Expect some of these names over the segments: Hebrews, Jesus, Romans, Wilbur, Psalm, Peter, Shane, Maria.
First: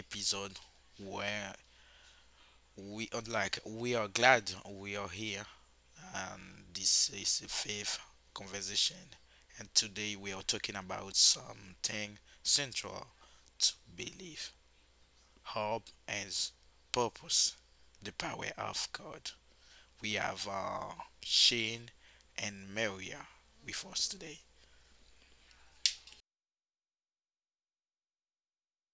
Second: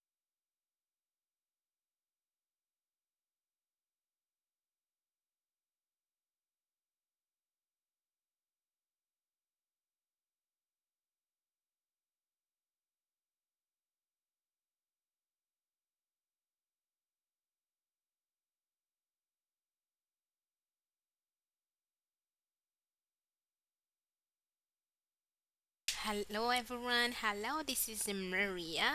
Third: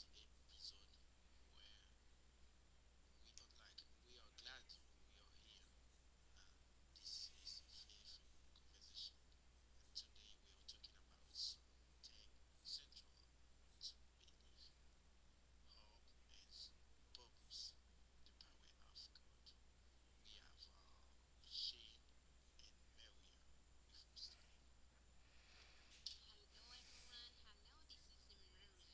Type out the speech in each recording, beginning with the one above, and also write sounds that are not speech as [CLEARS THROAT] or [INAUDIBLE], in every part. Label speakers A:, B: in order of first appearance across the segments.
A: episode where we are glad we are here, and this is the fifth conversation. And today we are talking about something central to belief, hope, and purpose, the power of God. We have Shane and Maria with us today.
B: Hello everyone. Hello, this is Maria.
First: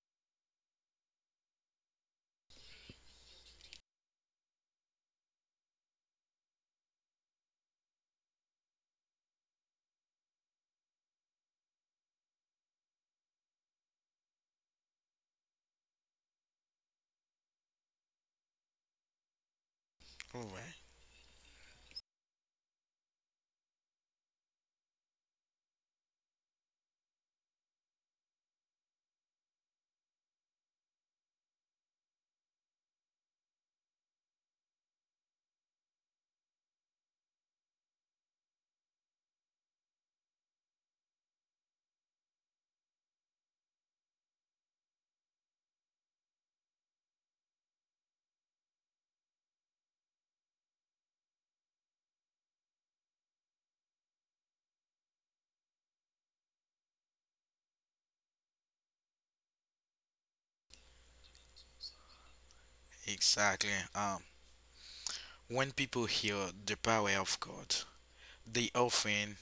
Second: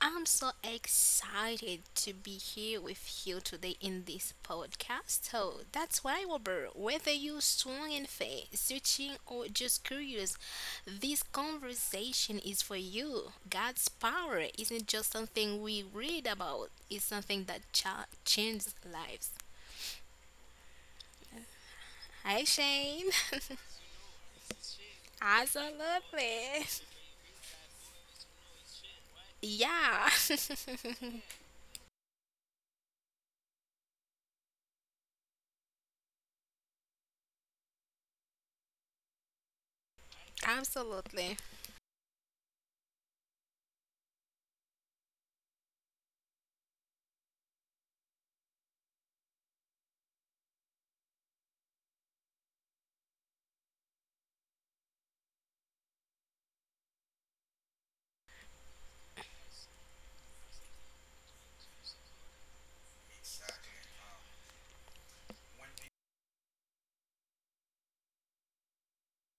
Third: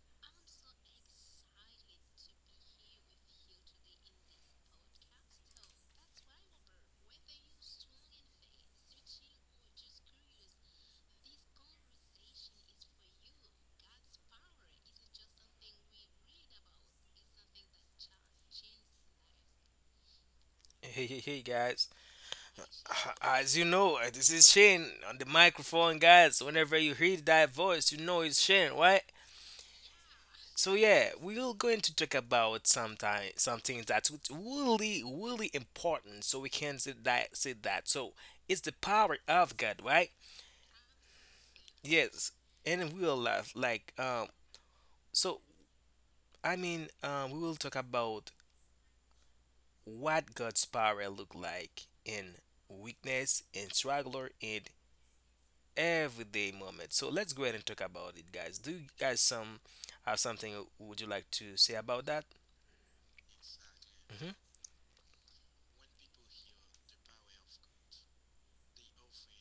B: I'm so excited to be here with you today in this podcast. So that's why, Wilbur, whether you're strong and fit, searching, or just curious, this conversation is for you. God's power isn't just something we read about, it's something that changes lives.
A: All right.
C: Hey, hey, hey, guys. [SIGHS]
B: Hi, Shane.
C: As you
B: [LAUGHS]
C: know, this is Shane on the microphone, guys.
B: Absolutely.
C: Whenever you hear that voice, you know it's Shane, right?
B: Yeah.
C: So yeah, we're going to talk about sometime something that's really, really important. So we can say that. So it's the power of God, right?
B: [LAUGHS] Absolutely.
C: Yes, and we will laugh like So we will talk about what God's power look like in weakness and struggler and everyday moment. So let's go ahead and talk about it, guys. Do you guys some have something would you like to say about that?
A: Exactly.
C: Hmm.
A: When people hear the power of God, they often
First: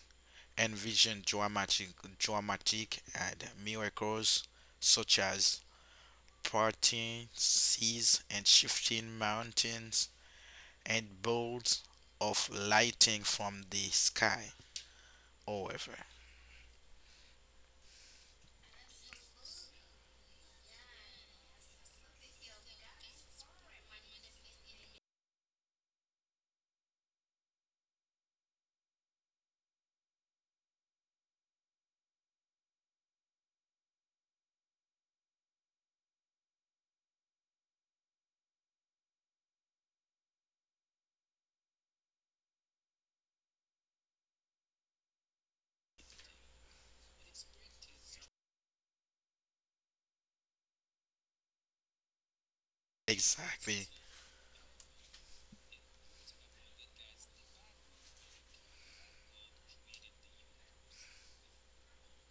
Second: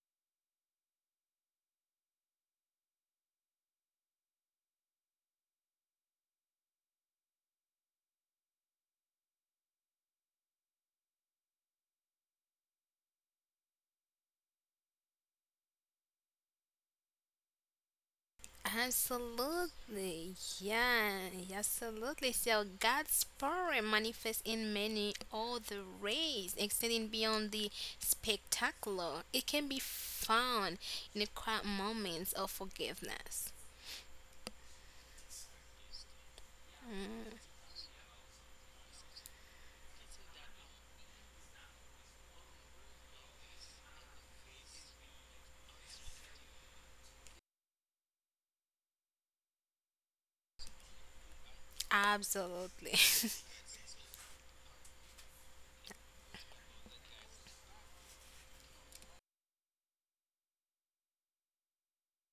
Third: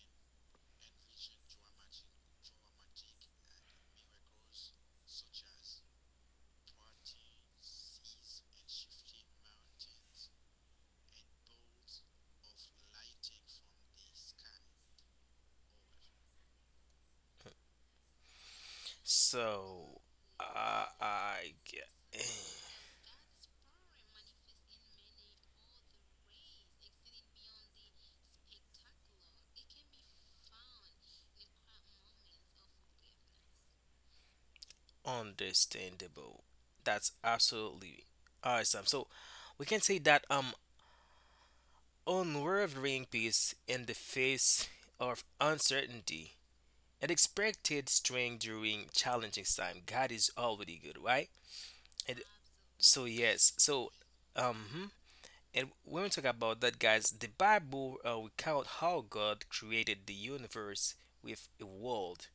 A: envision dramatic and miracles such as parting seas and shifting mountains and bolts of lightning from the sky. However,
C: So
B: Absolutely,
C: uh,
B: yeah,
C: I
B: yeah,
C: g-
B: absolutely.
C: [CLEARS THROAT]
B: So God's power manifests in many other ways, extending beyond the spectacular. It can be found in the quiet moments of forgiveness.
C: understandable. That's absolutely awesome. So we can say that unwavering peace in the face of uncertainty and expected strength during challenging time. God is already good, right? And
B: Absolutely.
C: so yes,
A: exactly,
C: so hmm. And when we talk about that, guys, the Bible recount how God created the universe with a word,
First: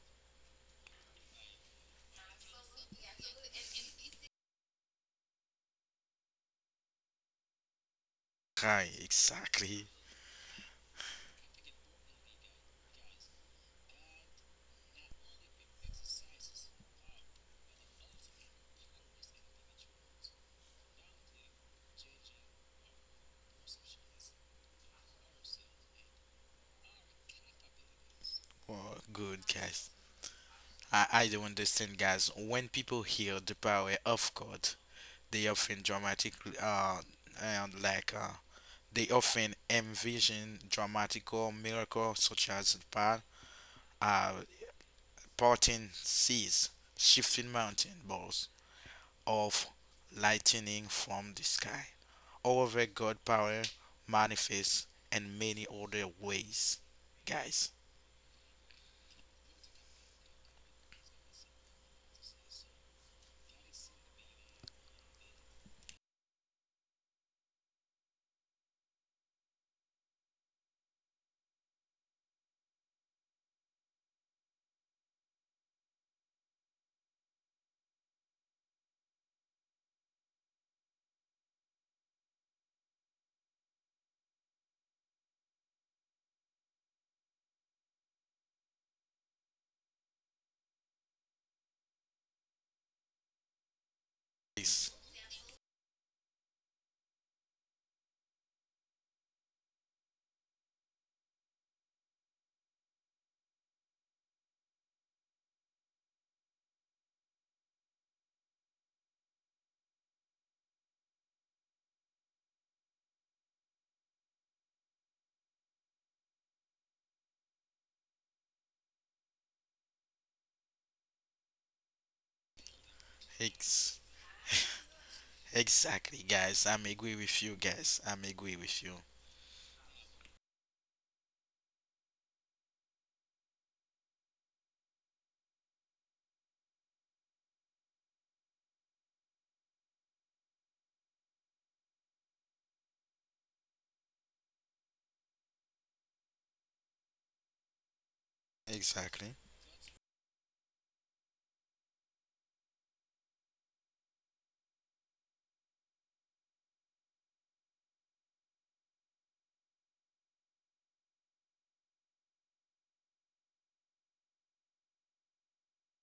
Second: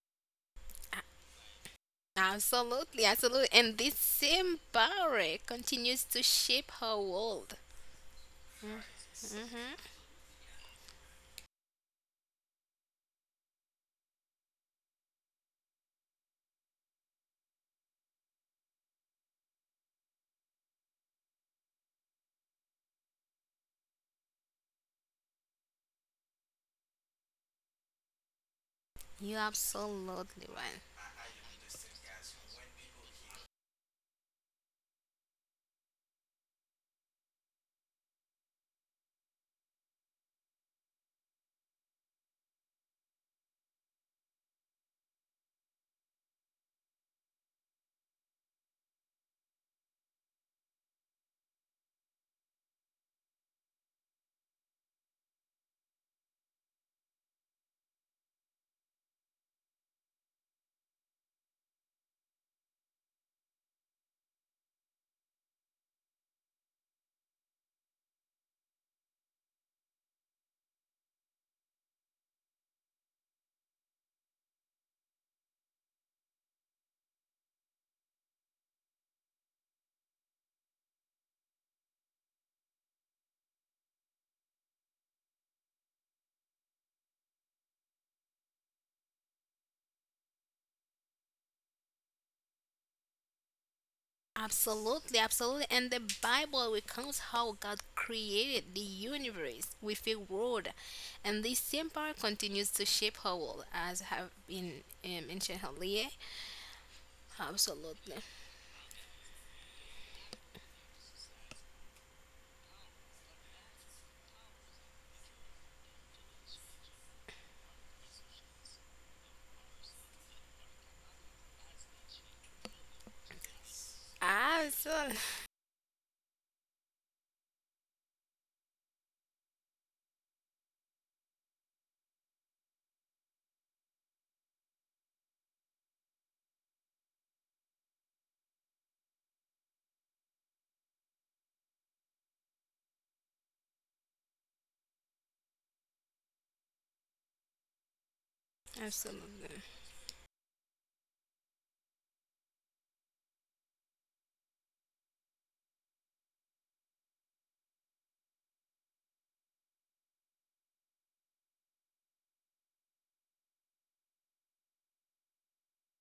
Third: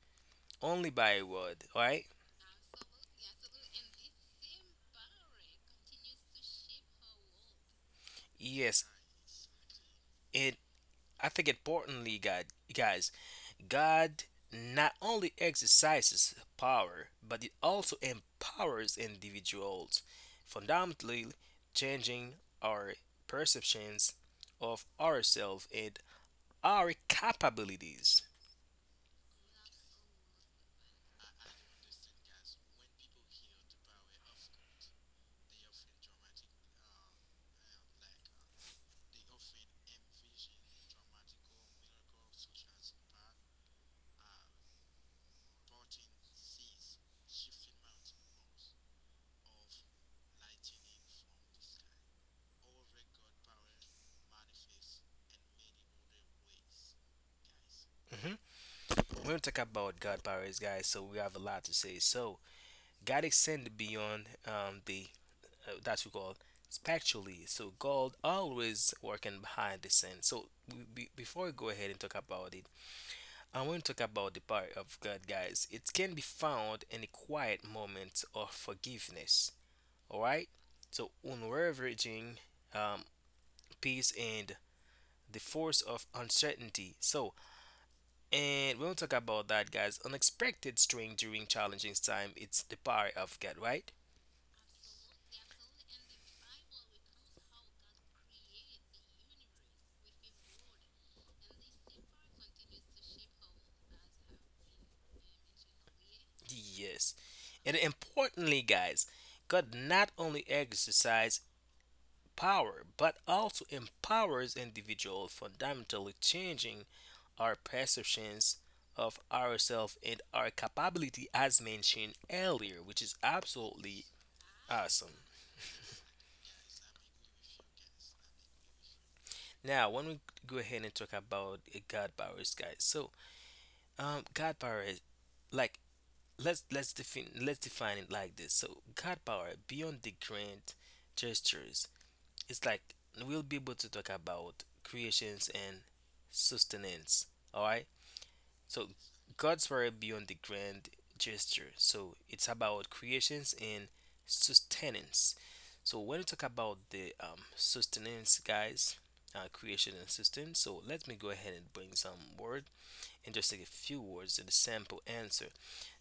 C: only by a
B: [LAUGHS]
C: word, right?
B: Absolutely, absolutely. And this same power continues to shape her world.
C: Yes,
A: hi, exactly.
B: Hmm
C: and I think importantly, God, guys, God not only exercises power, but it also empowers individuals, fundamentally changing our perceptions of ourselves and our capabilities.
A: Oh,
B: You're
A: good guys.
B: absolutely right.
A: I don't understand, guys. When people hear the power of God, they often dramatic, uh, and like uh, they often envision dramatical miracles such as uh, parting seas, shifting mountain balls, or lightning from the sky. However, God power manifests in many other ways, guys.
C: Mhm. We're gonna talk about God powers, guys. So we have a lot to say. So God extended beyond the that's we call spiritually. So God always working behind the scene. So before we go ahead and talk about it, I want to talk about the power of God, guys. It can be found in the quiet moments of forgiveness. All right. So unravaging um, peace and the force of uncertainty. So and we'll talk about that, guys. Unexpected strength during challenging time. It's the power of God, right?
A: Yes,
B: Absolutely, absolutely. And the Bible recounts how God created the universe with a word. And this same power continues to shape our world, as have been mentioned earlier.
C: Yes. And
B: Absolutely.
C: importantly, guys, God not only exercises power but also empowers individuals, fundamentally changing our perceptions of ourselves and our capability, as mentioned earlier, which is
A: ex-
C: absolutely awesome.
B: Absolutely.
A: exactly, guys. I'm agree with you, guys. I'm agree with you.
C: Now, when we go ahead and talk about God powers, guys, so God powers, like let's define it like this. So God power beyond the grand gestures, it's like we'll be able to talk about creations and sustenance. All right. So
A: Exactly,
B: Absolutely.
C: God's power beyond the grand gesture. So it's about creations and sustenance. So when we talk about the sustenance, guys, creation and sustenance. So let me go ahead and bring some word in just like a few words the simple answer.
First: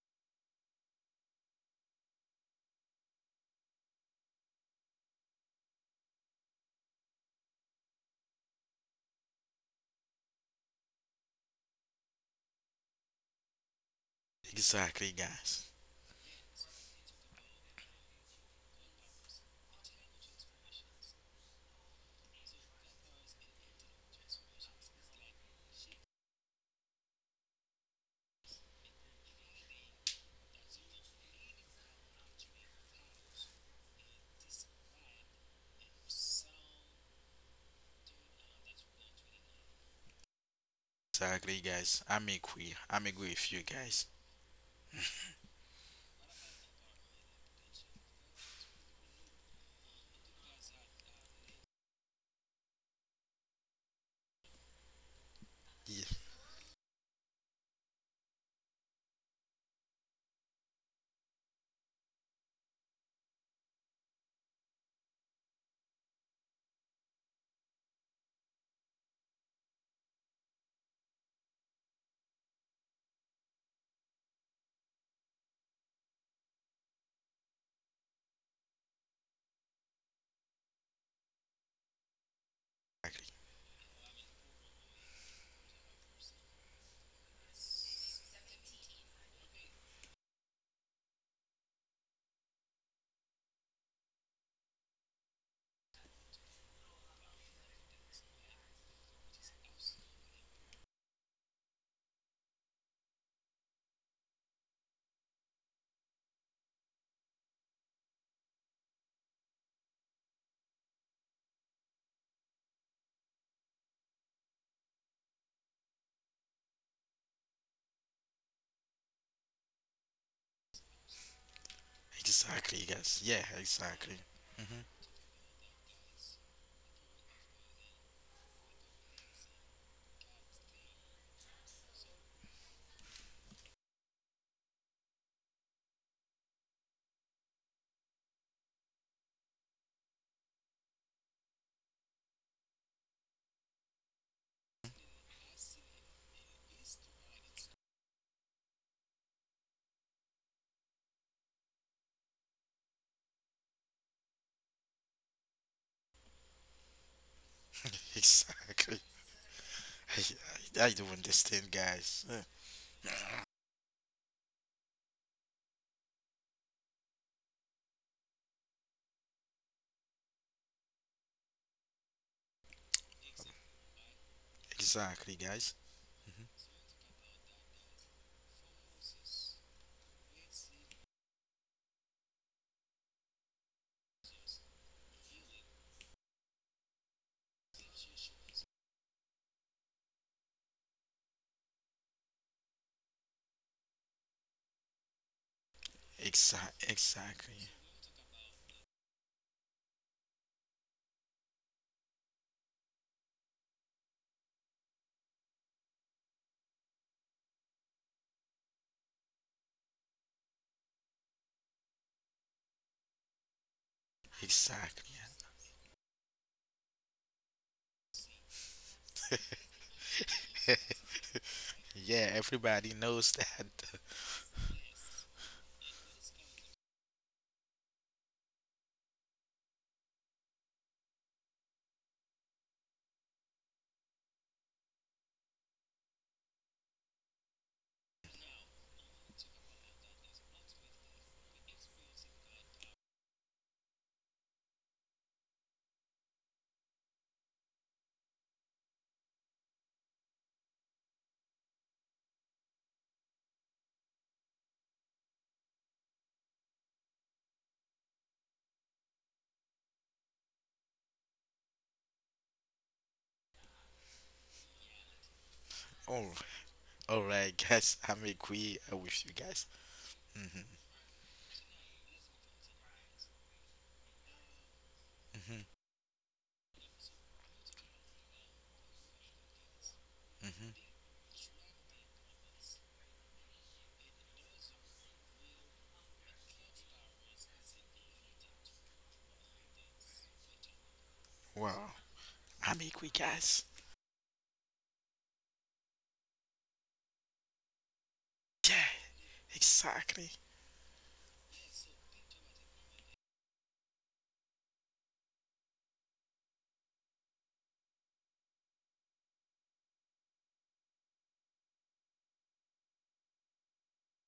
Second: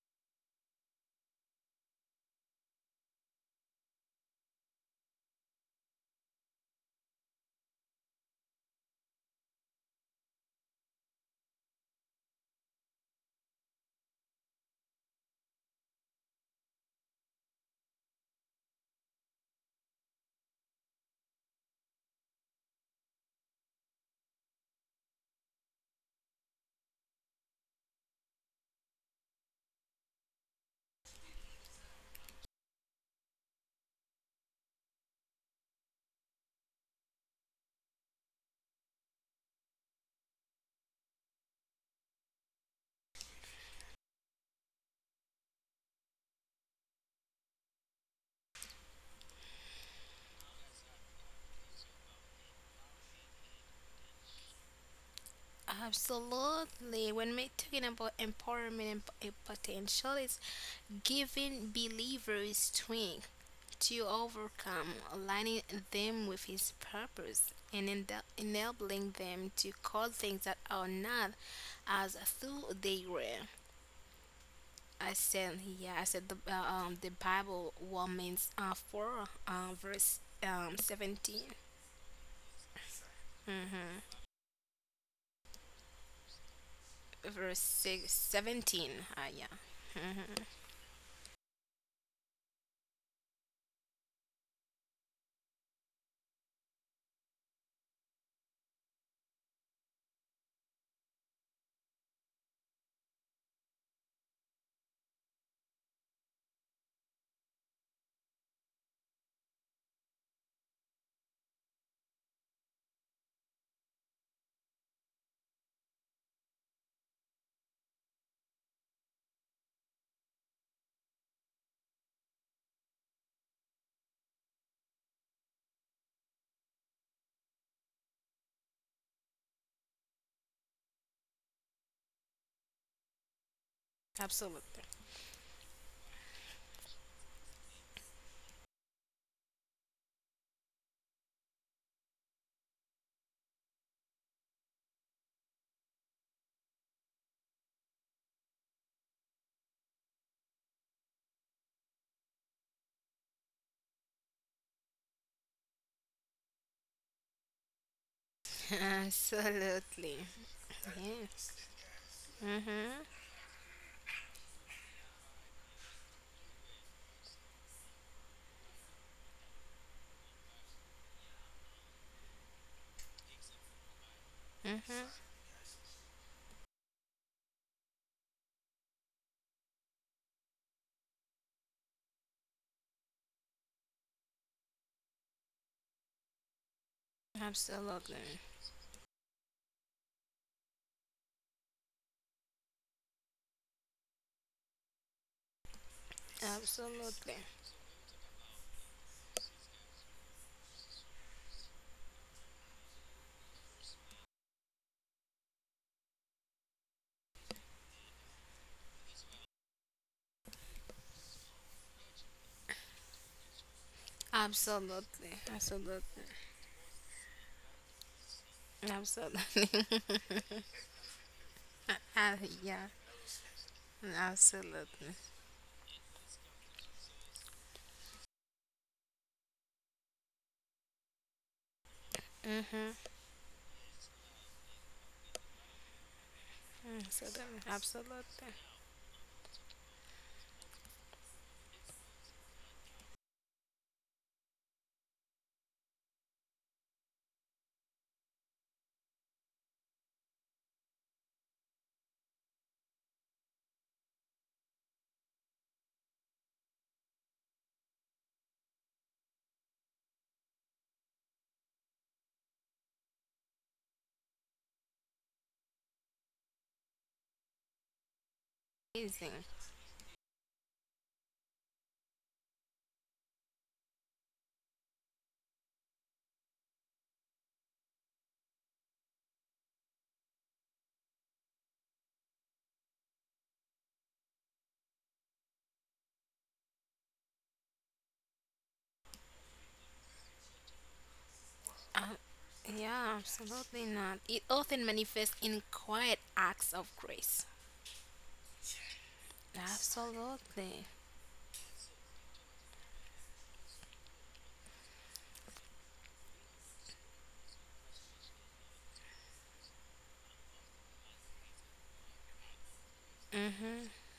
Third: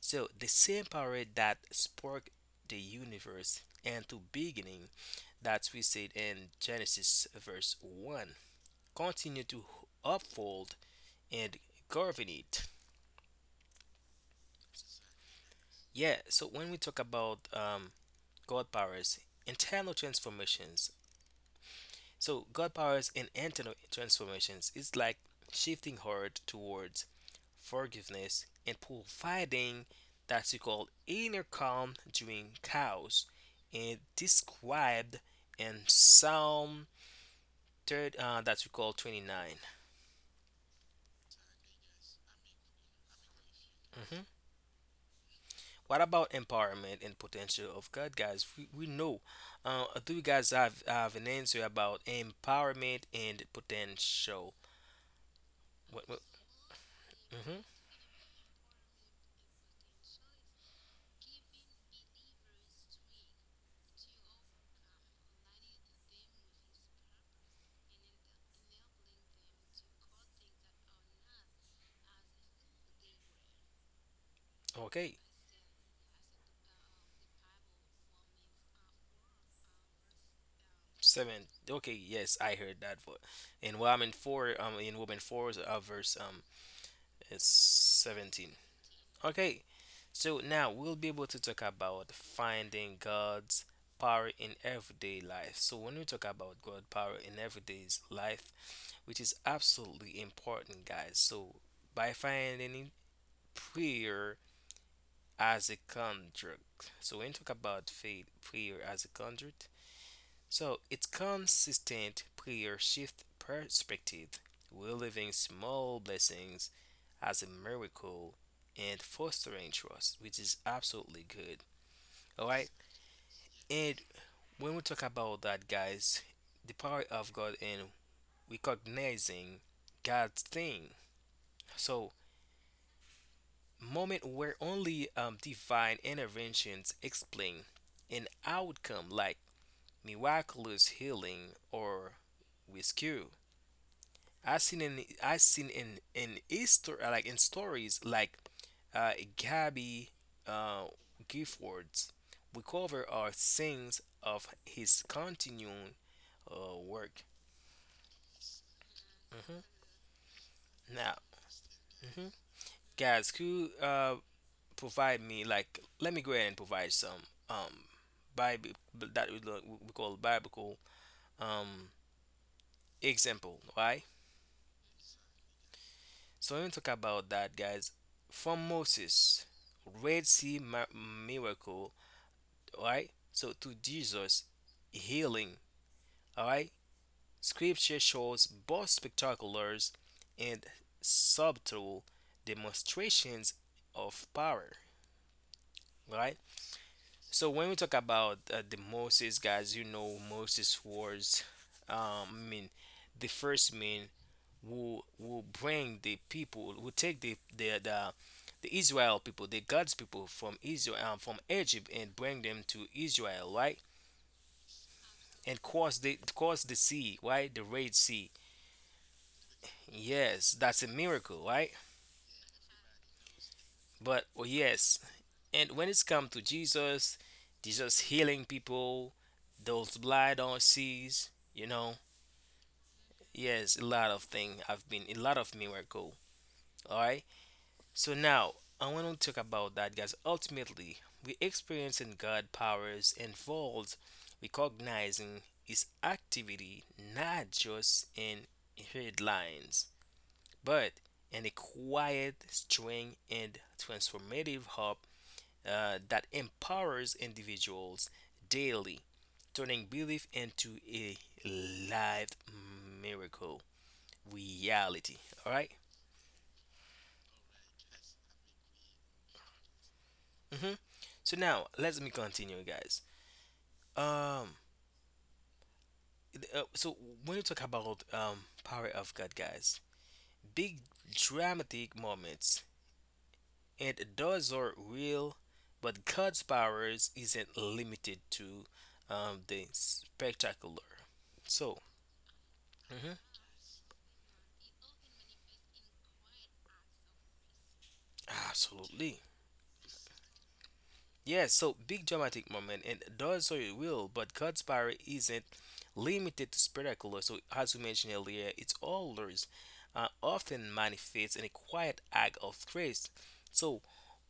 C: So the same power that sparked the universe and to beginning that we said in Genesis verse 1 continue to uphold and govern it.
A: exactly, guys.
C: Yeah, so when we talk about God powers, internal transformations. So God powers and internal transformations is like shifting heart towards forgiveness and providing that we call inner calm during chaos and described in Psalm third that we call 29.
A: Exactly, guys. I'm agree. I'm agree with you, guys.
C: Mhm. What about empowerment and potential of God, guys? We know. Do you guys have an answer about empowerment and potential?
A: Yeah.
C: What, what,
B: Absolutely. When we're
C: mhm.
B: talking about empowerment and potential, it's giving believers strength to overcome, aligning them with His purpose, and enabling them to call things that are not as though they were. I
C: Okay.
B: said, yeah, I said the Bible Romans four uh, verse 17,
C: Seven. Okay, yes, I heard that vote. In woman four, verse it's
B: verse six,
C: 17.
B: 17. Yeah,
C: Okay, so now we'll be able to talk about finding God's power in everyday life. So when we talk about God power in everyday life, which is absolutely important, guys. So by finding prayer as a contract. So when we talk about faith, prayer as a contract, so it's consistent prayer shift perspective, reliving small blessings as a miracle and fostering trust, which is absolutely good. All right.
A: Exactly, guys. Yeah,
C: And
A: exactly.
C: when
A: Hmm.
C: we talk about that, guys, the power of God and recognizing God's thing. So moment where
B: absolutely.
C: only divine interventions explain an outcome like miraculous healing or rescue. I seen in Easter like in stories like Gabby uh Giffords recover our sins of his continuing work.
A: [LAUGHS] exactly.
C: Hmm.
B: Absolutely.
A: I do
C: Now,
B: Yes.
A: understand, guys.
C: hmm,
B: Mhm.
C: guys, could you, provide me like let me go ahead and provide some um Bible that we call biblical um example, right?
B: Mhm.
A: Exactly, guys. Hmm.
C: So when we talk about that, guys, from Moses, Red Sea miracle, all right, so to Jesus healing, all right, scripture
B: Absolutely.
C: shows both spectacular and subtle demonstrations of power, right?
B: Absolutely.
C: So
A: Exactly.
C: when we talk about the Moses, guys, you know Moses was um I mean the first man who will bring the people who take the Israel people, the God's people from Israel, from Egypt, and bring them to Israel, right?
A: Exactly.
B: Absolutely.
C: And
B: Absolutely.
C: caused the sea, right? The Red Sea.
B: Absolutely. [LAUGHS]
C: Yes, that's a miracle, right?
A: Yeah, Yeah,
B: Uh, yeah.
A: everybody knows that. [LAUGHS]
C: But oh, yes,
B: Absolutely.
C: and when it's come to Jesus, Jesus healing people, those blind on seas, you know. Yes, a lot of thing have been a lot of miracle. All right.
B: Absolutely.
C: So
B: Absolutely.
C: now I want to talk about that, guys. Ultimately, we experiencing God powers involves recognizing His activity, not just in headlines, but in a quiet, strong, and transformative hub that empowers individuals daily, turning belief into a live miracle reality. All right?
A: Oh, all right, guys. I'm agree with you
B: Amazing.
A: guys. Hmm.
C: Mhm. So now let me continue, guys. Um,
A: Hmm.
C: so when you talk about power of God, guys, big
A: Hmm.
C: dramatic moments and those are real, but God's powers isn't limited to the spectacular. So,
A: Wow.
B: Uh,
A: I'm agree,
C: mhm,
B: yeah.
A: guys.
B: Absolutely not. It often manifests in quiet acts of grace.
A: Yeah,
C: absolutely.
A: exactly.
B: Absolutely.
C: Yeah, so big dramatic moment, and those are real, but God's power isn't limited to spectacular. So, as we mentioned earlier, it's always often manifests in a quiet act of grace. So,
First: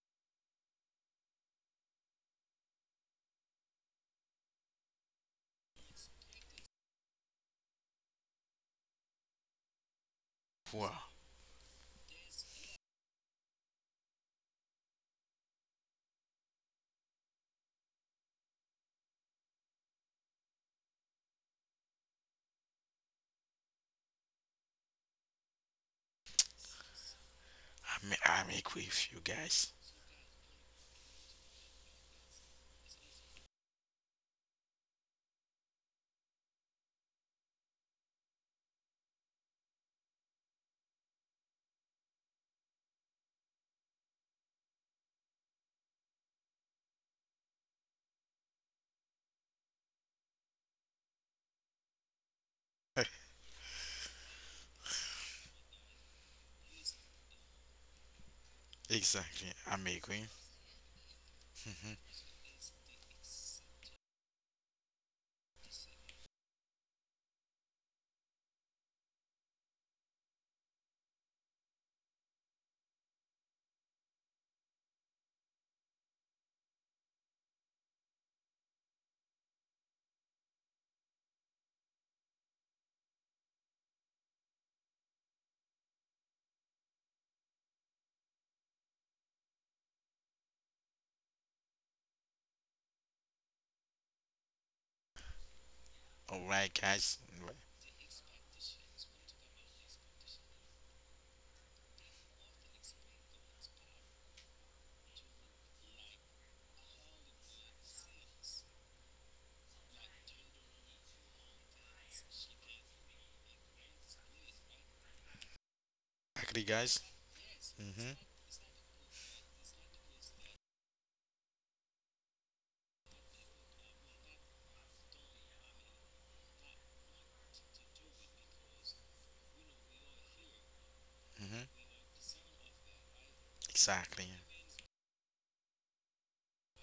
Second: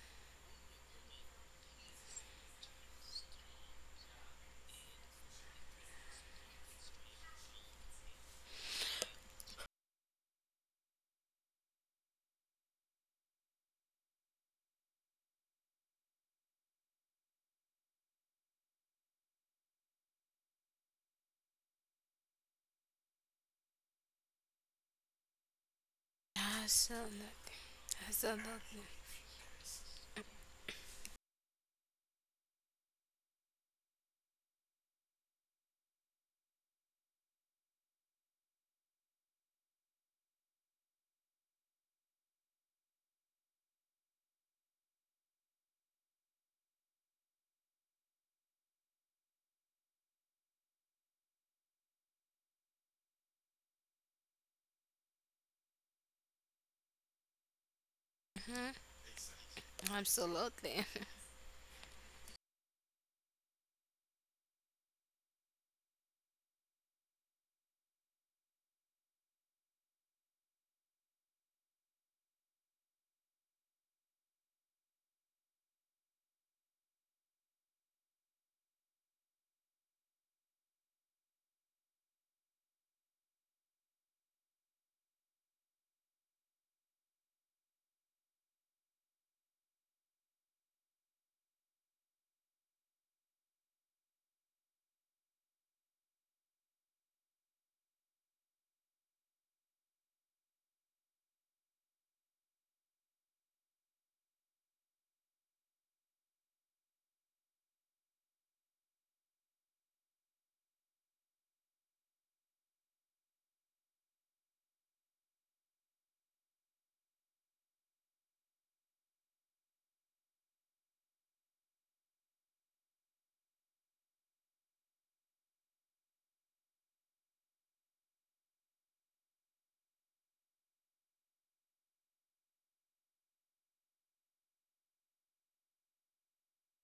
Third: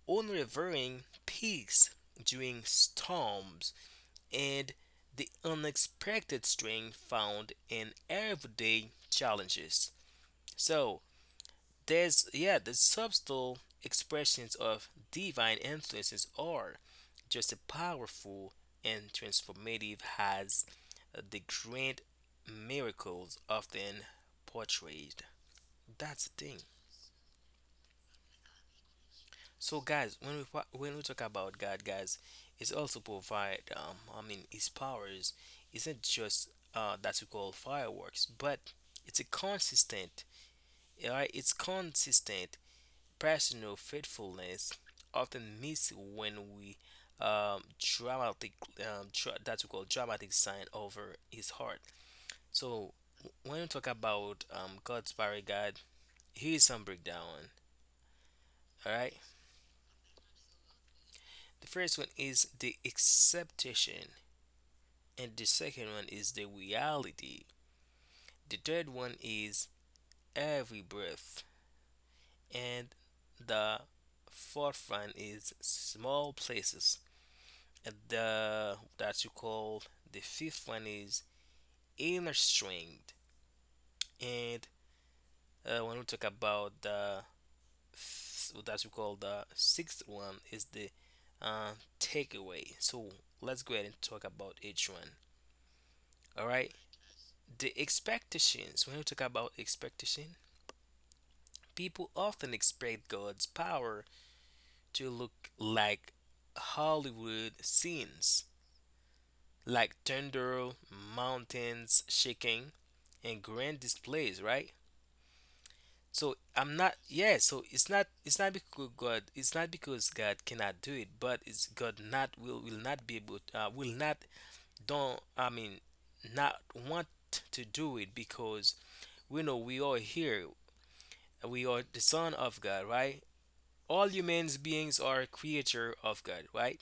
C: unrevering peace during storms and the unexpected strength found in everyday challenges.
A: Wow.
C: So there's yeah, the subtle expressions of divine influences are just as powerful and transformative as the great miracles often portrayed. That's the thing.
B: Absolutely.
A: I'm
B: Absolutely.
A: agree with you guys.
C: So, guys, when when we talk about God, guys, it's also provide. His powers isn't just that we call fireworks, but it's a consistent, right? It's consistent personal faithfulness, often missed when we dramatic that we call dramatic sign over His heart. So, when we talk about God's power, God, here's some breakdown.
B: Mhm.
C: All right.
A: Exactly. I'm agree.
B: Absolutely.
C: The first one
A: Hmm.
C: is the acceptation and the second one is the reality. The third one is every breath, and the fourth one is small places. And the that you call the fifth one is inner strength, and when we talk about the that we call the sixth one is the uh, takeaway. So let's go ahead and talk about each one. All
A: All right,
C: right,
A: guys. All right.
C: the expectations. When we talk about expectation, people often expect God's power to look like Hollywood scenes, like thunder, mountains shaking, and grand displays, right? So
A: Exactly,
C: I'm not,
A: guys.
C: yeah. So
A: Hmm.
C: it's not because God, it's not because God cannot do it, but it's God not will not be able, will not don't. I mean, not want to do it because we know we are here. We
A: Hmm.
C: are the son of God, right? All
A: Exactly.
C: humans beings are a creature of God, right?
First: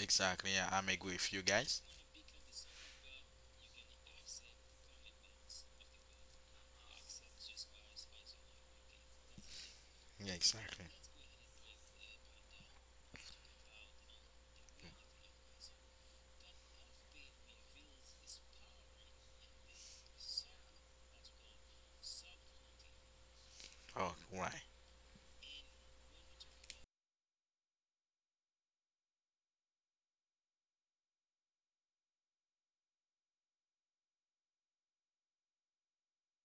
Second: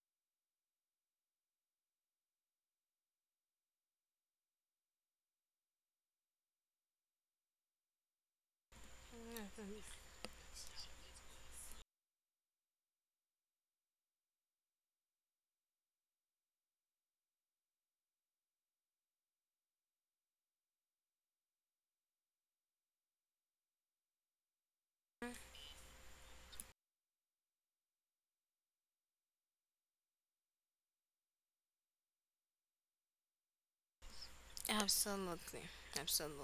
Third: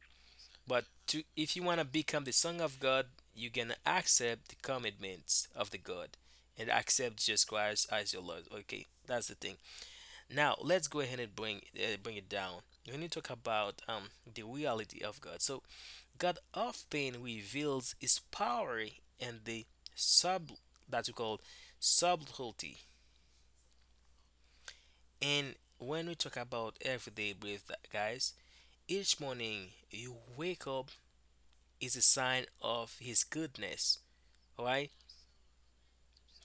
A: Exactly. Yeah,
C: But
A: I'm agree
C: to
A: with you
C: if you want
A: guys.
C: to become the son of God, you can accept the commitments of the God and accept Jesus Christ as your Lord. Okay, that's the thing.
B: [LAUGHS]
A: Yeah,
C: Now
A: exactly.
C: let's go ahead and bring bring it down. When you talk about the reality of God, so God often reveals His power and the sub that we call subtlety.
A: Oh, right.
C: And when we talk about everyday breath, guys, each morning you wake up is a sign of His goodness, all right?
B: Absolutely.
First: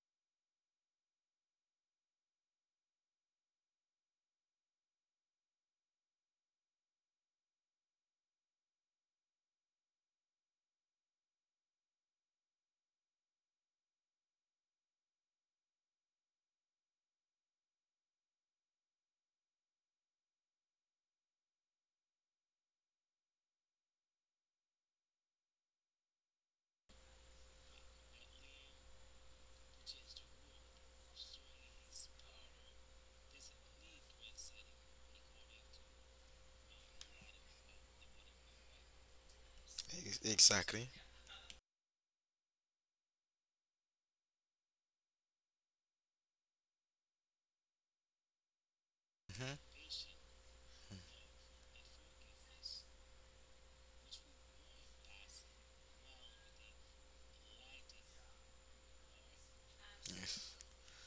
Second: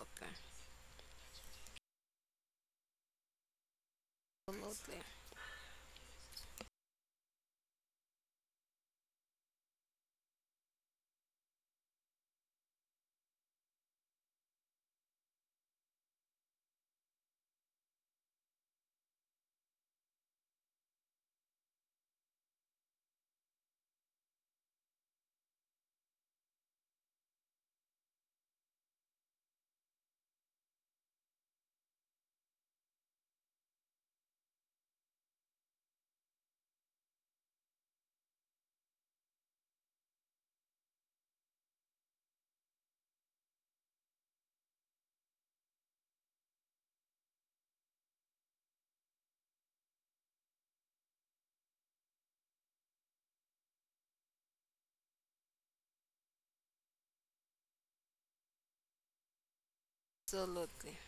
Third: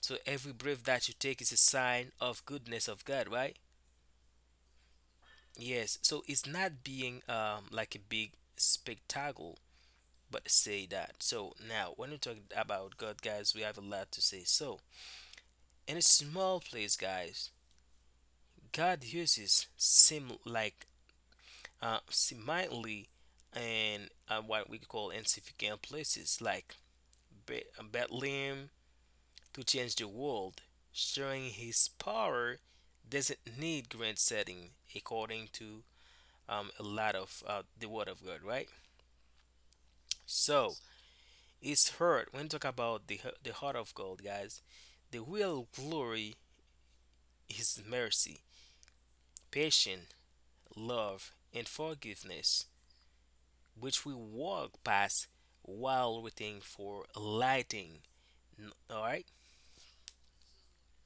C: So every breath that you take is a sign of goodness of God, right?
B: Absolutely.
C: Yes. So it's not being like a big spectacle, but say that. So now when we talk about God, guys, we have a lot to say. So in a small place, guys, God uses sim like seemingly and what we call insignificant places like Bethlehem, to change the world, showing his power doesn't need grand setting, according to a lot of the Word of God, right? So
A: Exactly.
C: it's heard when you talk about the heart of God, guys. The real glory is mercy,
A: Hmm.
C: patience, love, and forgiveness, which we walk past while waiting for lighting. All right,
A: Yes.
B: Absolutely.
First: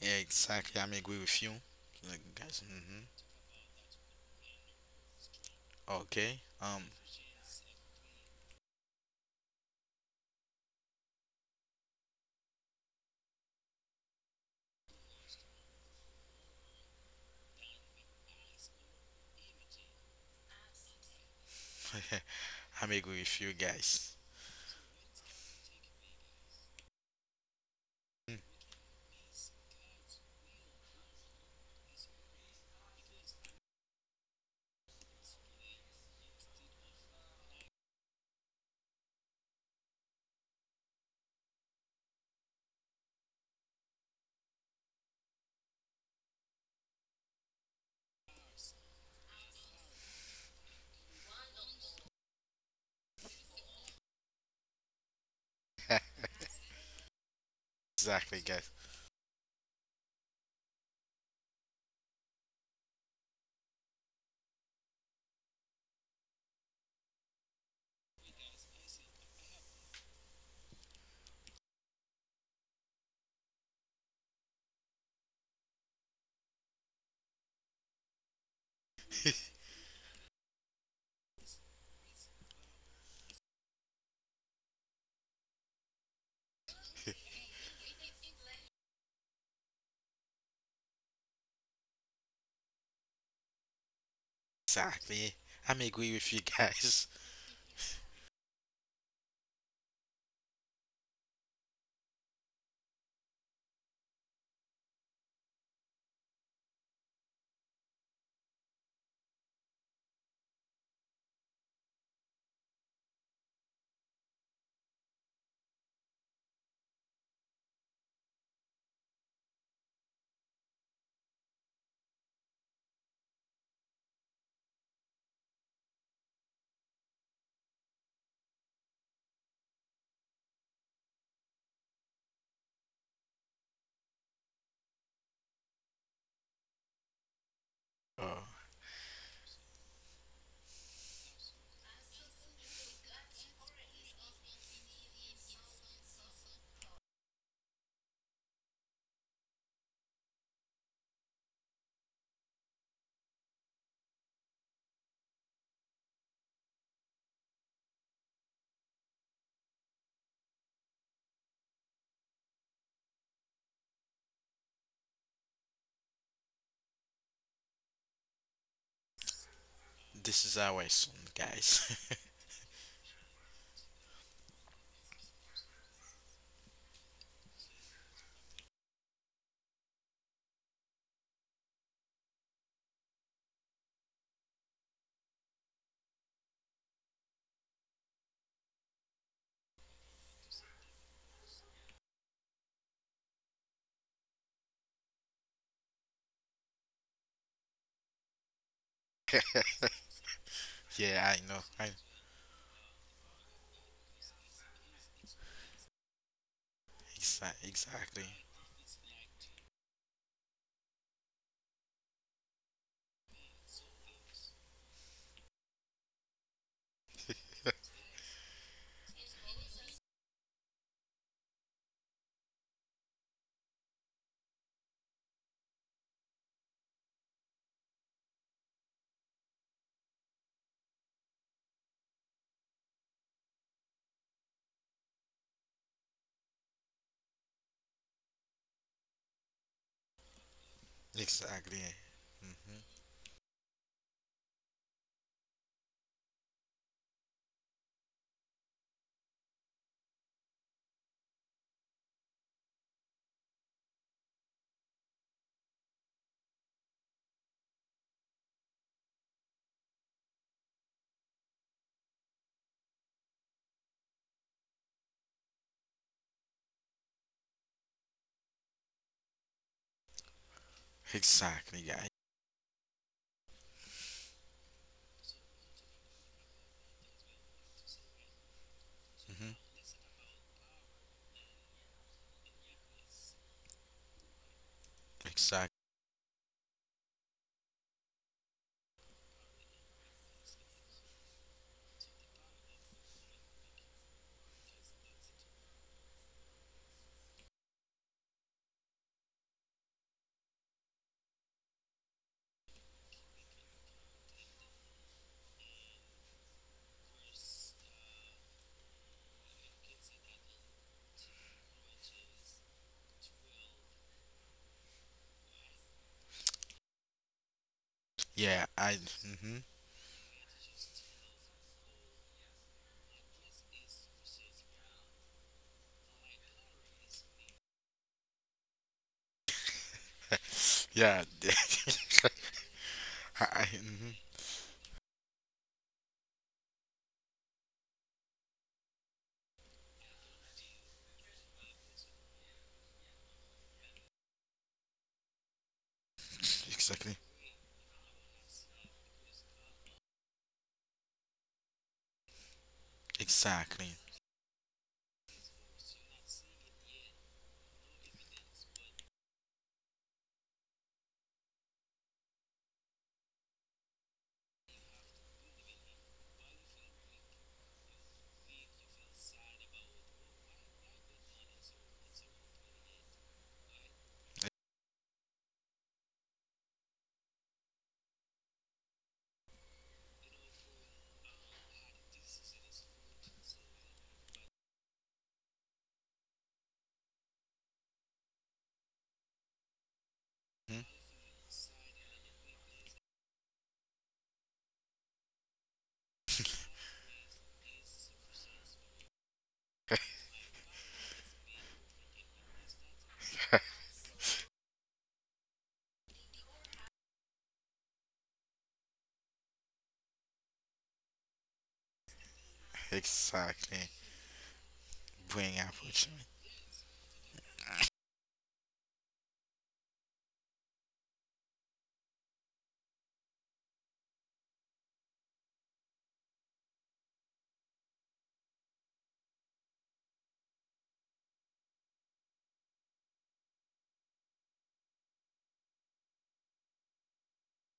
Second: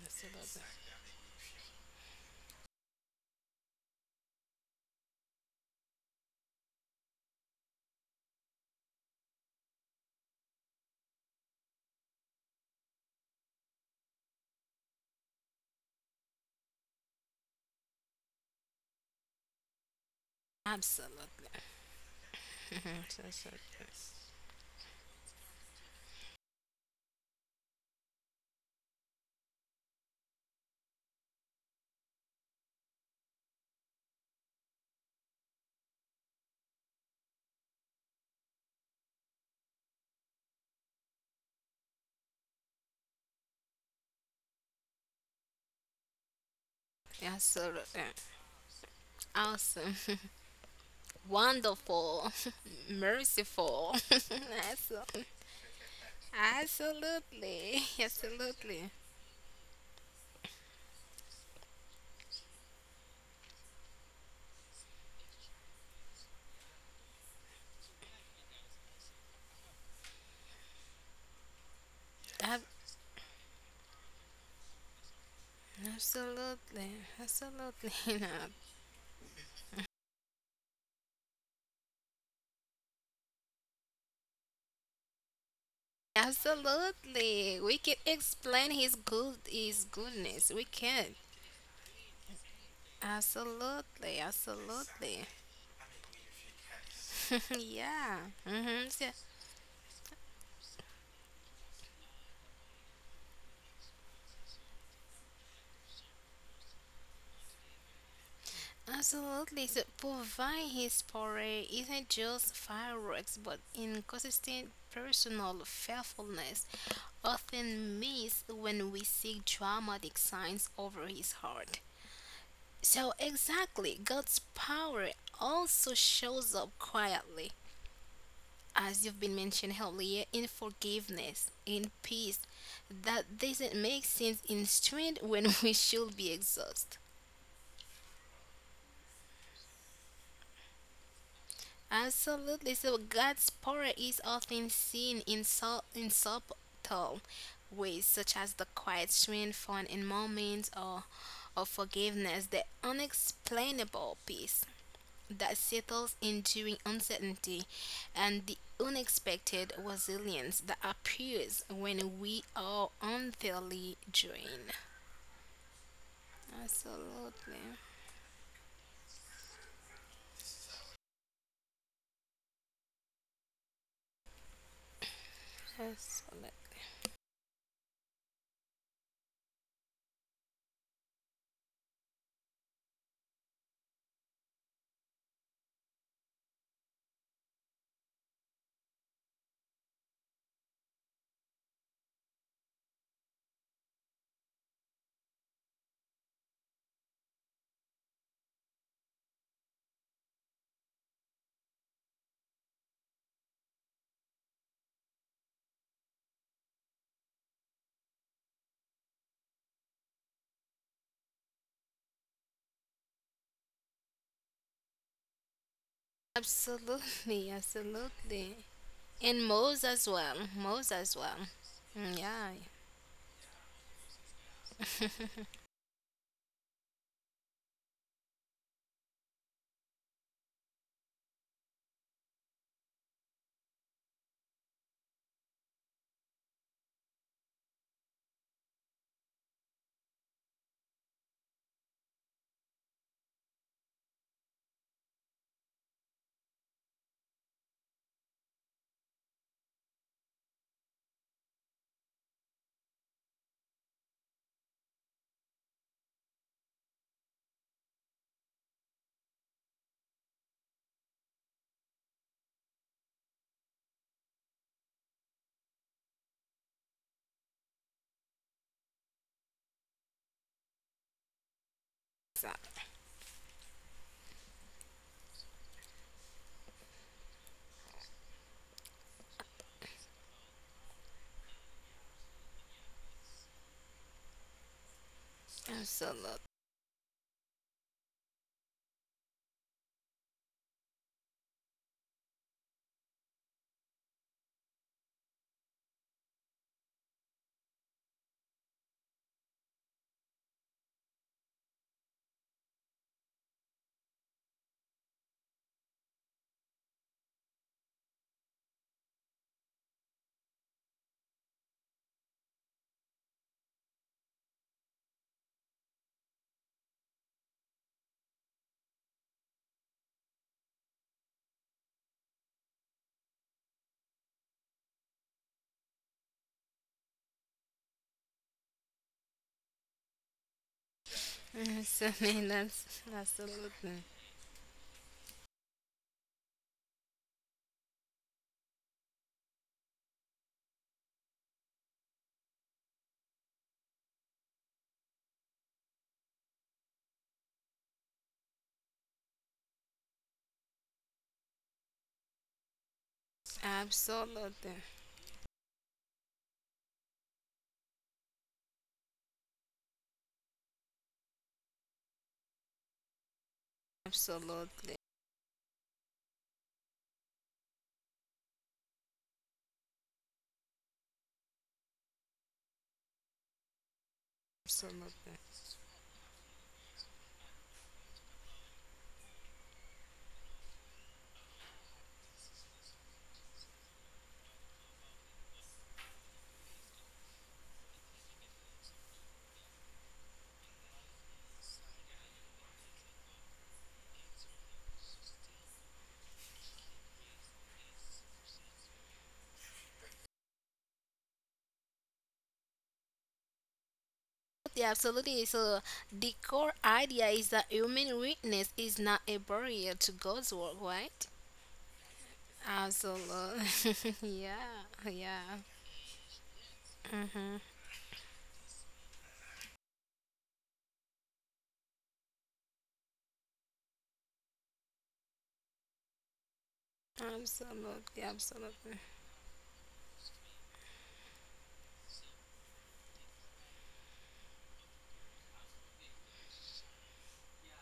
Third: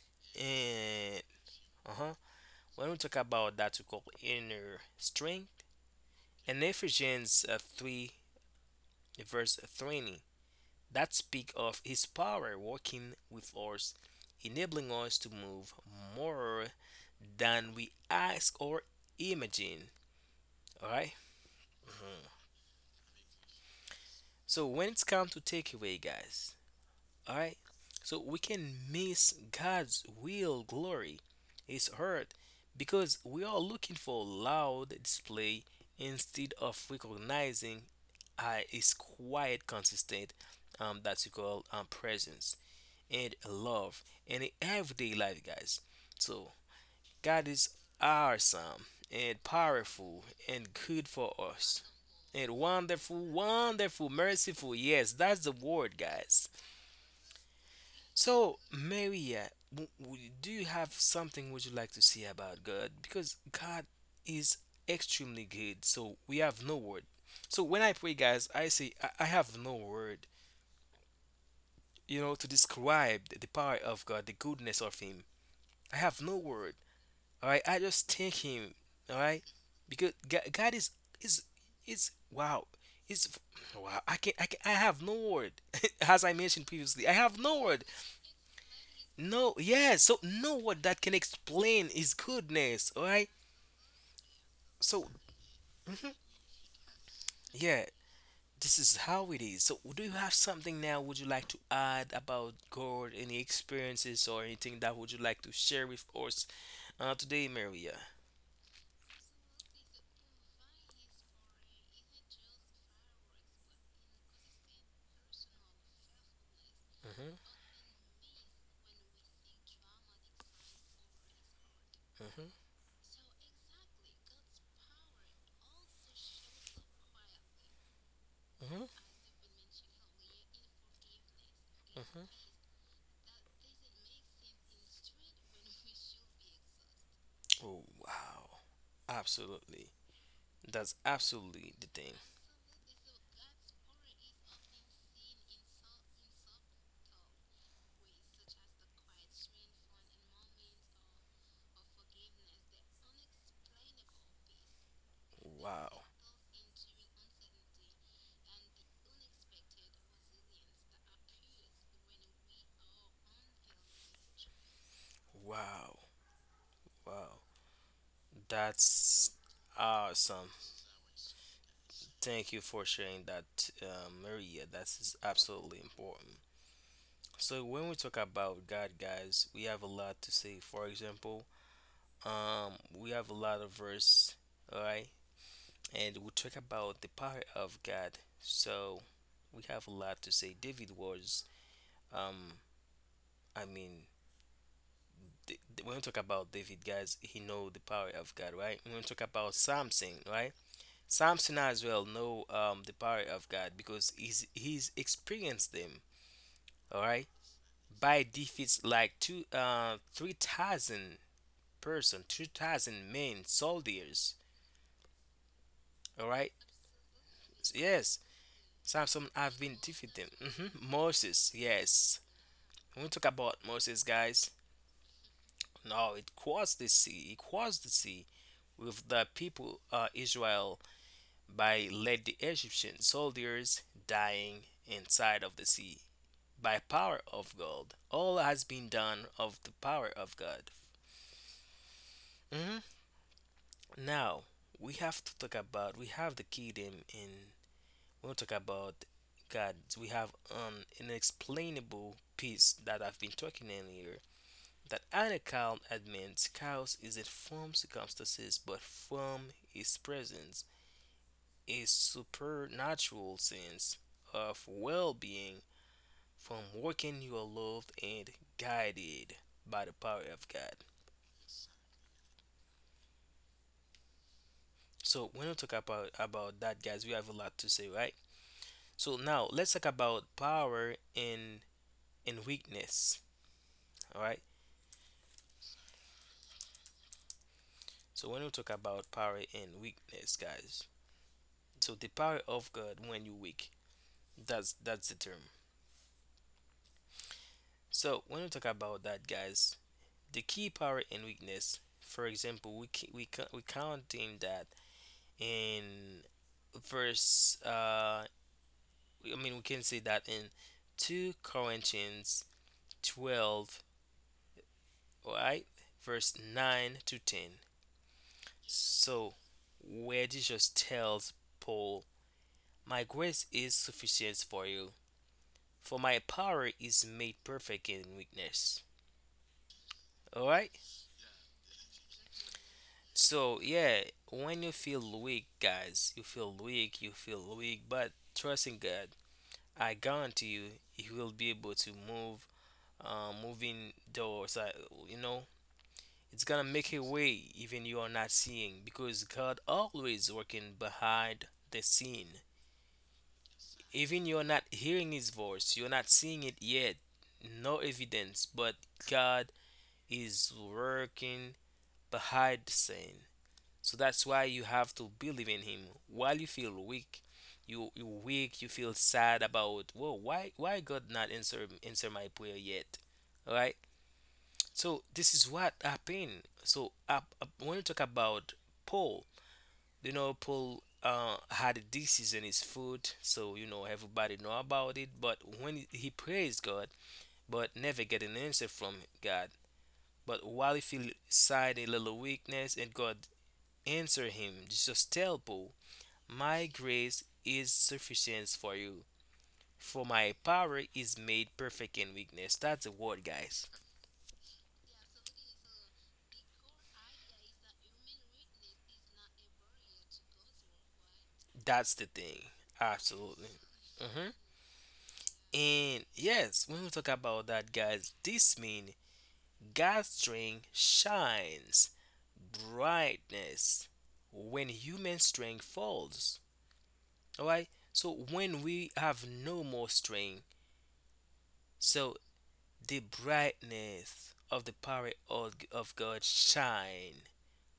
A: Yeah, exactly. I'm agree
C: and
A: with you,
C: uh huh.
A: Like, guys.
C: When we
A: Hmm.
C: talk about that, we call inner strength,
A: Okay.
C: and Ephesians 3, verse 20, that speak of his power working with us, enabling us to move more than we ask or imagine. All right.
B: Absolutely. Absolutely. [LAUGHS]
A: [LAUGHS] I'm
B: Mhm.
A: agree with you
B: Absolutely.
A: guys.
C: So when it's come to takeaway, guys, all right, so we can miss God's real glory, His heart, because we are looking for loud display instead of recognizing I is quite consistent that you call presence and love in everyday life, guys. So God is
B: Absolutely.
C: awesome and
B: Awesome.
C: powerful and good
B: [LAUGHS]
C: for us
B: Wonderful.
C: and
B: [LAUGHS]
C: wonderful,
B: Merciful.
C: wonderful,
B: [LAUGHS]
C: merciful. Yes,
B: Absolutely.
C: that's the word,
A: [LAUGHS]
C: guys.
B: Absolutely. [LAUGHS]
A: exactly,
C: So
A: guys.
B: Absolutely.
C: Maria, do you have something would you like to say about God? Because God is extremely good, so we have no word. So when I pray, guys, I say I have no word. To
B: Ab-
C: describe the power of God, the goodness of Him. I have no word.
B: Absolutely.
C: All right, I
B: Absolutely
C: just
B: [LAUGHS]
C: thank
B: not.
C: Him. All right, because God is is wow. Is wow. I have no word. [LAUGHS] As I mentioned previously, I have
B: Absolutely.
C: no
B: We
C: word.
B: can explain his good
C: No,
B: his
C: yeah. So
B: goodness.
C: no
B: We
C: word that
B: can.
C: can explain His goodness. All right.
B: Absolutely.
C: So,
B: Absolutely.
A: Exactly. I'm
C: mhm,
A: agree with you guys.
B: [LAUGHS]
C: yeah.
B: yeah.
C: This
B: hmm
C: is
B: So,
C: how it is. So, do you have something now? Would you like to add about God, any experiences or anything that would you like to share with us today, Maria?
B: absolutely. So provide his parade isn't just fireworks, but inconsistent personal faithfulness,
C: Mm-hmm,
B: often missed when we seek dramatic signs over his heart.
C: mm-hmm,
B: So exactly, God's power also shows up quietly,
C: mm-hmm,
B: as you've been mentioned earlier, in forgiveness, in peace,
C: mm-hmm.
B: that doesn't make sense in strength when [LAUGHS] we should be exhausted.
C: Oh,
A: Oh,
C: wow. Absolutely. That's absolutely the thing.
B: Absolutely. So God's power is often seen in, in subtle ways, such as the quiet strength found in moments or of forgiveness, the unexplainable peace that
C: Wow.
B: settles enduring uncertainty, and the unexpected resilience that appears when we are unfairly drained.
C: Wow. Wow.
B: Absolutely.
C: That's awesome.
A: this is our son, guys.
C: Thank you for sharing that, Maria. That's absolutely important.
B: Absolutely.
C: So, when we talk about God, guys, we have a lot to say. For example, we have a lot of verse, all right? And we talk about the power of God. So we have a lot to say. David was, um, I mean, when we talk about David, guys, he know the power of God, right? When we talk about Samson, right?
A: [LAUGHS] yeah, I
C: Samson
A: know.
C: as
A: I
C: well know the power of God because he's experienced them, all right? By
A: exactly.
C: defeats like 3,000 person, 2,000 men, soldiers, all right?
B: Absolutely,
C: Yes,
B: absolutely.
C: Samson
B: And
C: have been
B: Moles as
C: defeated.
B: well. Moles as well.
C: Moses,
B: Mm,
C: yes.
B: yeah.
C: When we talk about Moses, guys,
B: [LAUGHS]
C: no, it crossed the sea. It crossed the sea with the people Israel, by let the Egyptian soldiers dying inside of the sea by power of God. All has been done of the power of God.
A: Exactly. Hmm.
C: Mhm. Now we have to talk about we have the kingdom in when we talk about God. We have an inexplainable peace that I've been talking in here, that an account admins chaos isn't from circumstances but from his presence, a supernatural sense of well being from working you are loved and guided by the power of God.
A: Exactly, guys.
B: So,
C: So when we talk about that, guys, we have a lot to say, right? So now
A: Hmm.
C: let's talk about power and weakness. Alright?
A: Exactly.
B: absolutely.
C: So when we talk about power and weakness, guys. So the power of God when you're weak. That's the term. So when we talk about that, guys, the key power and weakness. For example, we counting that in verse. I mean, we can say that in two Corinthians 12, right, verse 9-10.
A: Yeah, I.
C: So
A: Mhm.
C: where Jesus tells Paul, "My grace is sufficient for you, for my power is made perfect in weakness." All right.
A: Yeah.
B: [LAUGHS] So,
A: [LAUGHS]
B: I mean, [LAUGHS] that's
C: So
B: absolutely.
C: yeah,
A: Mhm.
C: when you feel weak, guys, you feel weak, but trusting God, I guarantee you, He will be able to moving doors. You know, it's gonna make a
A: Exactly.
C: way even you are not seeing because God always working behind the scene.
A: Exactly.
C: Even you're not
B: Absolutely.
C: hearing His voice, you're not seeing it yet, no evidence, but God is working behind the scene. So that's why you have
B: Absolutely.
C: to believe in him. While you feel weak, you weak, you feel sad about whoa, why God not answer my prayer yet? Alright? So this
B: Absolutely.
C: is what happened. So when you talk about Paul, you know Paul had a disease in his foot, so you know everybody know about it. But when he praised God, but never get an answer from God. But while he
A: Mhm.
C: feel sad, a little weakness, and God answer him, just tell Paul my grace is sufficient for you, for my power is made perfect in weakness. That's the word, guys.
B: Yeah, absolutely. So the core idea is that human weakness is not a barrier to God's work, right?
C: That's the thing. Absolutely.
A: Exactly.
C: Mhm.
B: Absolutely. [LAUGHS] yeah. Yeah.
A: Bring
C: And
A: opportunity.
C: yes, when we talk about
B: Mm-hmm.
C: that, guys, this means God's strength shines brightness when human strength falls. Alright? So
B: Absolutely.
C: when we
B: Absolutely.
C: have no more strength, so the brightness of the power of God shine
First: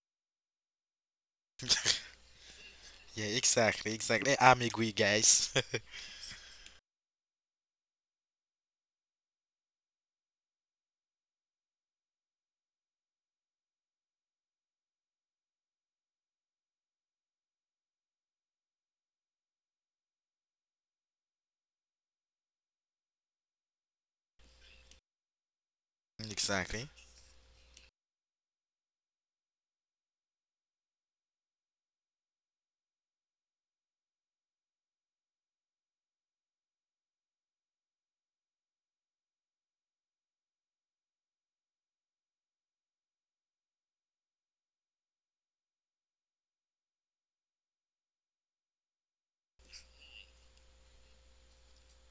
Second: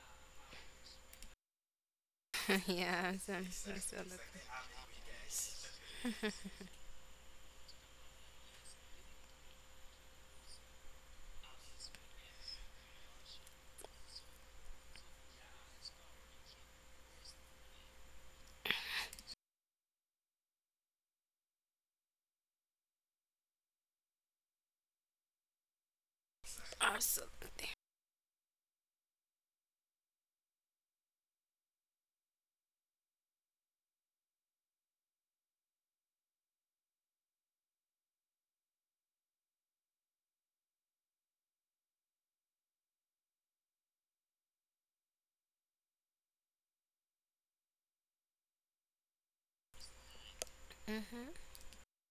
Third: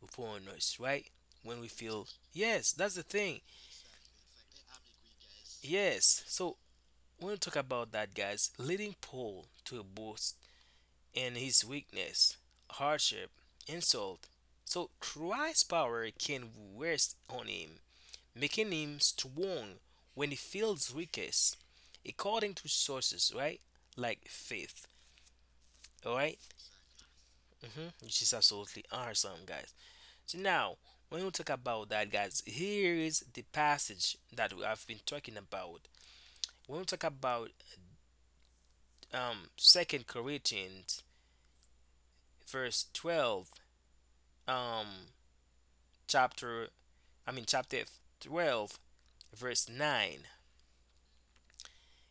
C: upon us, right? When we feel,
B: [LAUGHS]
C: yes, that's the
B: yeah.
A: Yeah,
C: thing.
A: exactly.
B: Absolutely.
A: Exactly. I'm agree, guys.
C: Yes. So when we talk about that, guys, leading Paul to a boast in his weakness, hardship, insult. So Christ's power can rest on him, making him strong when he feels weakest, according to sources, right? Like faith. All
A: [LAUGHS]
C: right?
A: exactly.
B: Absolutely. [LAUGHS]
C: Mm-hmm. Which is absolutely awesome, guys. So now, when we talk about that, guys, here is the passage that we have been talking about. When we talk about Second Corinthians verse 12, um chapter, I mean chapter 12, verse 9,
B: Mm-hmm.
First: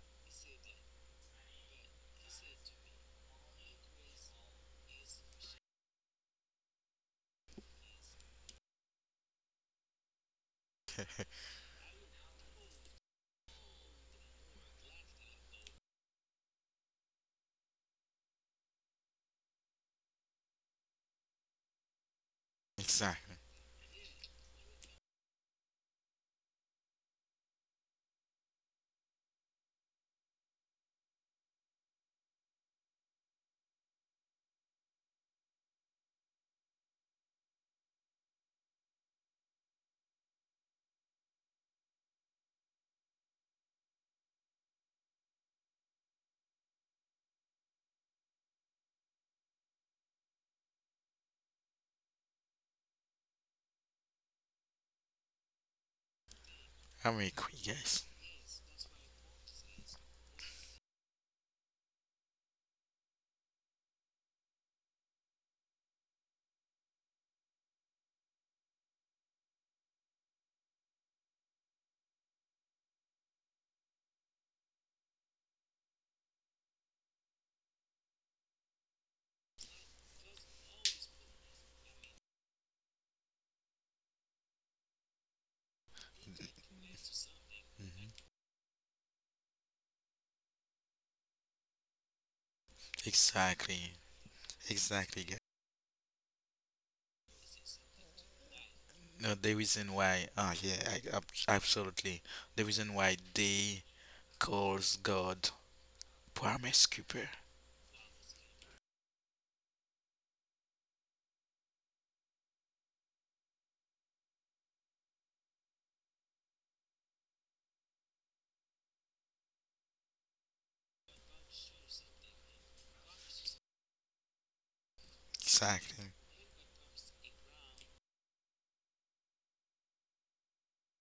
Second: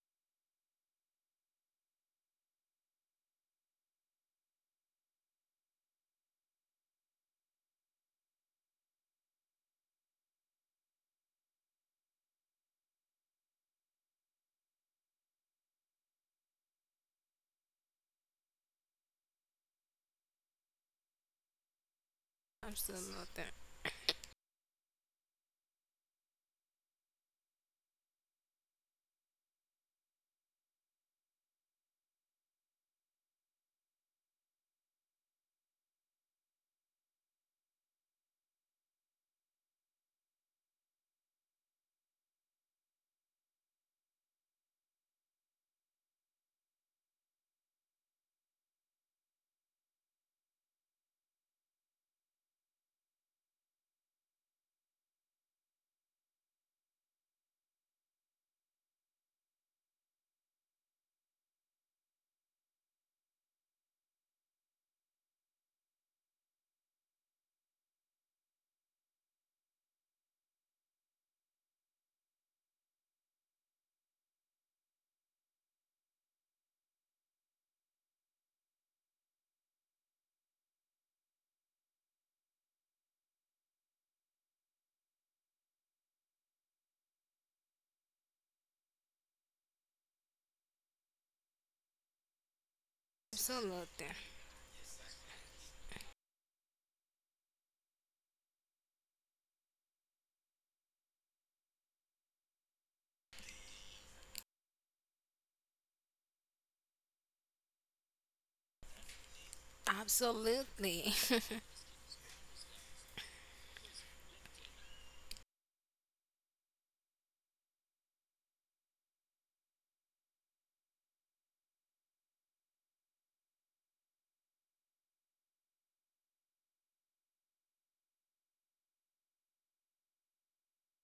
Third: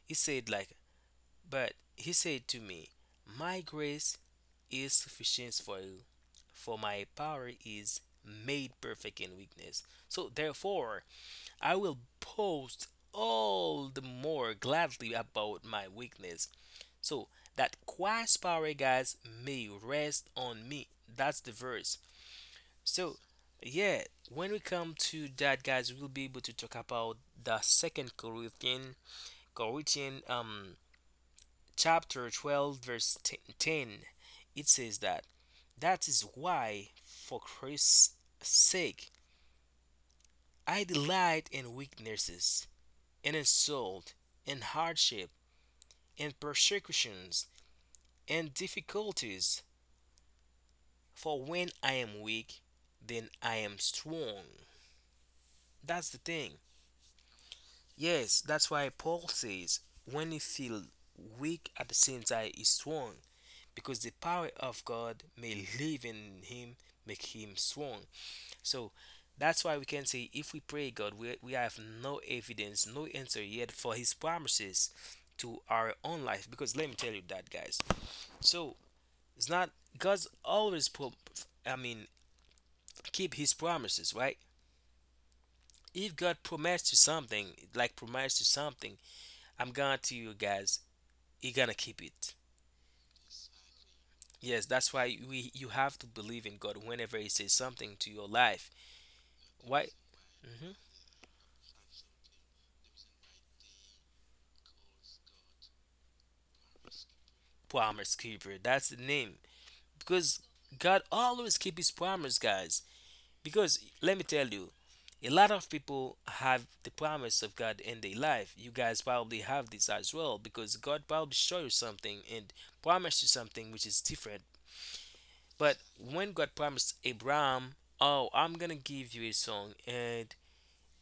C: he said like, but he said to me, "My grace is sufficient for you, for my power is made perfect in weakness. So therefore, I will post all the more gladly about my weakness. So that Christ's power, guys, may rest on me." That's the verse.
B: Absolutely.
C: So,
A: Exactly.
C: yeah, when we come to that, guys, we'll be able to talk about the Second Corinthians, chapter 12, verse 10. It says that that is why, for Christ's sake, I delight in weaknesses, in insult, in hardship, in persecutions, in difficulties. For when I am weak, then I am strong. That's the thing.
A: I'm agree, guys.
C: Yes, that's why Paul says, when you feel weak at the same time, he's strong. Because the power of God may live in him, make him strong. So that's why we can say, if we pray God, we have no evidence, no answer yet for his promises to our own life. Because let me tell you that, guys. So it's not God's always I mean keep his promises, right? If God promised you something, like
A: Mhm.
C: promised you something, I'm guarantee you guys, he gonna keep it.
A: Exactly.
B: Absolutely.
C: Yes, that's why
A: Exactly, guys.
C: we you have to believe in God whenever he says something to your life.
A: No, the
C: Why?
A: reason why, oh
C: hmm
A: yeah, I, absolutely. The reason why they calls God promise keeper.
C: Promise keeper. That's the name. Because God
B: Absolutely. [LAUGHS]
C: always keep his promise, guys. Because let me tell you, a lot of people have the promise of God in their life. You guys probably have this as well because God probably showed you something and promised you something which is different. But
A: Exactly.
C: when God promised Abraham, oh, I'm gonna give you a son and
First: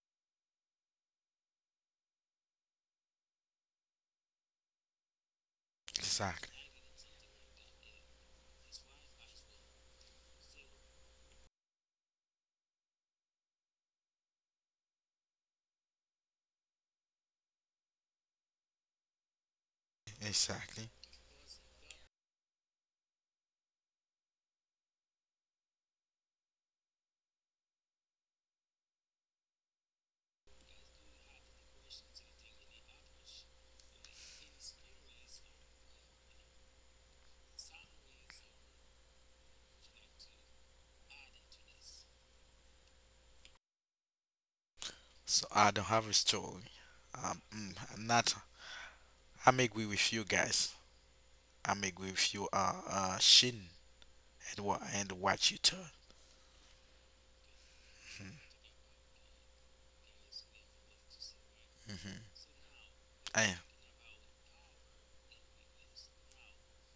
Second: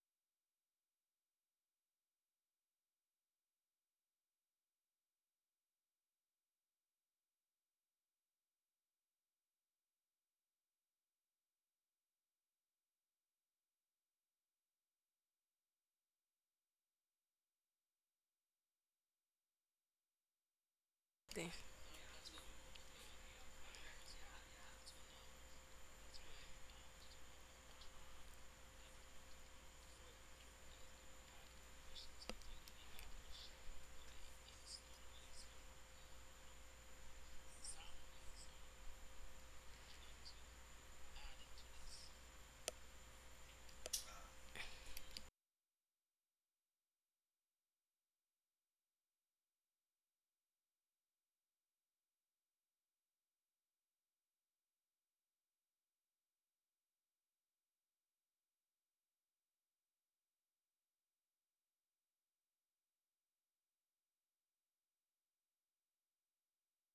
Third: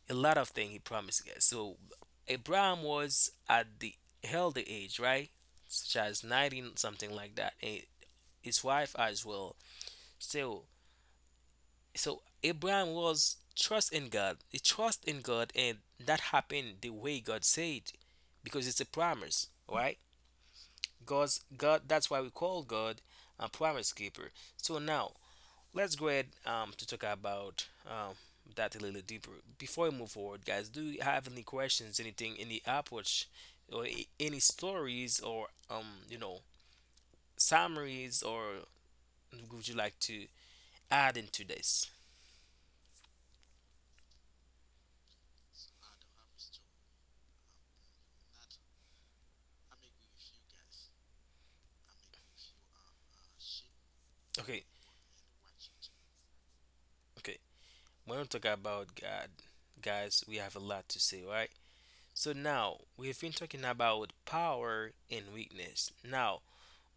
C: a lot of things he promised us. So Abraham was at the elder age, right? Such as
A: Exactly.
C: 90 something like that. And his wife as well. So Abraham was trust in God. He trust in God, and that happened the way God said, because it's a promise, right?
A: Exactly.
C: God's God. That's why we call God a promise keeper. So now let's go ahead to talk about that a little deeper. Before we move forward, guys, do you have any questions, anything, any approach, or any stories, or you know, summaries, or would you like to add into this?
A: So I don't have a story. And that I'm agree with you guys. I'm agree with you, Shin,
C: Okay,
A: and what you tell.
C: okay. When we talk about God, guys, we have a lot to say, right? So
A: Mm-hmm.
C: now we've been
A: I,
C: talking about power and weakness. Now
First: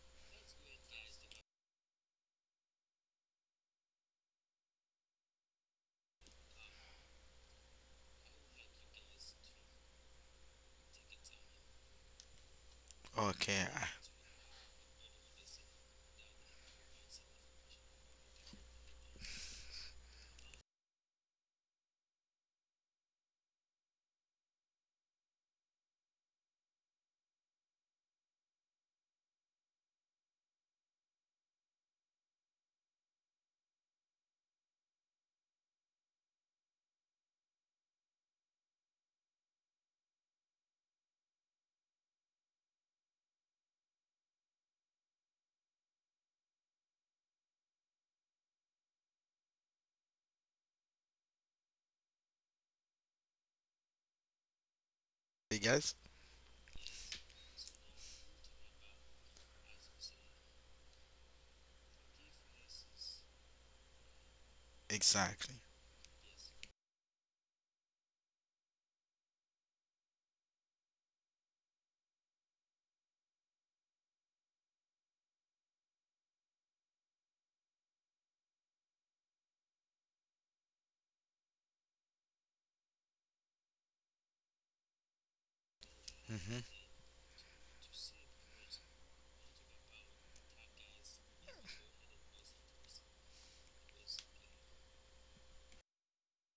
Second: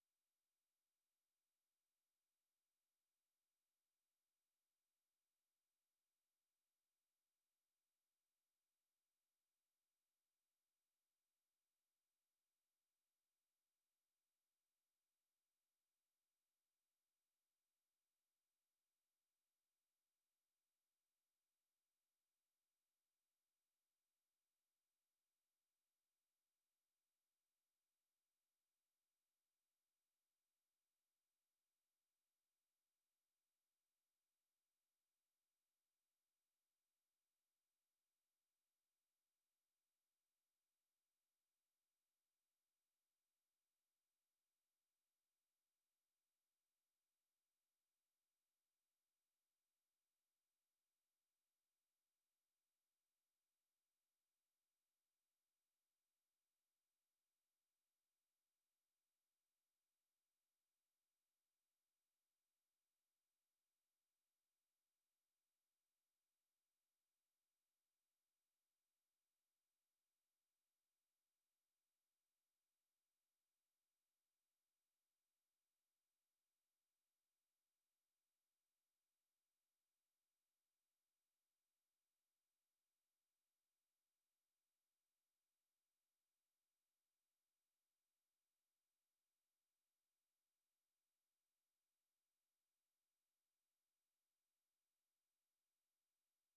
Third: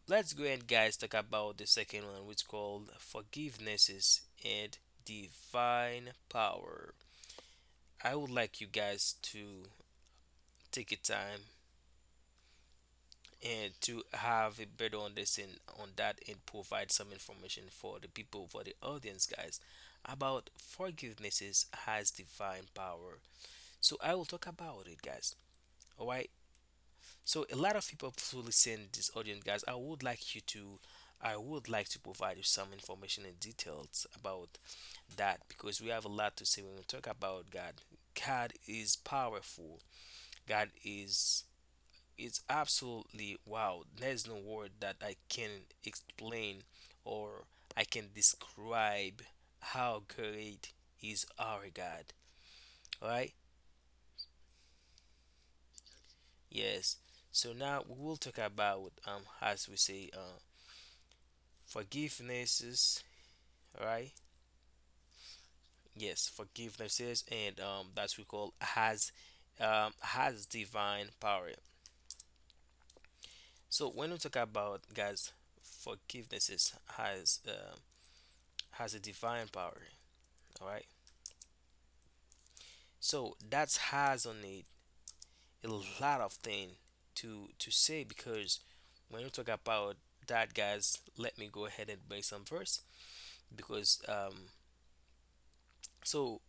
C: let's go ahead, guys, talk about the second one, which is called forgivenesses and divine power. I would like you guys to take your time
A: okay,
C: and to have a better understanding on that and provide some information for the people, for the audience, guys, about forgivenesses has divine power. So I will talk about it, guys. All right. So a lot of people who listen this audience, guys, I would like to provide you some information and details about that because we have a lot to say when we talk about God. God is powerful. God is absolutely wow. There's no word that I can explain or I can describe how great is our God. All right.
A: you guys.
C: Yes. So now we will talk about as we say forgivenesses, right?
A: Exactly.
C: Yes, forgivenesses and that's we call has divine power. So when we talk about guys forgivenesses has a divine power, all right? So that has on it a lot of
A: Mm-hmm.
C: thing to say, because when we talk about that, guys, let me go ahead and make some verse, because so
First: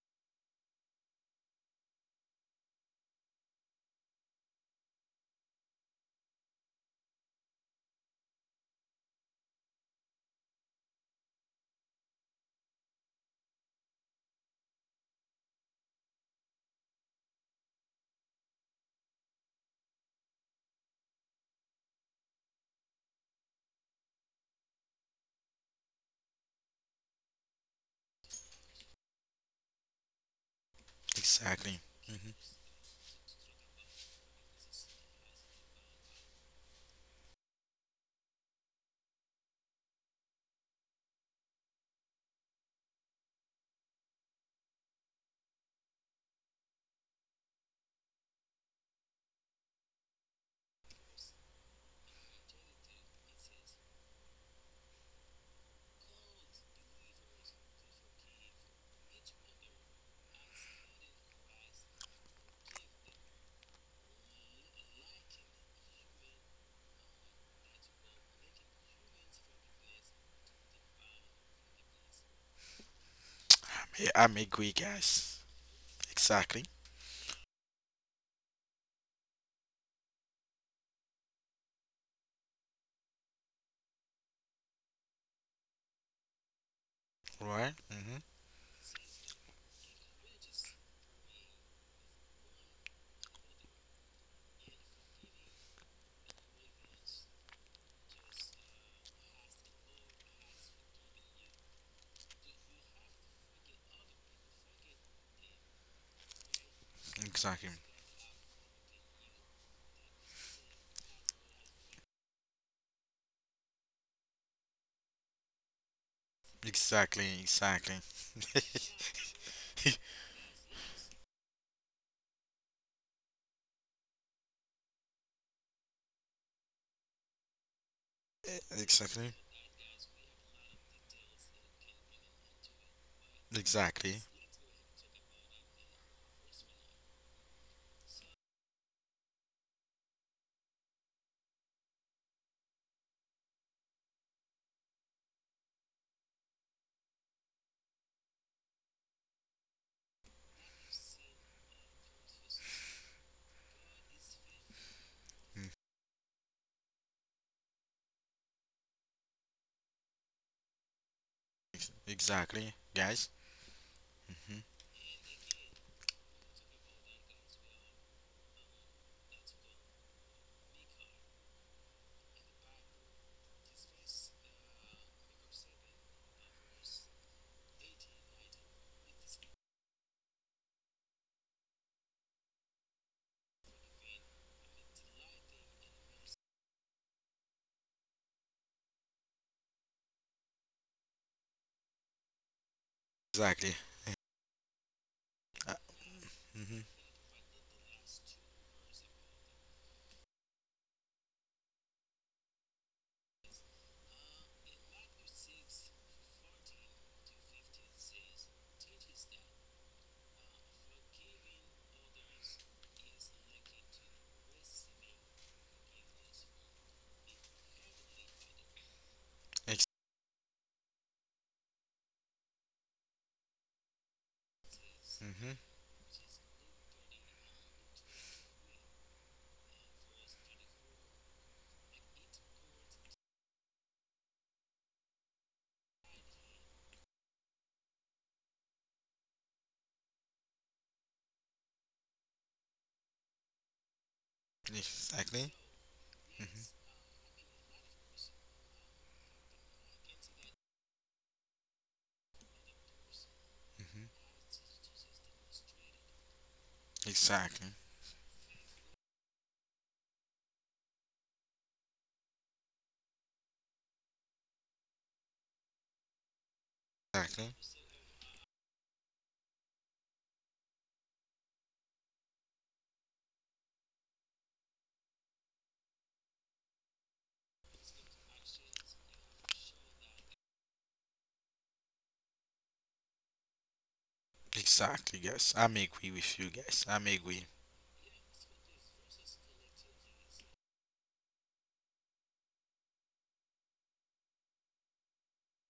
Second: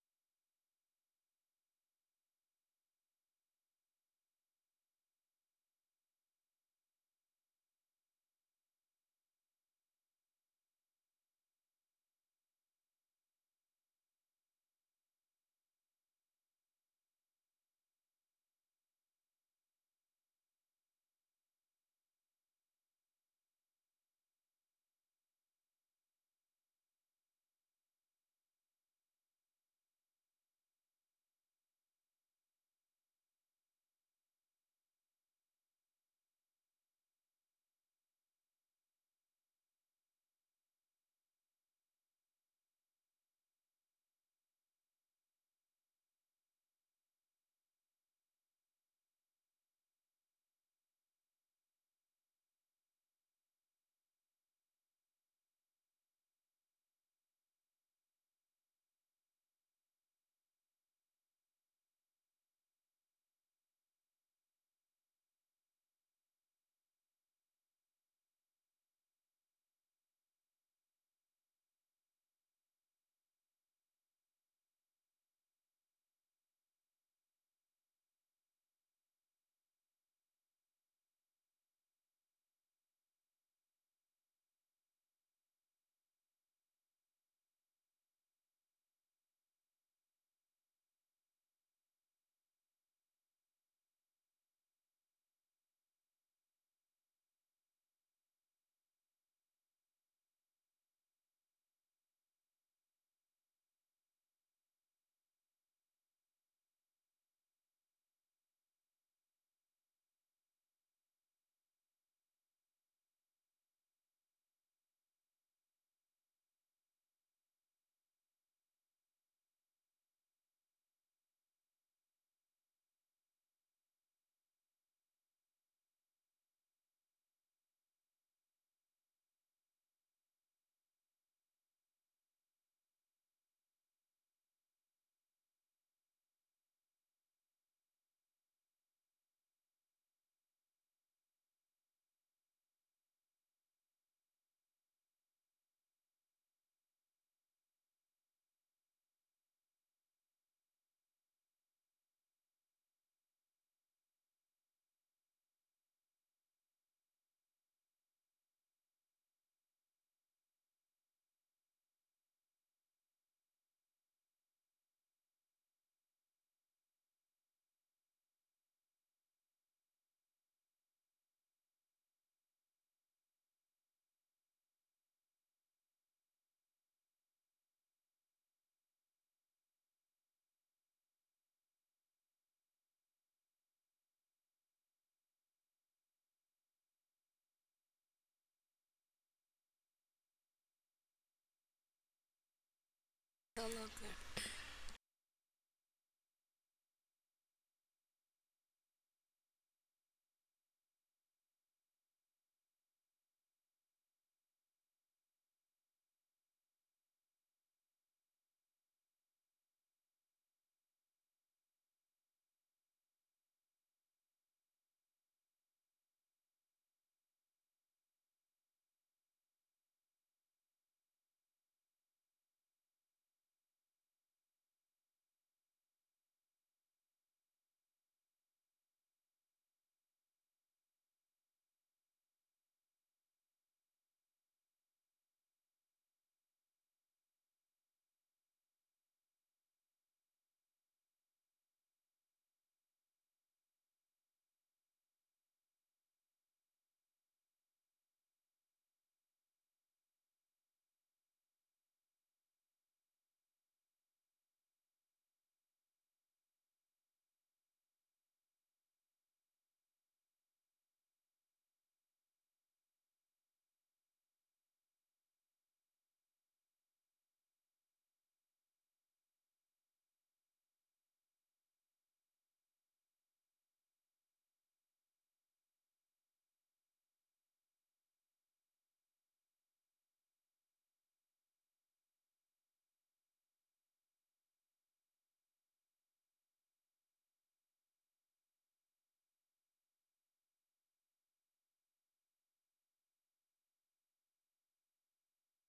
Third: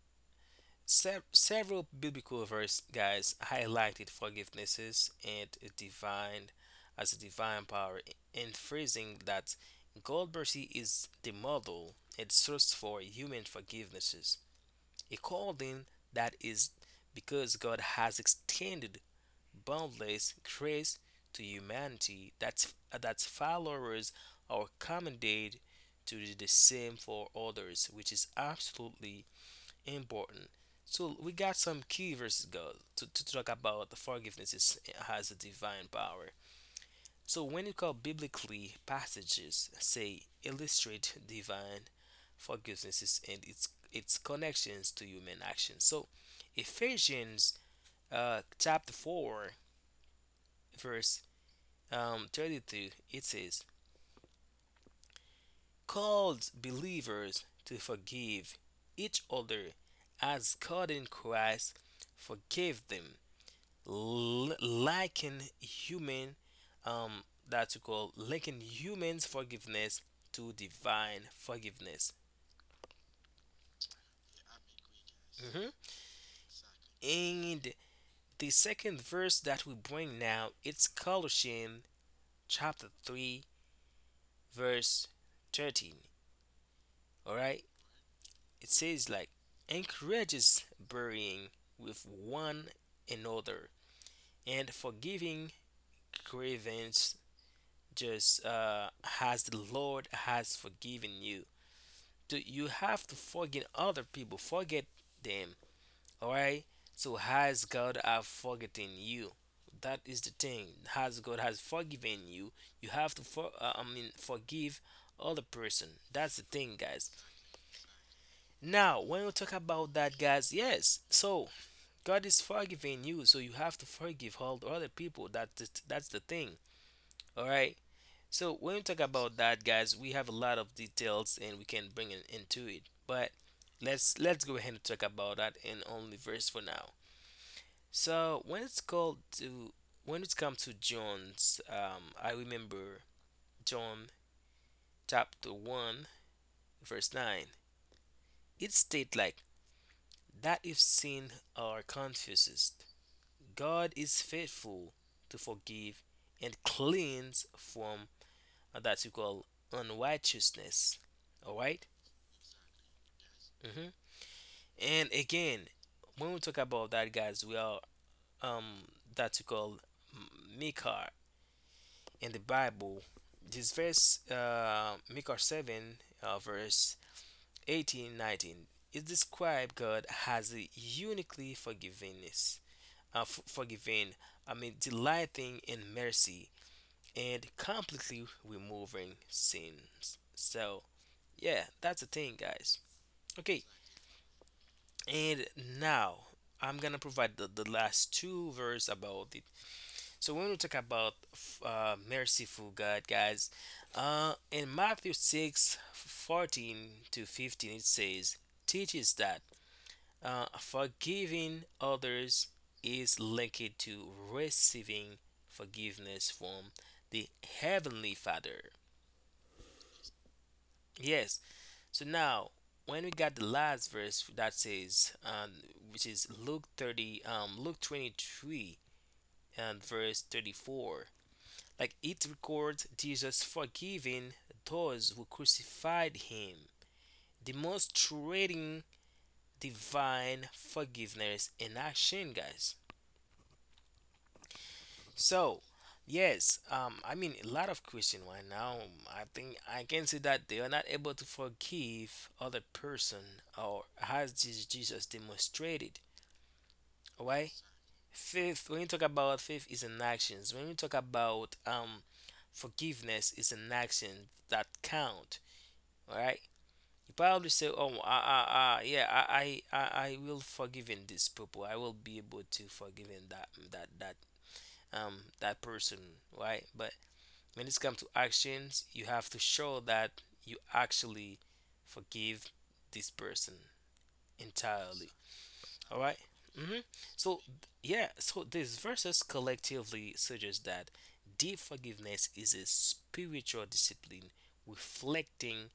C: Several biblical verse, guys, highlighted forgivenesses and a divine as a divine power, emphasizing that God mercy is the model and source for human forgivenesses. According that is because God has extended boundless grace to humanity, that followers are commended to do the same for others, which is absolutely important. So we got some
A: Exactly.
C: key
A: Mm-hmm.
C: verses God to talk about the forgiveness is, has a divine power. So when you call biblically passages say illustrate divine forgiveness and its connections to human action. So Ephesians chapter 4, verse 32, it says called believers to forgive each other as God in Christ forgave them. L- lacking human um that you call linking humans forgiveness to divine forgiveness.
A: Yeah, I'm agree, guys.
C: Mhm.
A: Exactly.
C: And the second verse that we bring now, it's Colossians chapter 3 verse 13. All right,
A: Right. Mm-hmm.
C: it says like, encourages burying with one another and forgiving grievance just as the Lord has forgiven you. To you have to forget other people, forget them. All right, so has
A: Exactly.
C: God have forgotten you? That is the thing, has God has forgiven you, you have to I mean, forgive other person. That's the thing, guys.
A: Exactly. Exactly.
C: Now when we talk about that, guys, yes, so God is forgiving you, so you have to forgive all the other people. That's the thing. All right. So
A: Eh,
C: when we talk about
A: Exactly.
C: that, guys, we have a lot of details and we can bring it into it. But let's
A: Exactly.
C: let's go ahead and talk about that in only verse for now. So when it's called to when it comes to John's, I remember John chapter 1 verse 9. It states like that if sin or confuses, God is faithful to forgive and cleanse from that you call unrighteousness. All right.
A: Exactly, guys.
C: Mm-hmm.
A: Mm-hmm.
C: And again, when we talk about that, guys, we are um that you call Micah in the Bible. This verse, Micah 7, verse 18-19, it describes God as a uniquely forgiveness, forgiving. I mean, delighting in mercy and completely removing sins. So yeah, that's the thing, guys. Okay.
A: Exactly.
B: Absolutely.
C: And
A: Uh,
C: now I'm
A: mm-hmm.
C: gonna provide the last two verse about it. So when we talk about merciful God, guys, in Matthew 6:14 to 15, it says, teaches that forgiving others is linked to receiving forgiveness from the Heavenly Father.
A: Ex-
C: Yes. So now, when we got the last verse that says,
A: mm-hmm.
C: which is Luke 30, Luke 23 and verse 34, like it records Jesus forgiving those who crucified him, demonstrating divine forgiveness in action, guys.
A: Exactly.
C: So,
A: Mm-hmm.
C: yes, I mean, a lot of Christians right now, I think I can say that they are not able to forgive other person or
A: Mm-hmm.
C: has this Jesus demonstrated, right?
A: Exactly.
C: Faith, when you talk about faith is an actions. When you talk about forgiveness is an action that count, right? You probably
A: Exactly.
C: say, oh, yeah, I will forgive in this people. I will be able to forgive in um, that person, right? But when it's come to actions, you have to show that you actually forgive this person entirely,
A: Exactly, guys. I'm
C: all right?
A: agree with you
C: Mm-hmm.
A: guys. I'm
C: So
A: agree.
C: yeah, so these verses collectively suggest that deep forgiveness is a spiritual discipline reflecting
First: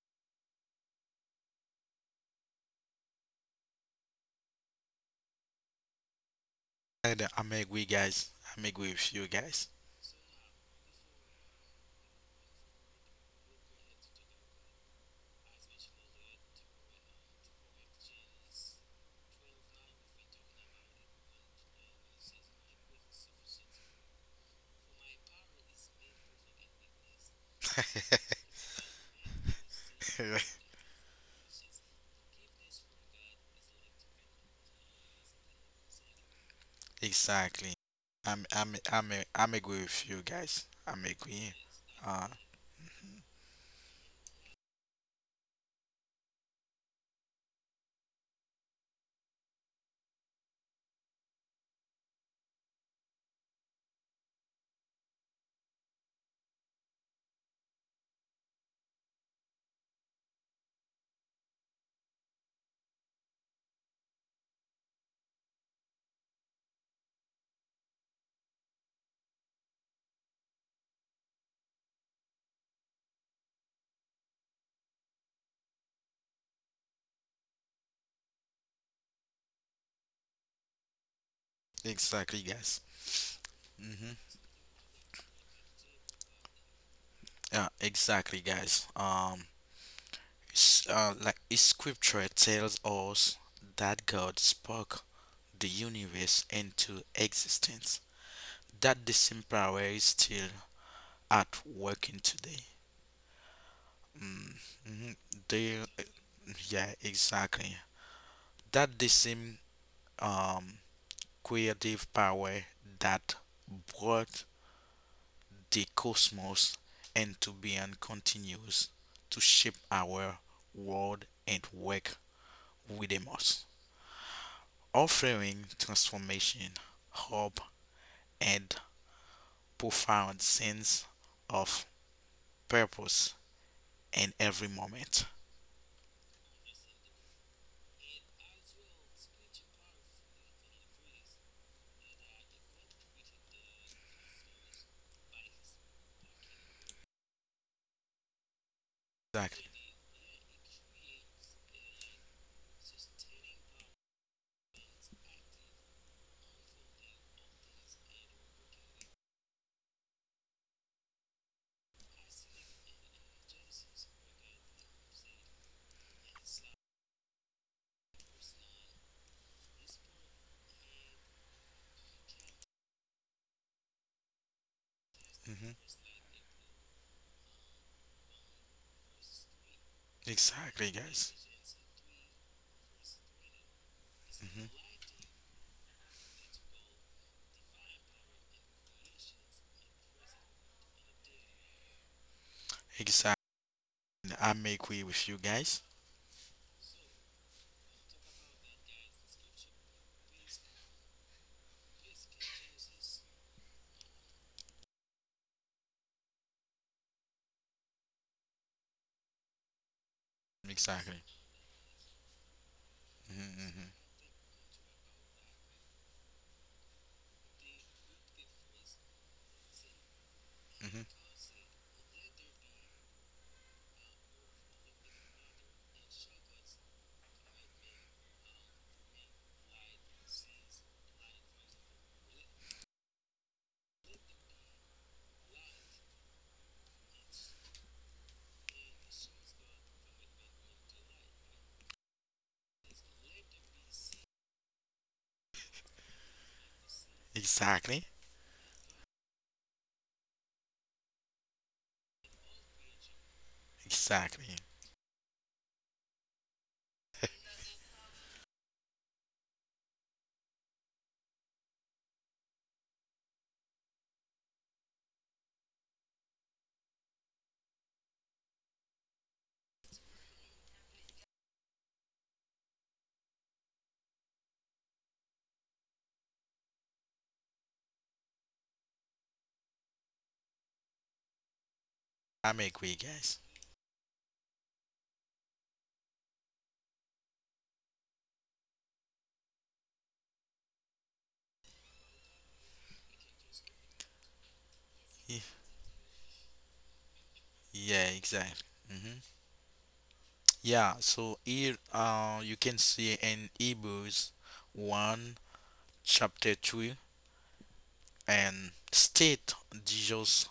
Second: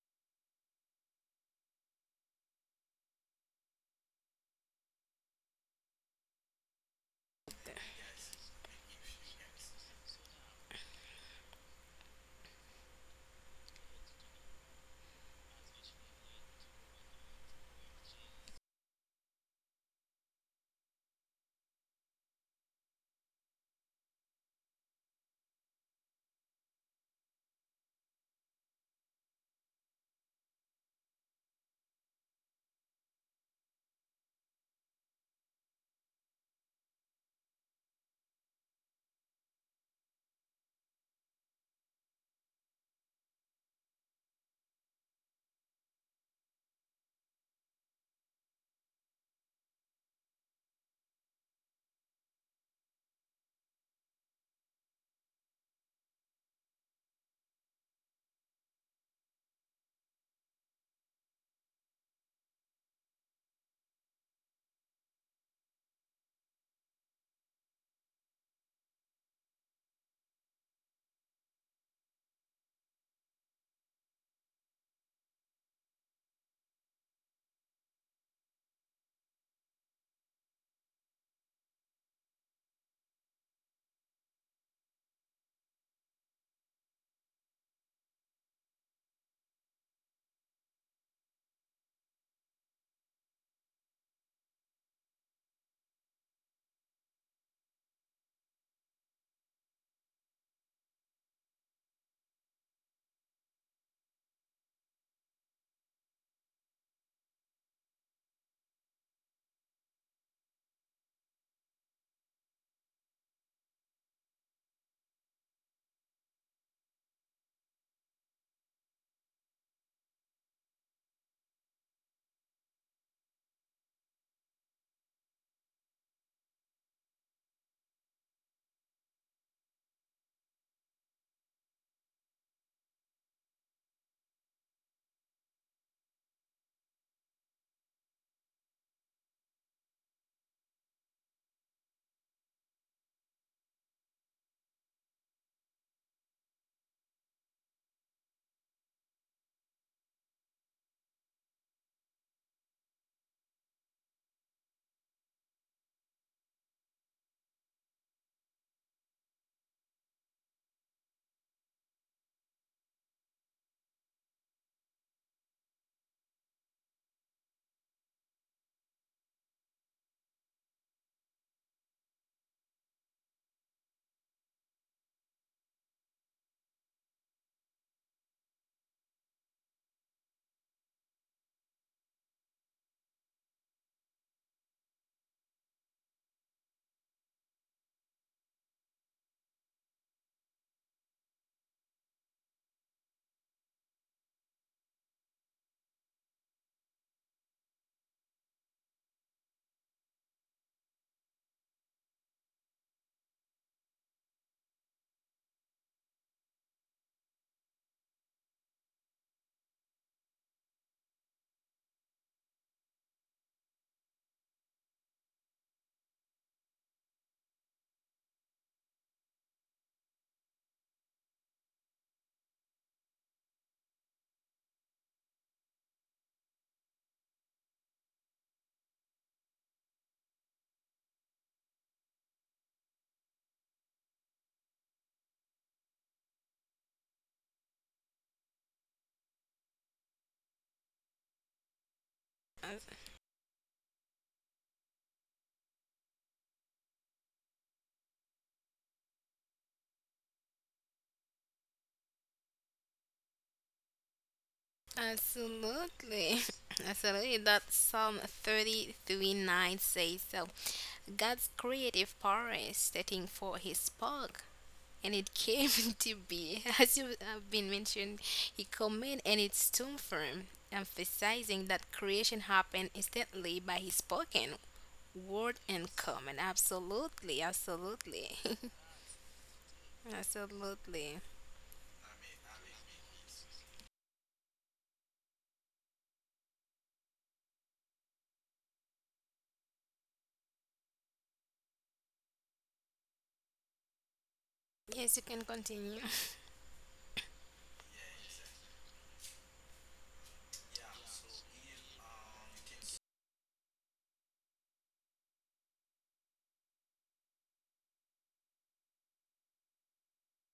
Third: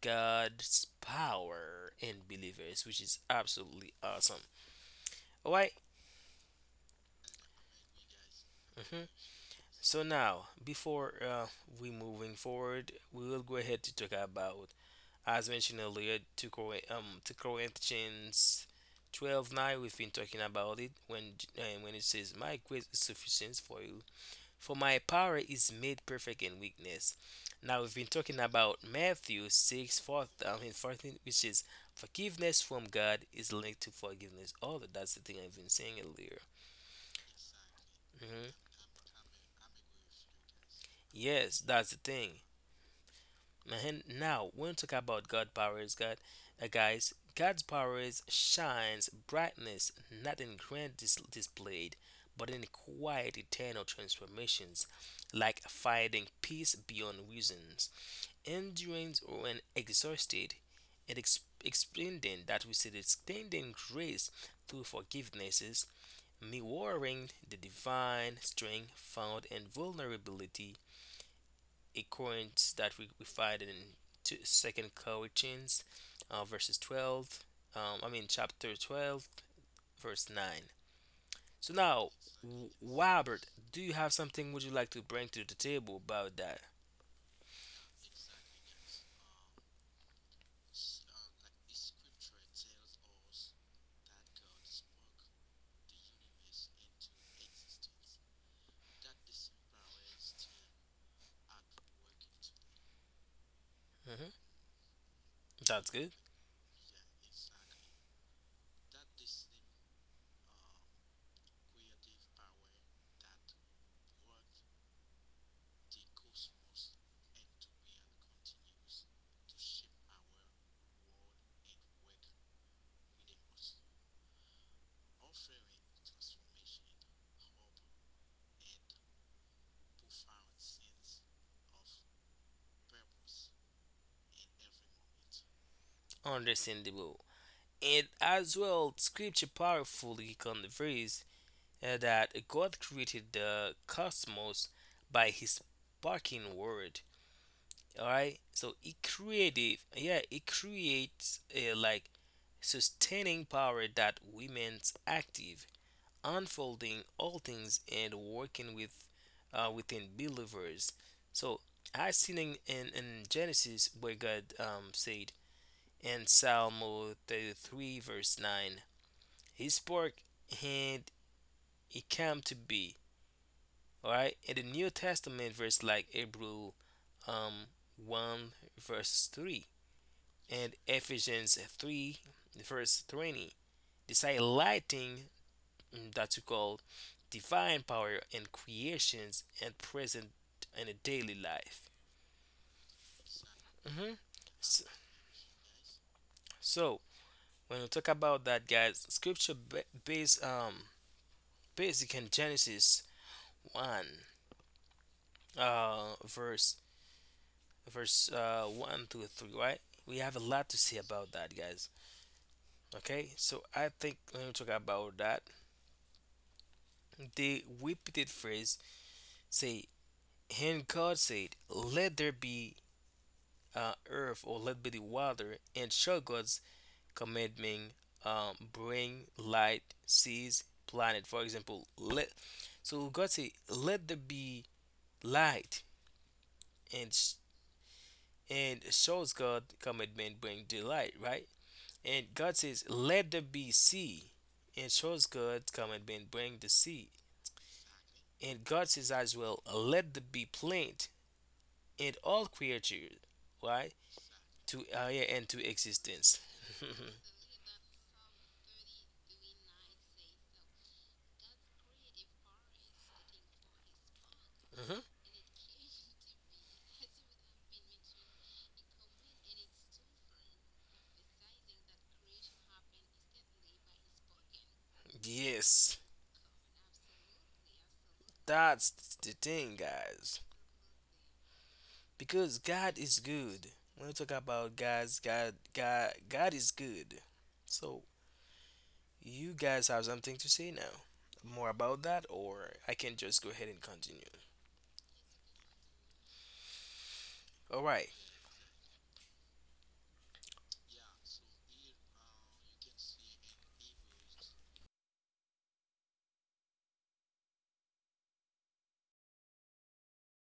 C: God's power in believers, which is absolutely awesome, all right?
A: And I'm agree, guys. I'm agree
C: Mm-hmm.
A: with you guys.
C: So now, before we moving forward, we will go ahead to talk about, as mentioned earlier, to Corinthians 12:9. We've been talking about it when it says, my grace is sufficient for you, for my power is made perfect in weakness. Now, we've been talking about Matthew 6 fourth. 4, and 14, which is forgiveness from God is linked to forgiveness. Oh, that's the thing I've been saying earlier.
A: [LAUGHS] exactly. I'm
C: Hmm.
A: I'm I'm I'm agree with you guys. I'm agree.
C: Yes, that's the
A: Uh,
C: thing. And now when we talk about God powers, God's powers shines brightness not in grand displayed, but in quiet eternal transformations, like finding peace beyond reasons, endurance when exhausted, and extending that we said extending grace through forgivenesses, mirroring the divine strength found in vulnerability accordance that we find in Second Corinthians, verses 12. I mean, chapter 12, verse 9. So now,
A: exactly, guys.
C: Robert, do you have
A: Mm-hmm.
C: something would you like to bring to the table about that?
A: Yeah, exactly, guys. Like Scripture tells us that God spoke the universe into existence. That the same power is still at working today.
C: Hmm.
A: Mm-hmm. They,
C: That's good.
A: yeah, exactly. That the same um, creative power that brought the cosmos into being continues to shape our world and work within us, offering transformation, hope, and profound sense of purpose in every moment.
C: Understandable, and as well, Scripture powerfully conveys that God created the cosmos by His spoken word. All right, so it
A: Exactly.
C: creative, yeah, it creates a like sustaining power that remains active unfolding all things and working within believers. So I seen in Genesis where God said in Psalm 33 verse 9, He spoke and it came to be. All right, in the new testament
A: Hmm.
C: verse like Hebrew um, 1 verse 3 and
A: Exactly, guys.
C: Ephesians 3, verse 20. This
A: Hmm.
C: highlighting, that we call divine power and creations and present in a daily life.
A: Exactly.
C: Hmm.
A: I
C: So,
A: make way with you guys.
C: so, when we talk about that, guys, scripture ba- base basic in Genesis one verse one to three, right? We have a lot to say
A: Exactly.
C: about that, guys. Okay, so
A: Mhm,
C: I
A: hmm.
C: think when we talk about that, the repeated phrase say, and
A: Hmm.
C: God said, let there be earth or let be the water, and show God's commandment, bring light, seas, planet. For example, let so God said, let there be light, and shows God commandment bring the light, right? And God says,
B: As-
C: let there be sea, and shows God's commandment bring the sea.
A: Exactly.
C: And God says as well, let there be plant and all creatures, right?
A: Exactly.
C: To area and to existence.
B: Absolutely. [LAUGHS]
C: [LAUGHS]
B: Absolutely. That Psalm 33:9 says so. God's creative power is setting for his spark.
C: Mhm.
B: And it came [LAUGHS] to be, as you have been mentioned, he commanded and it stood firm, emphasizing that creation happened instantly by his spoken word and
C: Yes,
B: comment. Absolutely, absolutely. [LAUGHS]
C: that's the thing, guys.
B: Absolutely.
A: I
C: Because
A: make
C: God
A: way,
C: is
A: guys.
C: good. When we talk about, guys, God is good. So you guys have something to say now, more about that, or I can just go ahead and continue.
B: Yes, you can
A: Ye-
B: continue.
C: All right.
A: Yeah, exactly. Hmm. Yeah, so here you can see in Hebrews 1, chapter 2, and state Jesus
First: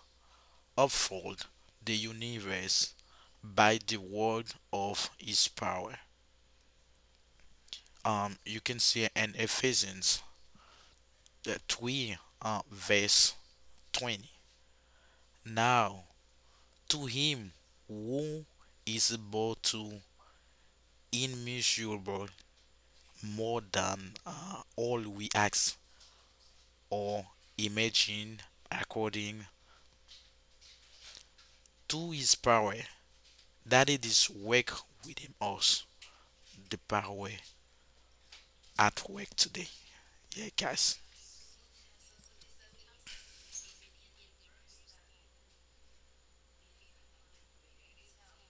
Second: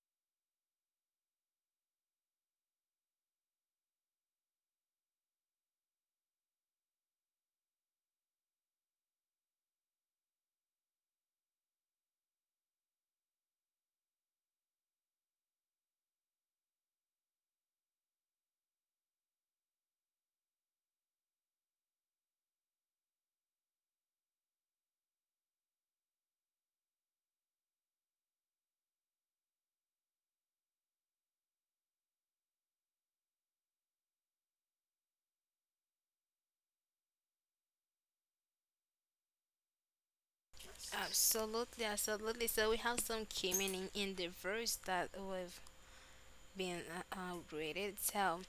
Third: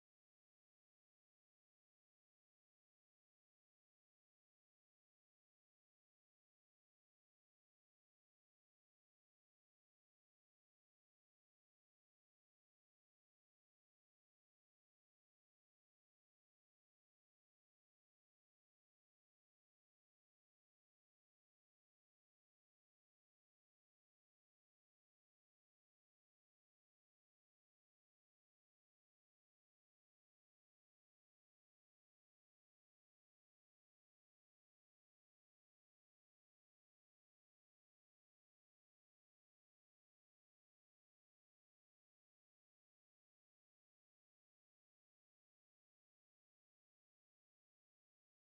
A: uphold the universe by the word of his power. You can see in Ephesians 3, verse 20. Now, to him who is able to immeasurable more than all we ask or imagine according to his power that it is work within us, the power at work today, yeah guys.
B: [LAUGHS] Absolutely, absolutely. So we have some commenting in the verse that we've been read. So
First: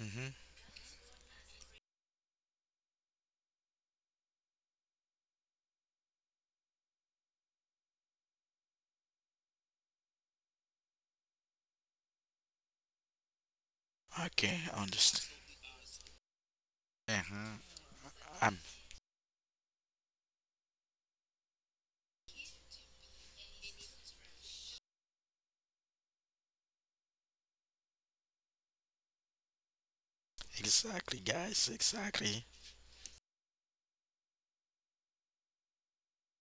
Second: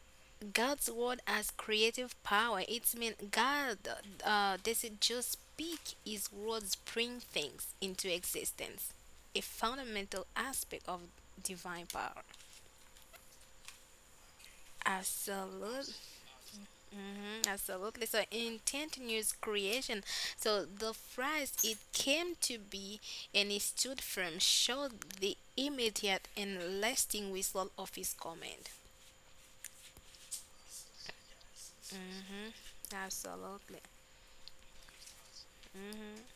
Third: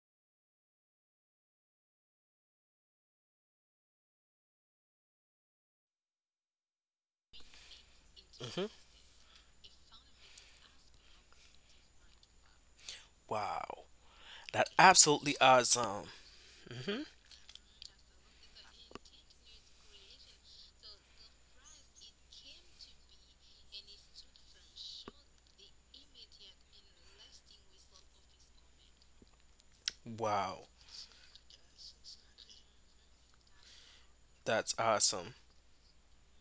A: Mm-hmm.
B: God's word has creative power. It's mean God doesn't just speak; His words bring things into
C: Mm-hmm.
B: existence. A fundamental aspect of divine power.
C: Wow,
A: Okay,
C: that's
A: understand.
C: absolutely
B: Absolutely.
C: awesome. Hmm.
B: Mhm,
A: Hmm.
B: absolutely. So
A: um,
B: intent news creation. So the phrase it came to be and it stood firm showed the immediate and lasting result of his comment.
C: Wow,
A: exactly guys, exactly.
B: Absolutely.
C: that's awesome.
B: Hmm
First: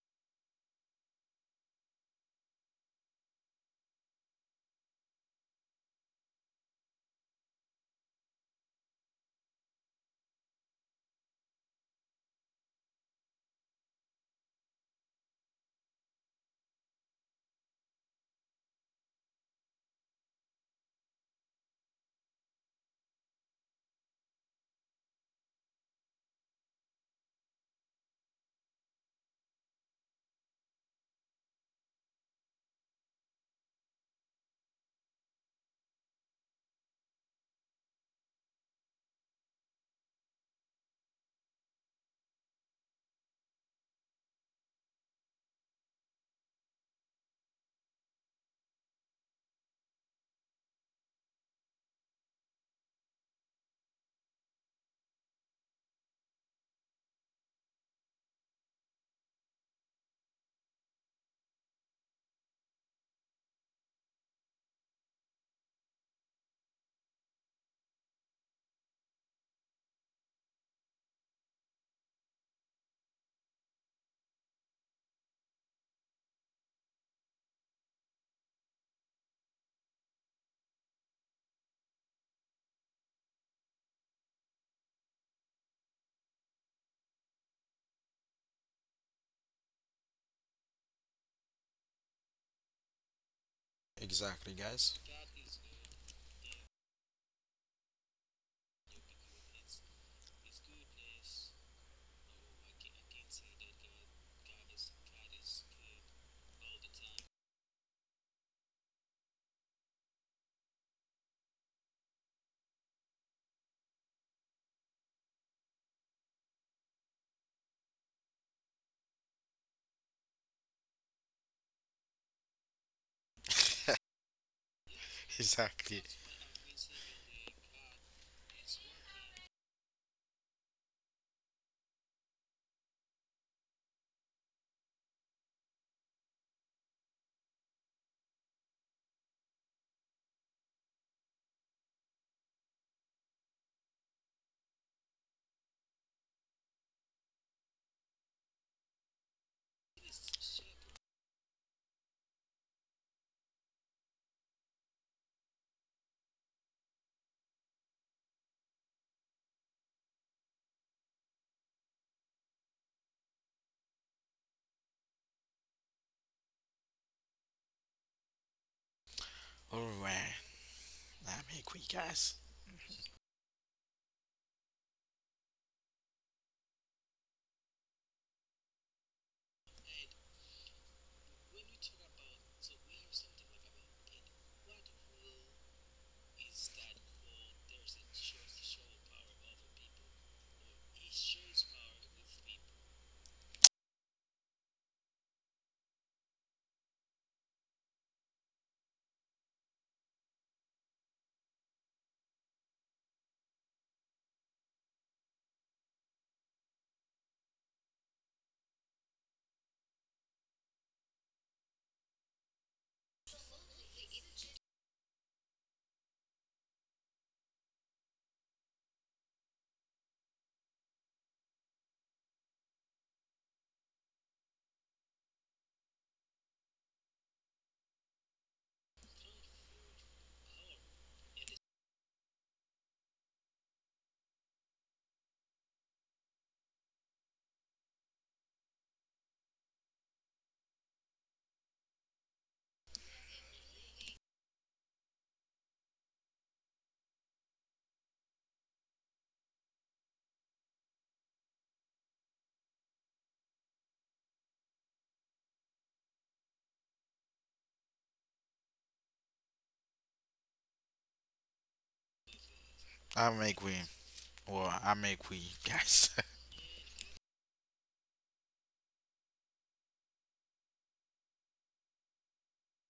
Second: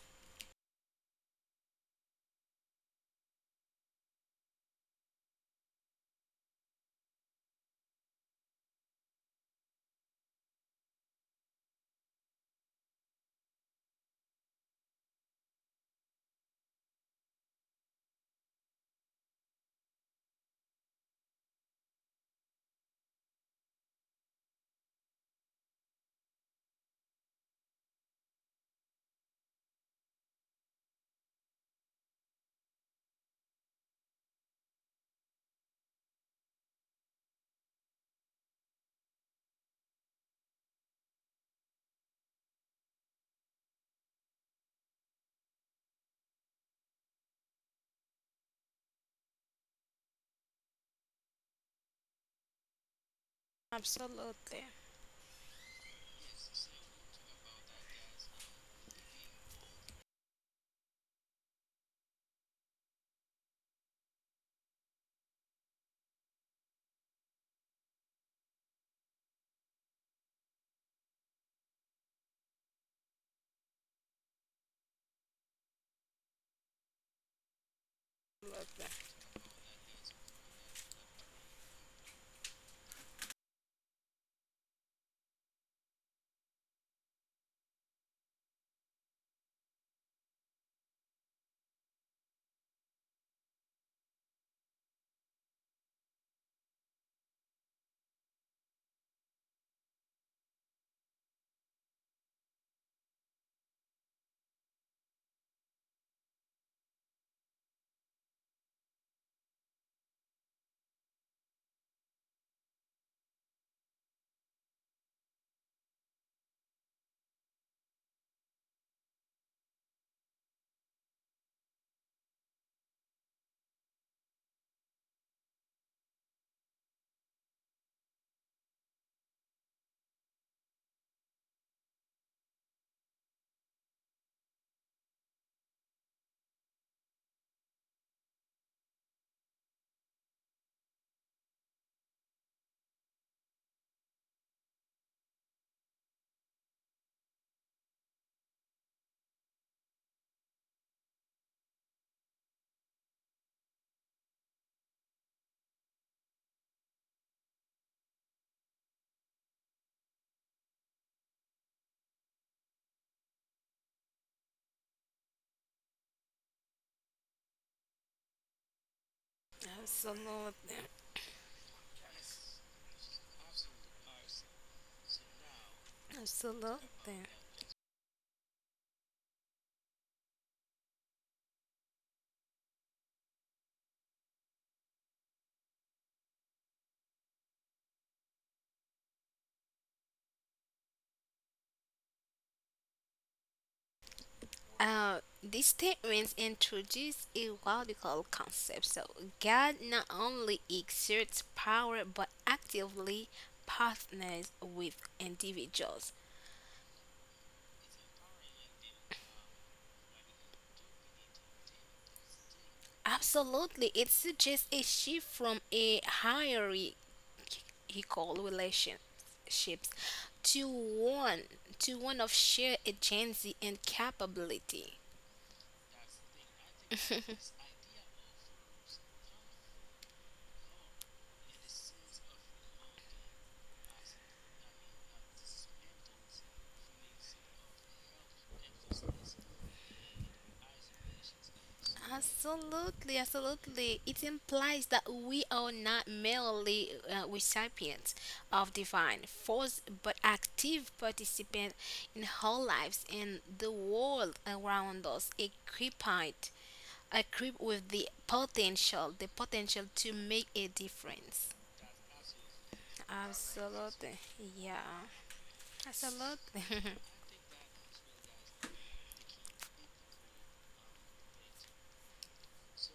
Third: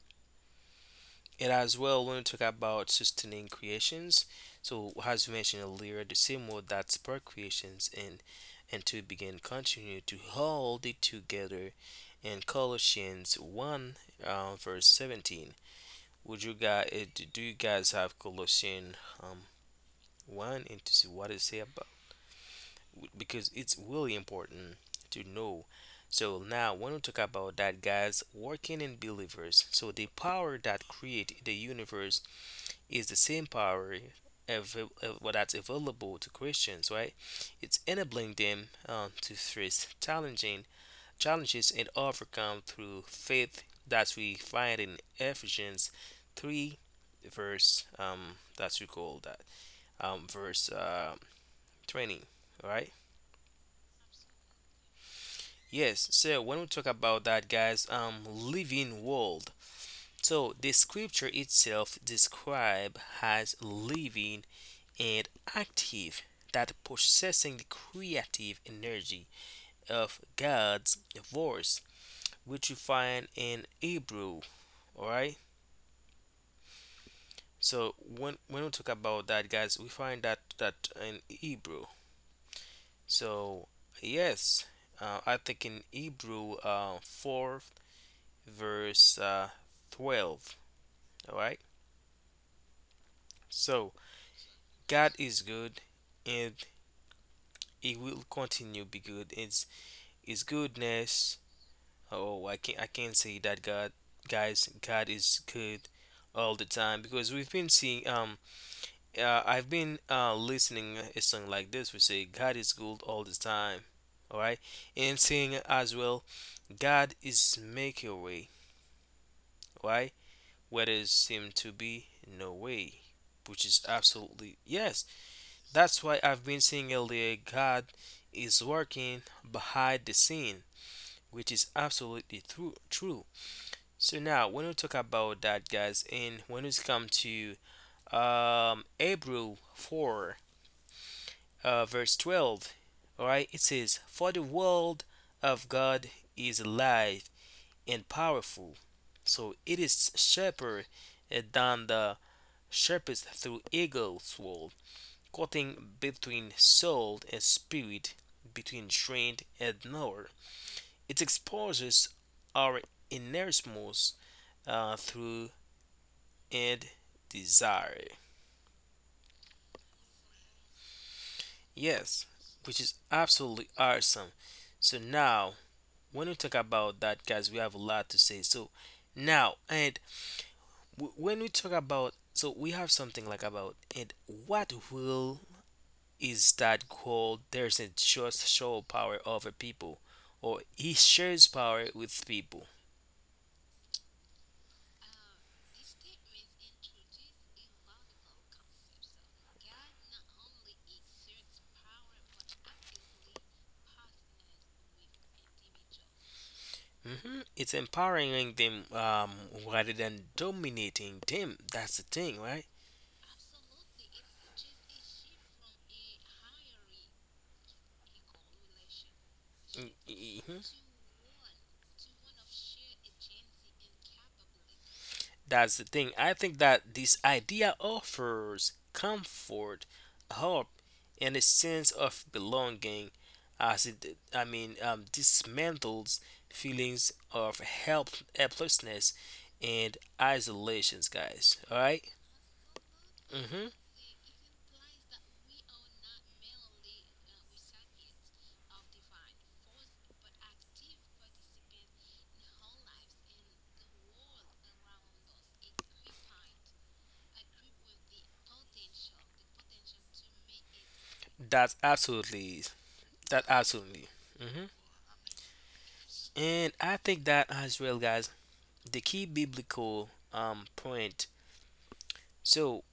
C: It as well, when we talk about sustaining creations, so as we mentioned earlier, the same word that spark creations and to begin continue to hold it together in Colossians 1, verse 17. Would you guys Do you guys have Colossians um, 1 and to see what it say about, because it's really important to know. So now when we talk about that, guys, working in believers, so the power that create the universe is the same power av- that's available to Christians, right? It's enabling them, to face challenging challenges and overcome through faith that we find in Ephesians 3 verse that's we call that verse 20. All right.
B: Absolutely.
C: Yes, so when we talk about that, guys, living world, so the scripture itself described as living and active, that possessing the creative energy of God's voice, which you find in Hebrew. All right. So when we talk about that, guys, we find that in Hebrew. So yes, I think in Hebrew, fourth verse 12. All right. So
A: Exactly, guys.
C: God is good, and He will continue be good. It's His goodness. Oh, I can't say that, God, guys, God is good all the time, because we've been seeing, I've been listening a song like this. We say God is good all the time, all right, and saying as well, God is make a way, right? Where there seem to be no way, which is absolutely yes.
A: [LAUGHS] exactly.
C: That's why I've been saying earlier, God is working behind the scene, which is absolutely true. True. So now, when we talk about that, guys, and when we come to Hebrew 4, verse 12, all right, it says, for the world of God is alive and powerful, so it is sharper than the sharpest through eagle's sword, cutting between soul and spirit, between strength and power. It exposes our innermost, through and desire.
A: All right,
B: Absolutely.
A: I'm agree
C: Yes,
A: guys.
C: which is absolutely awesome. So now, when we talk about
B: Absolutely.
C: that, guys, we have a lot to say. So now, and when we talk about, so we have something like about, and what will is that called? There's a just show power over people, or he shares power with people.
B: These statements introduce a radical concept. So God not only exerts power but actively partners with individuals.
C: Hmm. It's empowering them, rather than dominating them. That's the thing, right?
B: Absolutely, it suggests a shift from a hierarchical relationships
C: Mm. Mhm.
B: to one of shared agency and capability.
C: That's the thing. I think that this idea offers comfort, hope, and a sense of belonging as it, I mean, dismantles feelings of helplessness and isolations, guys. All right?
B: Absolutely,
C: Mm-hmm.
B: absolutely. It implies that we are not merely recipients of divine force, but active participants in our lives and the world around us, equipped I with the potential to make a difference.
C: That's absolutely, that
A: I'm agree.
C: absolutely.
B: Absolutely.
C: Mm-hmm.
A: Or
B: Yeah.
A: I make we guys.
B: Absolutely.
C: And I think that as well, guys, the key biblical, point. So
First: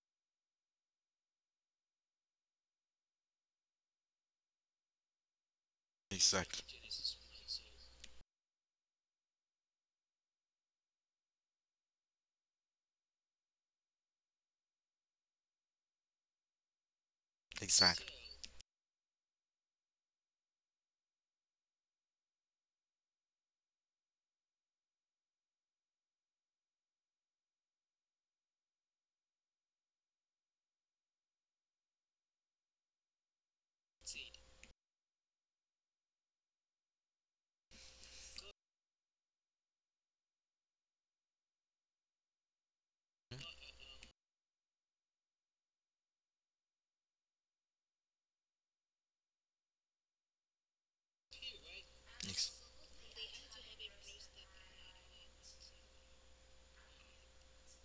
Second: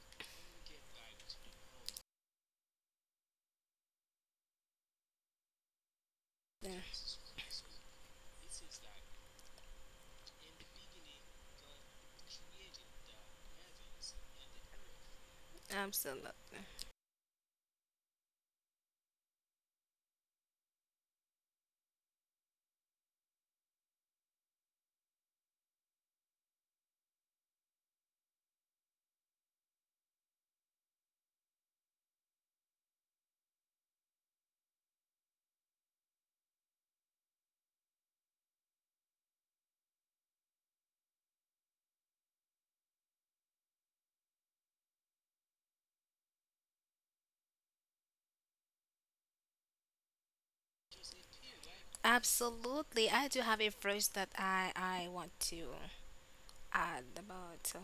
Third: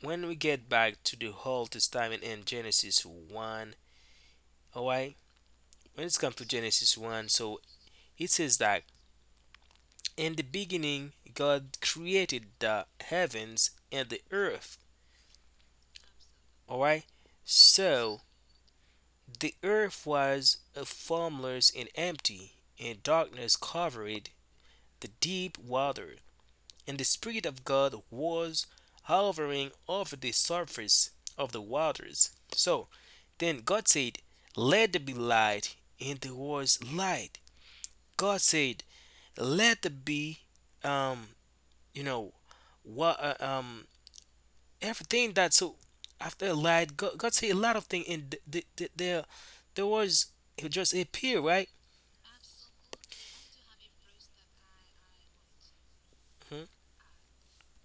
C: when we get back to the whole testament in Genesis 1, all right, when
A: [LAUGHS]
C: it's come to
A: exactly.
C: Genesis
B: [LAUGHS]
C: 1, so it says that, in the beginning God created the heavens and the earth.
B: Absolutely.
C: All right,
A: Exactly.
C: so the earth was formless and empty, and darkness covered the deep water, and the spirit of God was hovering over the surface of the waters. So then God said, let there be light, and there was light. God said, let there be, um, you know, what, everything that. So after light, God said a lot of things, and th- th- th- there was it just appear, right?
A: Ex-
B: Absolutely. I do have a phrase that I want to
C: Mhm.
B: add about. So,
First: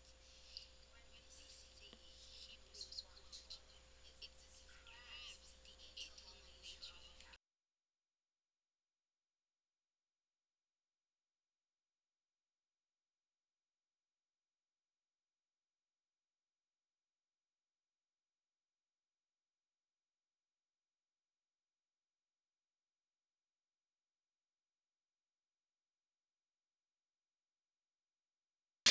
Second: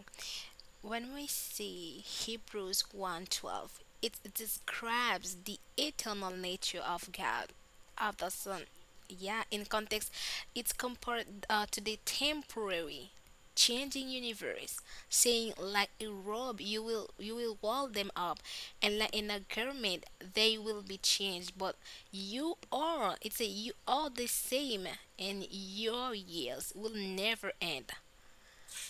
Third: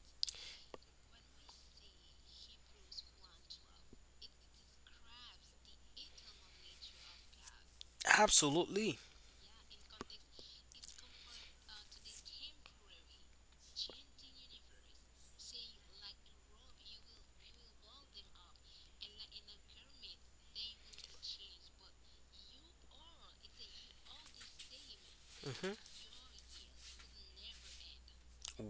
B: when we see Hebrews 1:12, it describes the eternal nature of God, of the Son.
C: Absolutely.
B: Yeah, in context, it's compared to the temporary, changing universe, saying like a robe, you will wall them up, and like in a garment, they will be changed. But you are the same, and
C: Hmm.
B: your years will never end.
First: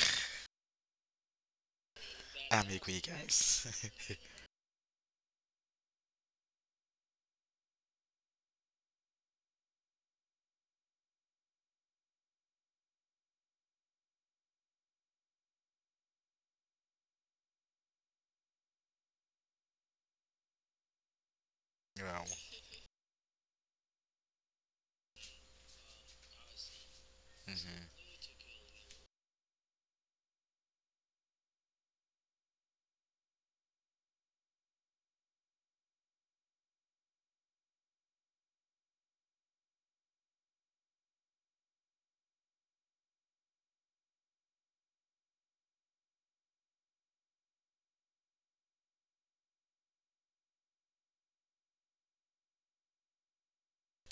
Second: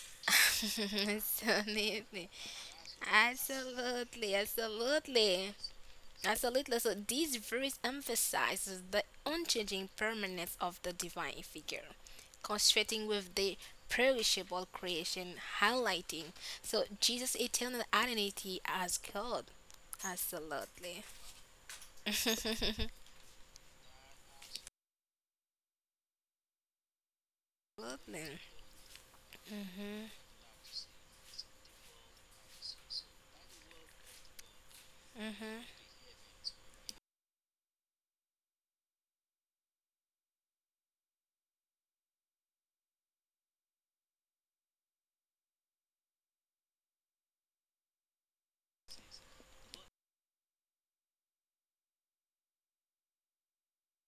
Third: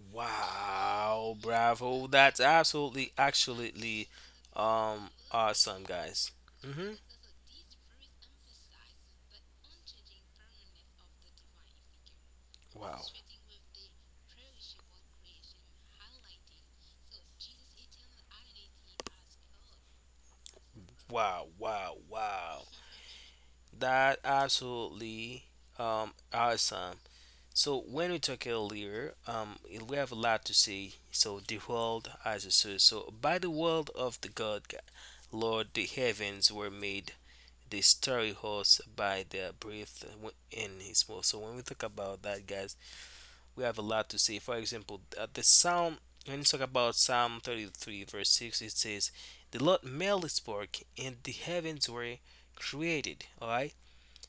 B: [LAUGHS]
C: Wow,
B: so
C: bravo!
B: amazing.
C: That's
A: I make we
C: absolutely,
A: guys.
C: absolutely,
B: Absolutely, absolutely,
C: awesome, guys. Hmm.
B: absolutely. So this verse emphasizes the unchanging permanence of the divine figure,
C: Wow,
B: concentrating with the perishable creation, highlighting so Jesus' eternal identity as God. Absolutely,
C: wow, wow,
A: [LAUGHS] wow.
C: wow. That absolutely, awesome. So when we
A: Hmm.
C: talk
B: absolutely,
C: earlier, we have a
B: mhm,
C: lot to say. So the world as a source. So by the world of the God, Lord,
B: mhm,
C: the heavens were made. The starry host by the breath in His mouth. So when we talk about that, guys, we have a lot to say. For example, at the Psalm. When you talk about Psalm 33, verse 6, it says, "The Lord made his work, and the heavens were created." All right.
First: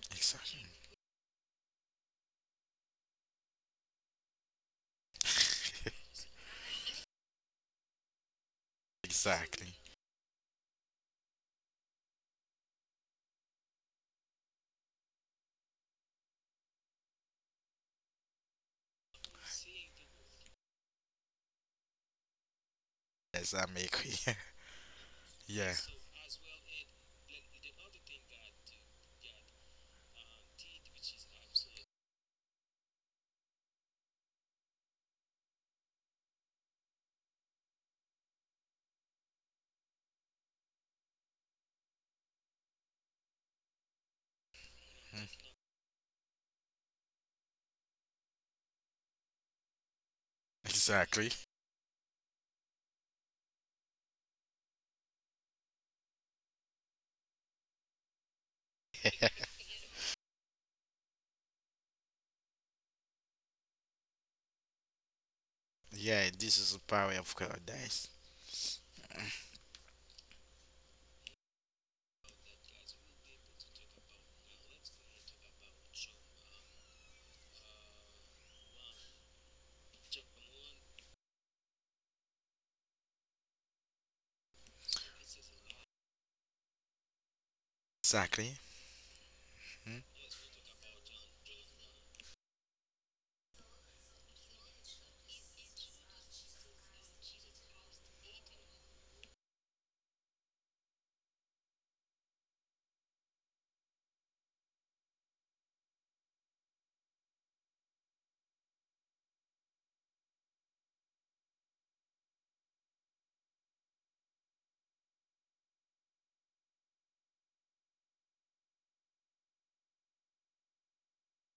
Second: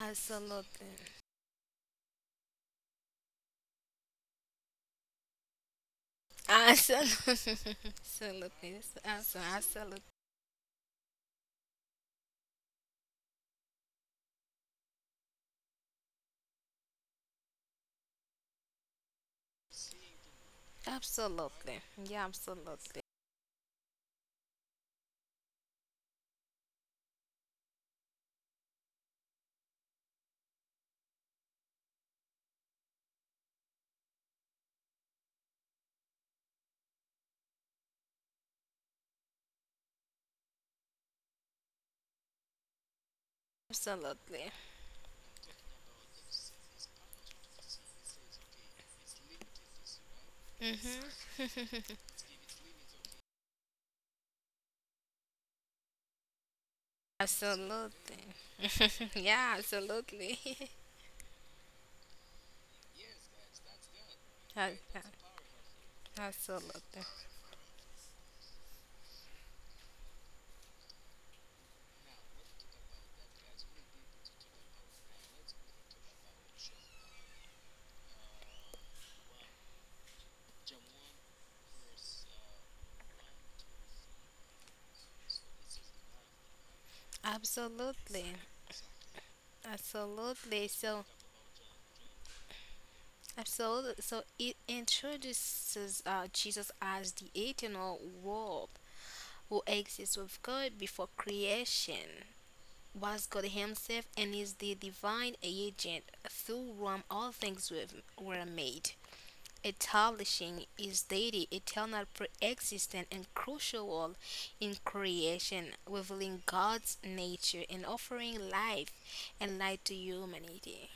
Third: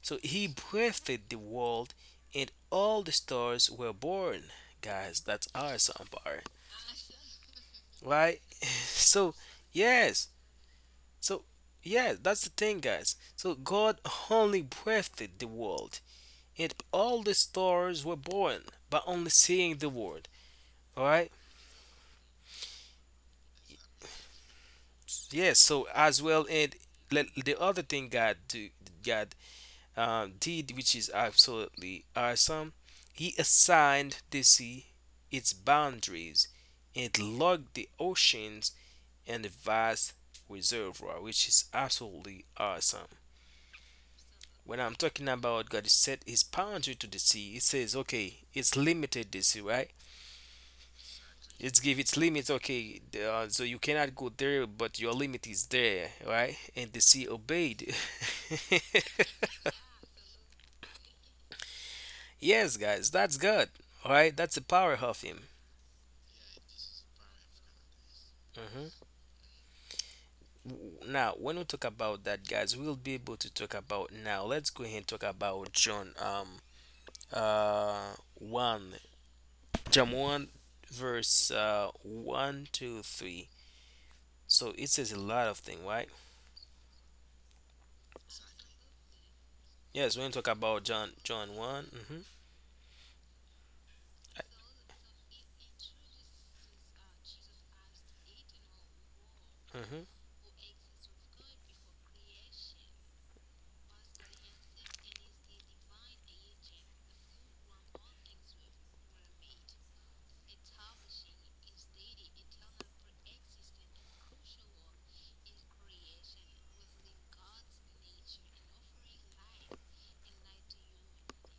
C: So he
A: Exactly.
C: breathed the world, and all the stars were born. Guys, that's awesome part,
B: absolutely, [LAUGHS]
C: right? [LAUGHS]
B: absolutely,
A: [LAUGHS]
C: So,
A: exactly.
B: absolutely,
C: yes. So, yeah, that's the thing, guys. So God only breathed the world, and all the stars were born by only seeing the word. All right.
B: absolutely, yeah, absolutely,
A: Yes, I make we. [LAUGHS]
C: Yes.
A: yeah.
C: So as well, and the other thing God do, God did, which is absolutely awesome. He assigned the sea its boundaries and logged the oceans and the vast reservoir, which is absolutely awesome.
B: absolutely.
C: When I'm talking
A: Mhm.
C: about God set his boundary to the sea, it says, okay, it's limited the sea, right?
B: Mhm.
A: Exactly.
C: It's give its
B: [LAUGHS]
C: limits, okay, so you cannot go there, but your limit is there, right? And the sea obeyed.
B: Absolutely. [LAUGHS] yeah,
C: [LAUGHS]
B: absolutely.
C: Yes, guys, that's good. All right, that's the
B: [LAUGHS]
C: power
B: Ab-
C: of him.
A: Yeah, this is the power
B: absolutely.
A: of God, guys.
C: Mhm. Now, when we talk about that, guys, we'll be able to talk about now. Let's go ahead and talk about John. Uh, one, John one, verse one, two, three. So it says a lot of thing, right?
A: Exactly.
B: Absolutely.
A: Mhm.
C: Yes, we're gonna talk about John,
B: Absolutely.
C: John
B: So,
C: one. Mm-hmm.
B: absolutely. So, it introduces Jesus as the eternal Word
C: Mm-hmm.
B: who exists with God before creation, was God Himself, and is the divine agent through whom all were made. Establishing is deity, eternal, pre-existent, and crucial in creation, revealing God's nature and offering life and light to humanity.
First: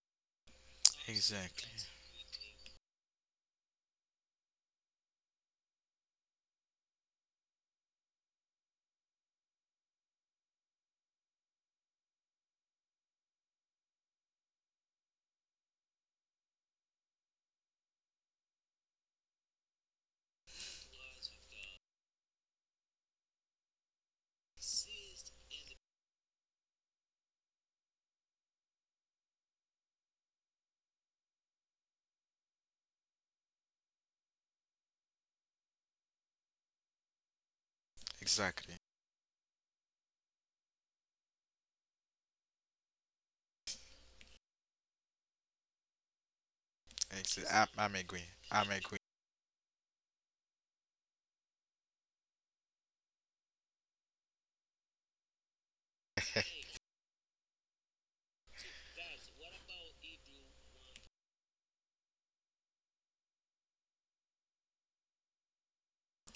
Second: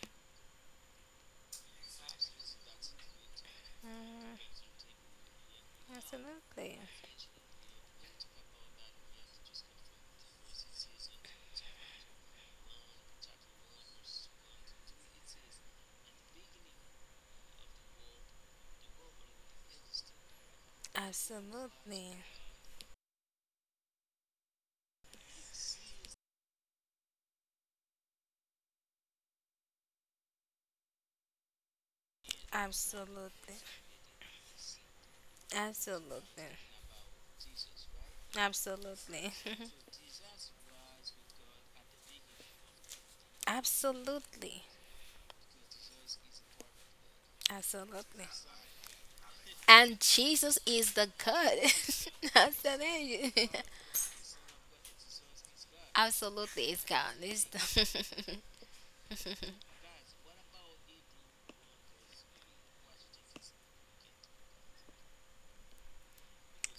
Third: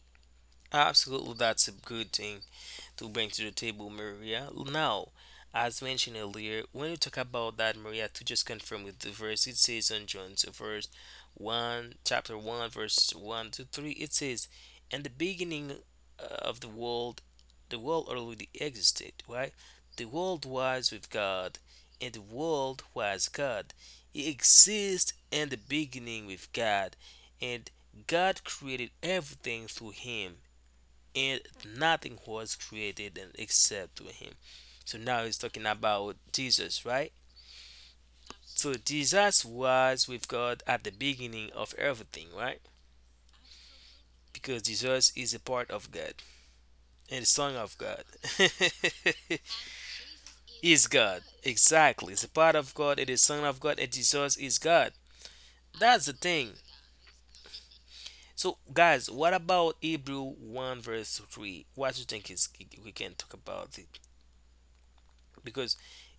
C: Absolutely, that's
A: Exactly.
C: a good thing to bring to the table,
B: Mm,
C: Maria. Now, as mentioned earlier,
B: absolutely,
C: when you talk about that, Maria, to just confirm with the verse, it says on John's verse 1, chapter 1, verse 1 to 3, it says, in the beginning of the world already existed, right? The world was with God,
B: absolutely,
C: and the world was God. It exists in the beginning with God, and God created everything through Him, and nothing was created
B: absolutely,
C: except through him. So now he's talking about
B: absolutely,
C: Jesus, right? So
A: Exactly.
B: absolutely,
C: Jesus was with God at the beginning of everything, right?
B: [LAUGHS] absolutely.
C: Because Jesus is a part of God and the
A: Exactly.
C: Son
A: I,
C: of
B: Absolutely.
A: I'm
C: God.
A: agree. I'm agree.
C: [LAUGHS]
B: And Jesus is the
C: is
B: God.
C: God.
B: [LAUGHS]
C: Exactly. It's a part of God and
B: Absolutely.
C: the Son of God and Jesus is God.
B: [LAUGHS]
C: That's the
B: Absolutely, it's
C: thing.
B: God. It's the
C: So guys, what about Hebrew 1 verse 3? What do you think is we can talk about it? Because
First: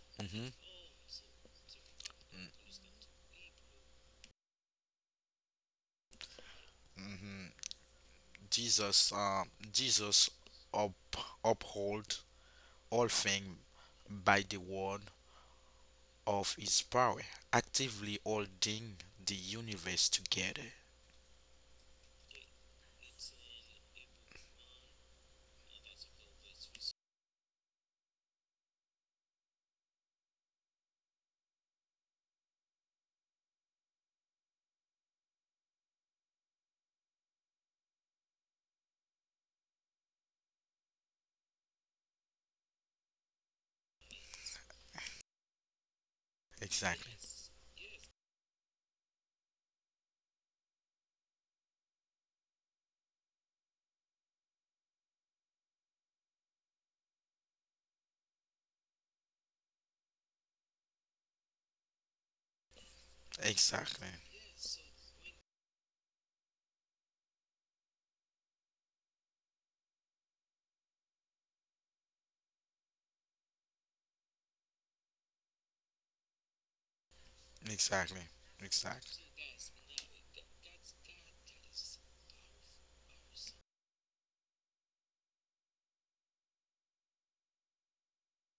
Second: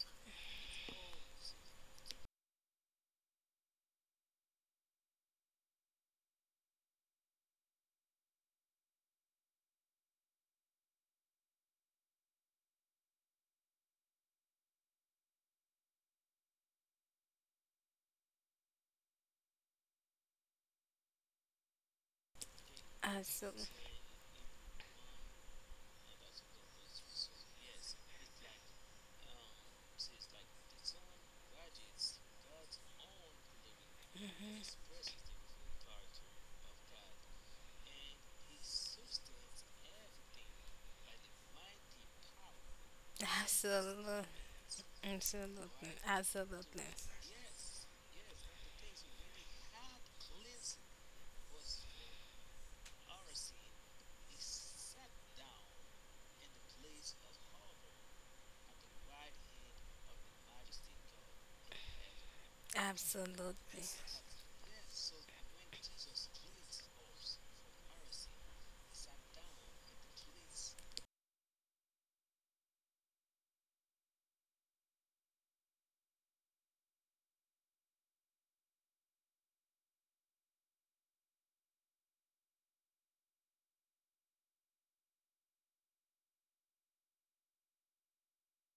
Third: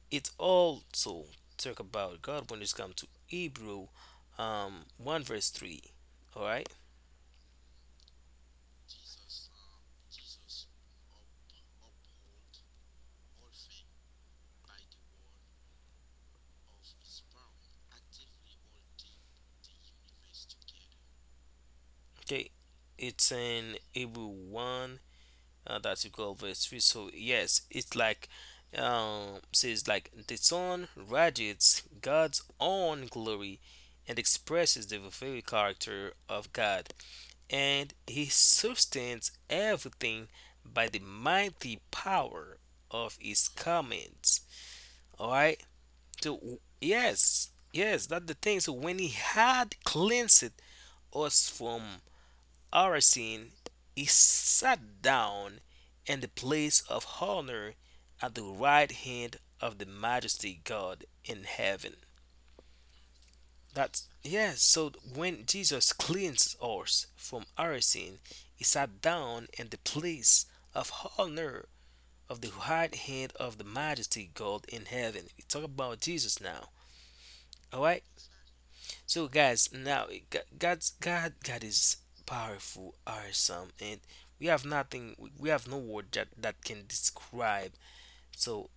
C: it
A: Mm-hmm.
C: also talk about God when it's come to Hebrew 1 verse 3. All right.
A: Mm-hmm. Jesus, Jesus up, uphold all things by the word of his power, actively holding the universe together.
C: Okay.
B: [LAUGHS]
C: It's
B: Absolutely.
C: in Hebrew 1 that's equal verse 3. So yes, it's like says like the sun radiates God's own glory and expresses the very character of God, and He sustains everything by the mighty power of His
B: Absolutely.
C: commands. All right.
B: Absolutely.
C: So
B: Absolutely.
A: Exactly.
C: yes, yes, that's the thing. So when he had cleansed us from our sin, he sat down in the place of honor at the right hand of the majesty God in heaven.
B: Absolutely.
C: That's
A: Exactly.
C: yes. So when Jesus cleansed us from our sin, he sat down in the place of honor of the right hand of the majesty God in heaven. We talk about Jesus now. All right.
A: Exactly.
C: So
A: Exactly.
C: guys, now God is powerful, awesome, and we have no word that can describe. So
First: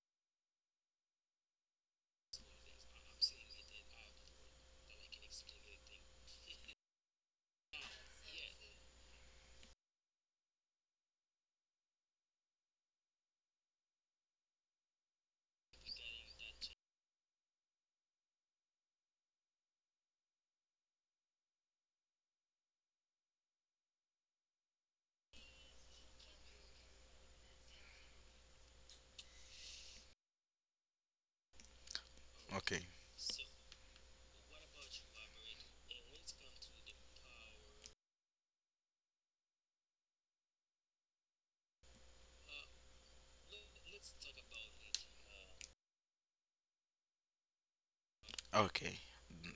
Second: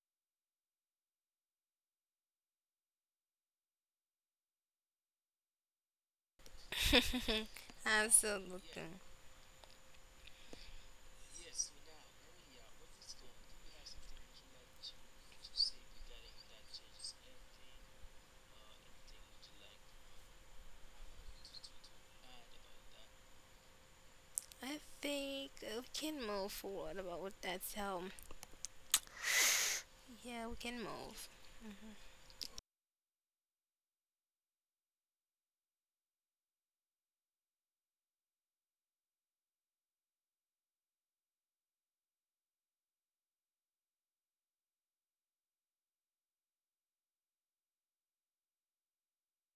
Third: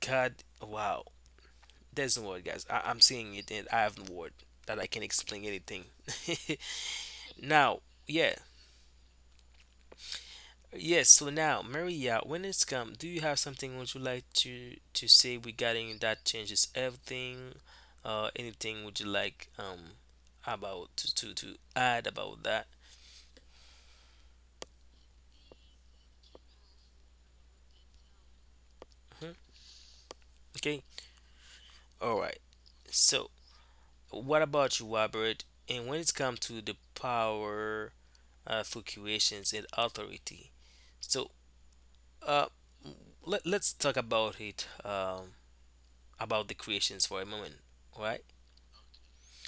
C: God, wow, there's no word, guys. I'm saying it, and I have no word that I can explain anything. [LAUGHS] Now,
B: [LAUGHS]
C: yeah,
B: Absolutely.
C: yes. So now, Maria, when it's come, do you have something would you like to say regarding that changes everything? Anything would you like about to add about that?
B: I think we can move forward about that. So,
C: Hmm?
B: yeah, we can
C: Okay.
B: move.
C: All right.
A: Okay.
C: So, what about you, Robert? And when it comes to the power fluctuations and authority, so uh, let's talk about it about the creations for a moment, right?
A: Okay.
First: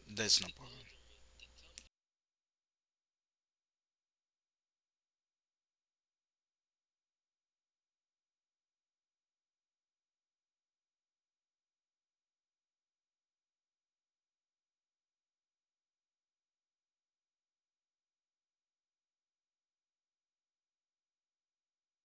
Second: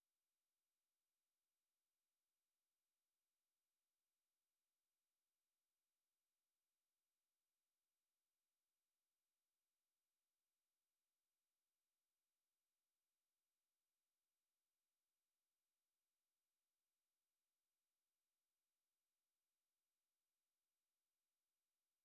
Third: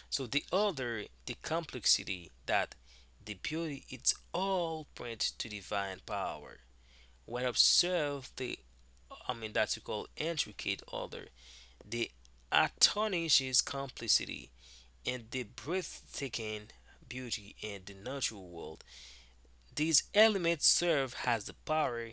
C: So
A: That's
C: the
A: no problem.
C: order, the complexity that the beauty it's all point to divine power. When observe the, I mean that you call, intricate order, the astonishes complexity and the breathtaking beauty in the natural world. These elements serve as the power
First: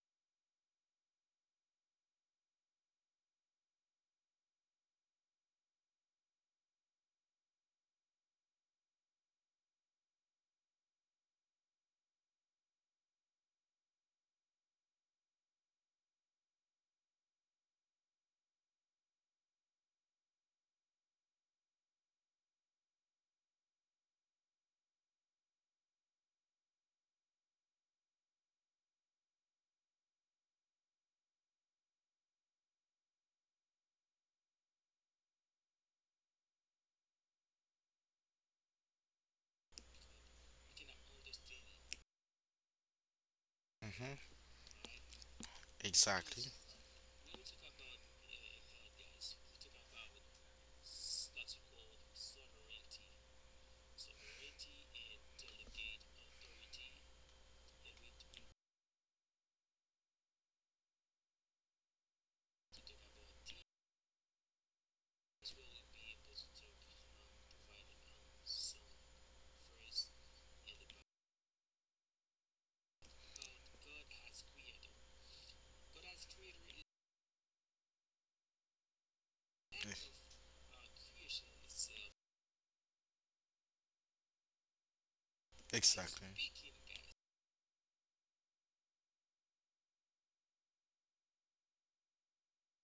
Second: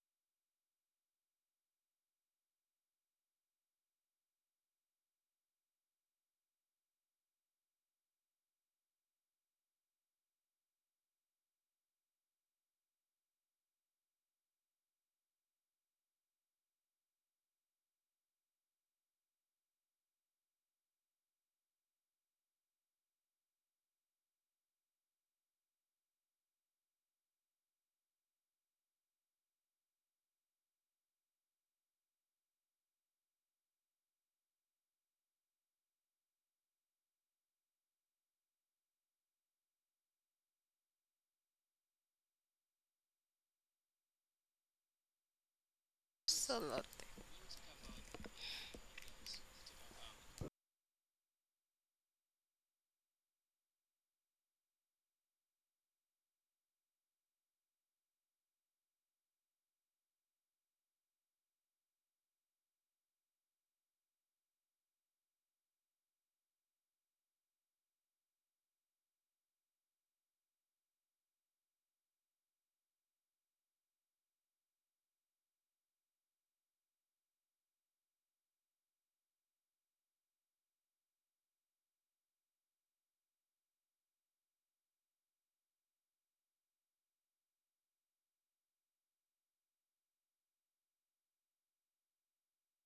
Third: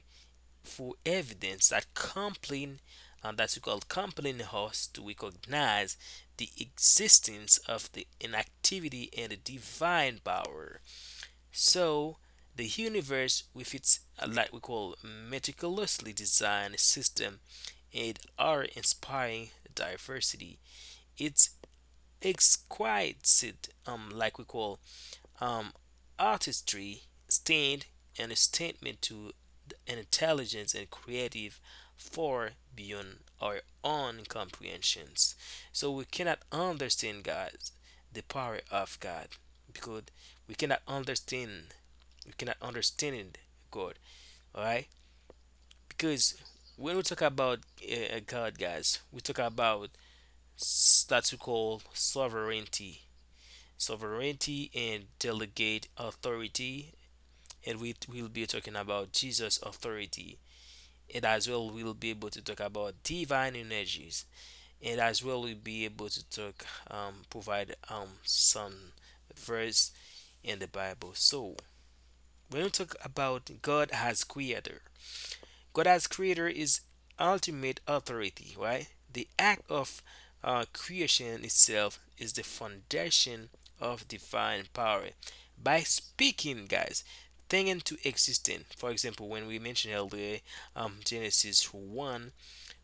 C: for evidence that compelling and that we call compelling us to recognize the existence of the inactivity and the divine power. So the universe with its like we call meticulously designed system and our inspiring diversity. It's exquisite, like we call um, artistry stand and a statement to an intelligence and creative far beyond our own comprehensions. So we cannot understand God, the power of God, because we cannot understand, we cannot understand God,
A: Mm-hmm.
C: all right? Because
A: Exactly.
B: Absolutely.
C: when we talk about God, guys, we talk about that we call sovereignty and delegate authority, and we will be talking about Jesus' authority, and as well we'll be able to talk about divine energies, and as well we'll be able to talk provide some verse in the Bible. So when we talk about God as creator is ultimate authority, right? The act of creation itself is the foundation of divine power. By
A: Exactly.
C: speaking, guys, thing into existence. For example, when we mentioned earlier, Genesis 1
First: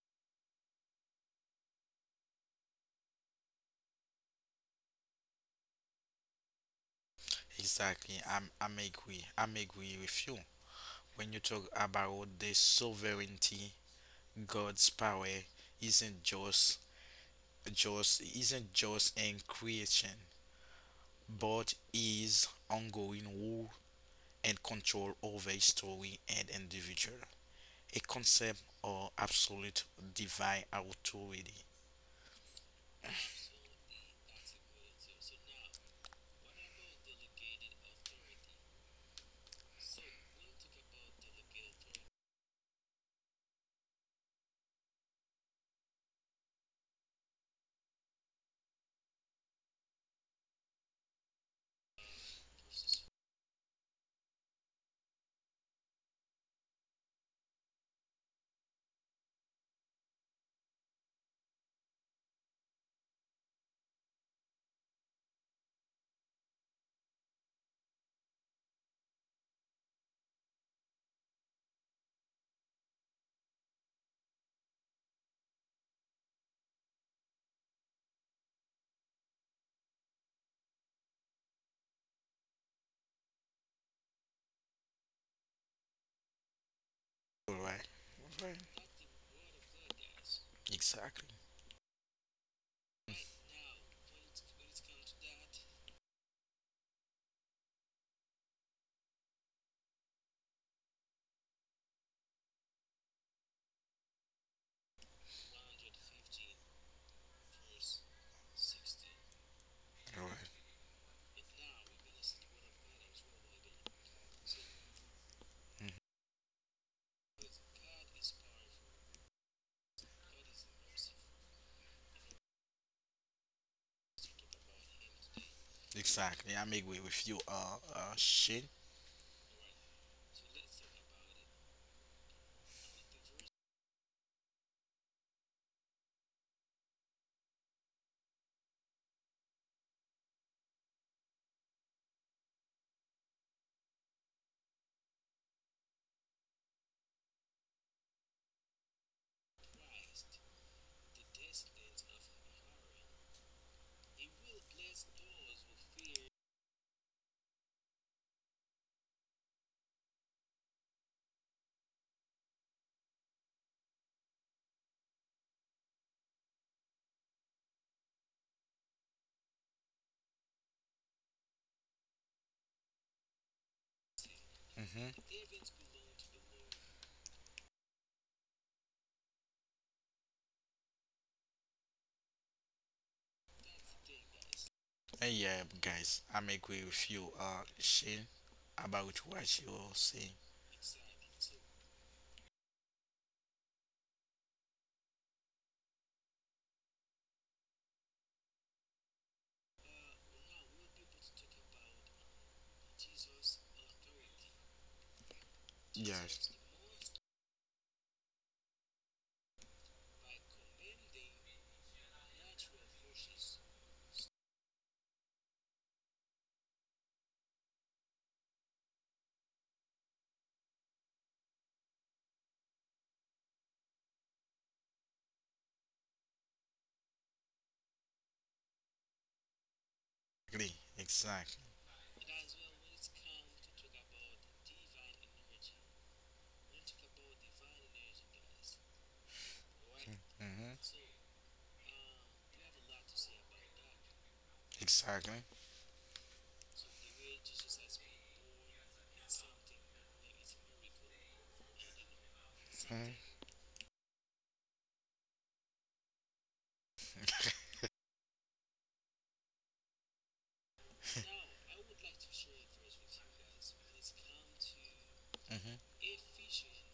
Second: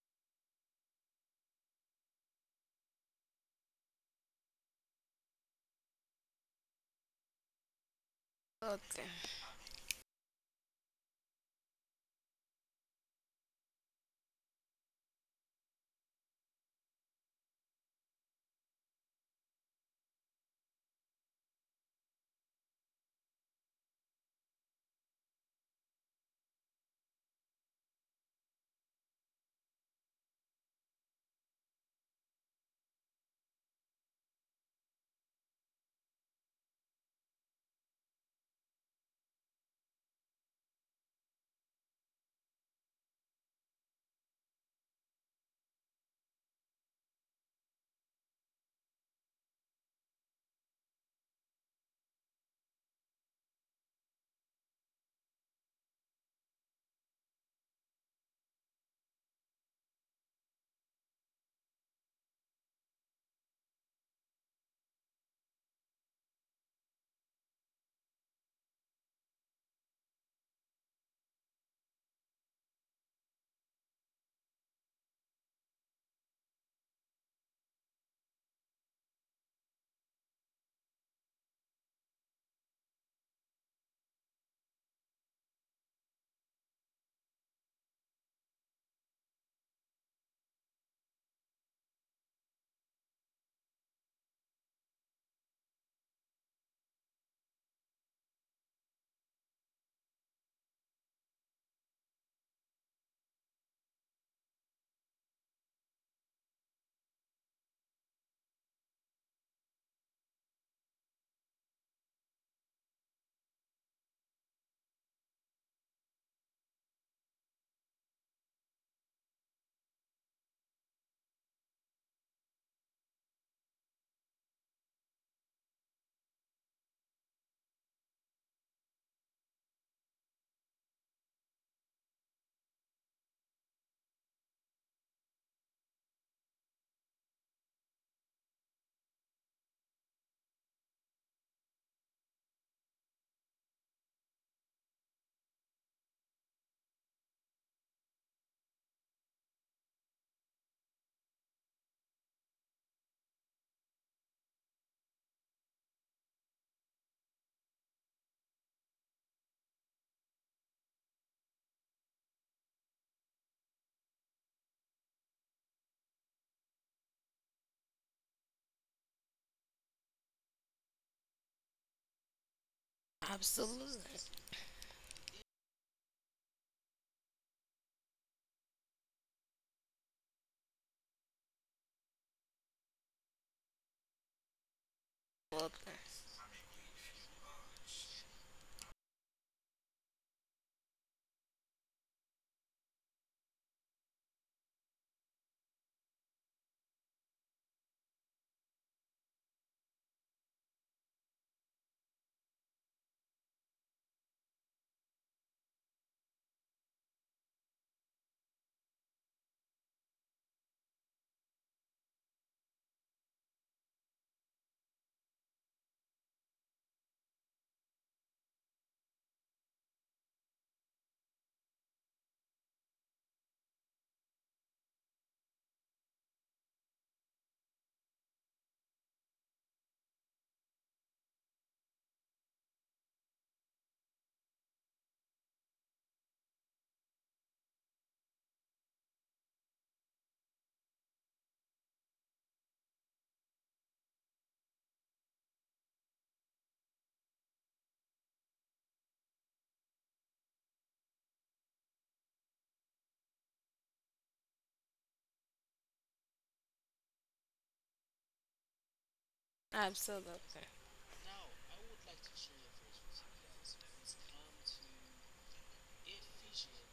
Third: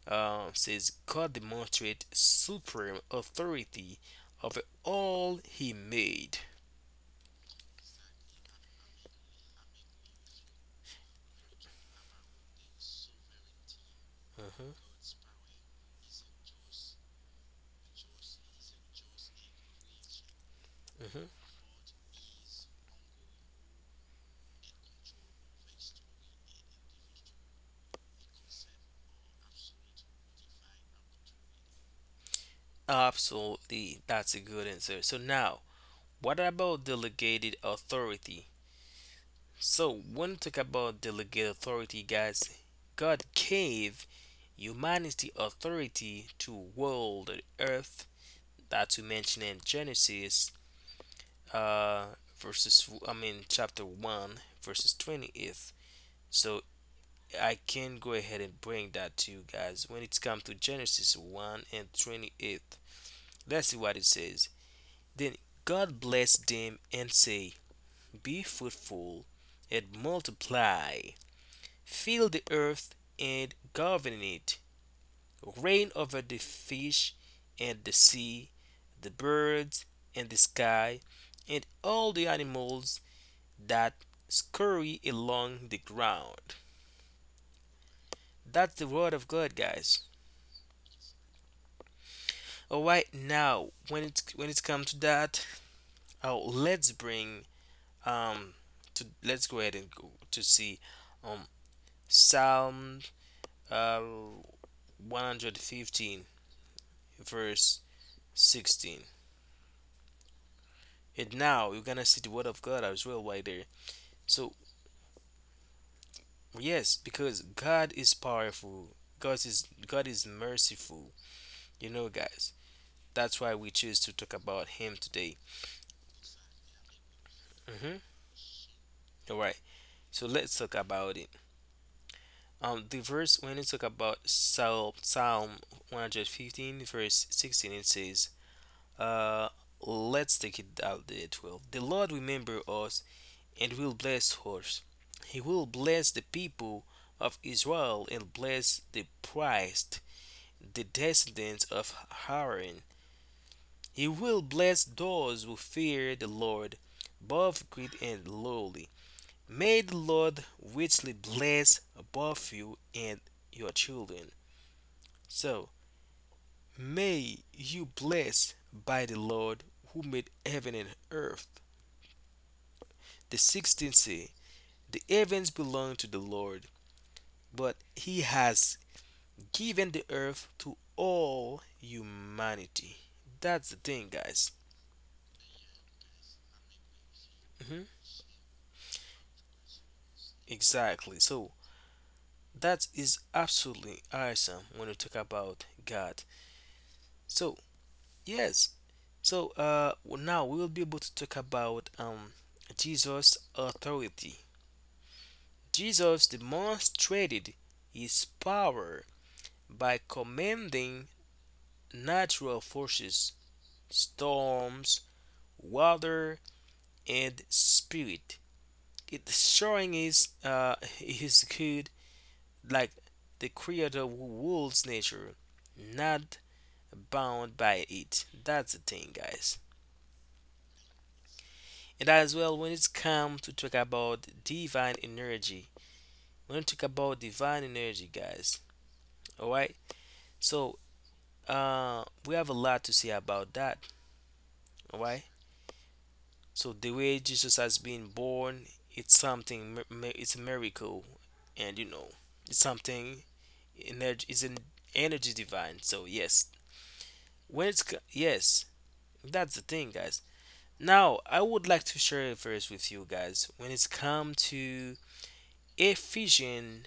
C: says, God demonstrates supreme authority over all he made.
A: Exactly. I'm
B: Absolutely.
A: agree. I'm agree with you. When you talk about the sovereignty,
C: Mhm,
A: God's power isn't just in creation,
C: mhm.
A: but is ongoing rule and control over a story and individual, a concept or absolute divine authority.
C: Absolutely, that's a good answer. So now, what about delegated authority? So when we talk about delegated authority, guys, God gave humanity authority to world and earth that we mentioned in Genesis uh verses, I mean chapter one verses 28th. So I can go ahead and bring that to you guys when it's come to Genesis 1:28. Let's see what it says. Then God blessed them and say, be fruitful and multiply. Fill the earth and govern it. Reign over the fish and the sea, the birds and the sky, and all the animals that scurry along the ground.
A: All right. All right.
C: That's the word of God, guys.
A: Exactly.
C: All right, now when it comes to that, oh, let's bring um to let's go ahead and go to see um Psalm uh 115 verse 16.
A: All right.
C: And now you're gonna see the word of God as well right there. So yes, because God is powerful. God is merciful. You know, guys. That's why we choose to talk about Him today.
A: Exactly. I'm agree with you,
C: Hmm.
A: Shane.
C: All right. So let's talk about it. The verse, when you talk about Psalm 115 verse 16, it says, "Uh, let's take it out there 12. The Lord remember us and will bless us. He will bless the people of Israel and bless the priest, the descendants of Aaron. He will bless those who fear the Lord, both great and lowly. May the Lord richly bless both you and your children. So, may you bless by the Lord who made heaven and earth. The 16th
B: Absolutely.
C: say, the
A: Mm-hmm.
C: heavens belong to the Lord, but he has giving the earth to all humanity. That's the thing, guys."
A: And yeah, guys, I'm agree with you,
C: Hmm.
A: Shane, about what you are saying.
C: Exactly. So that is absolutely awesome when we talk about God. So yes. So now we will be able to talk about Jesus' authority.
A: Yeah.
C: Jesus demonstrated his power by commanding natural forces, storms, water, and spirit, it showing is good, like the creator who rules nature, not bound by it. That's the thing, guys.
A: Exactly. Exactly.
C: And as well when it's come to talk about divine energy, when we talk about divine energy, guys, all right,
A: Mm-hmm.
C: so we have a lot to say about that, all right.
A: Exactly.
C: So the way Jesus has been born, it's something it's a miracle, and you know it's
A: Hmm.
C: something. Energy is an energy divine. So yes, when it's yes, that's the thing,
B: Absolutely.
C: guys.
B: Absolutely.
C: Now I would like to share a verse with you guys when it's come to Ephesians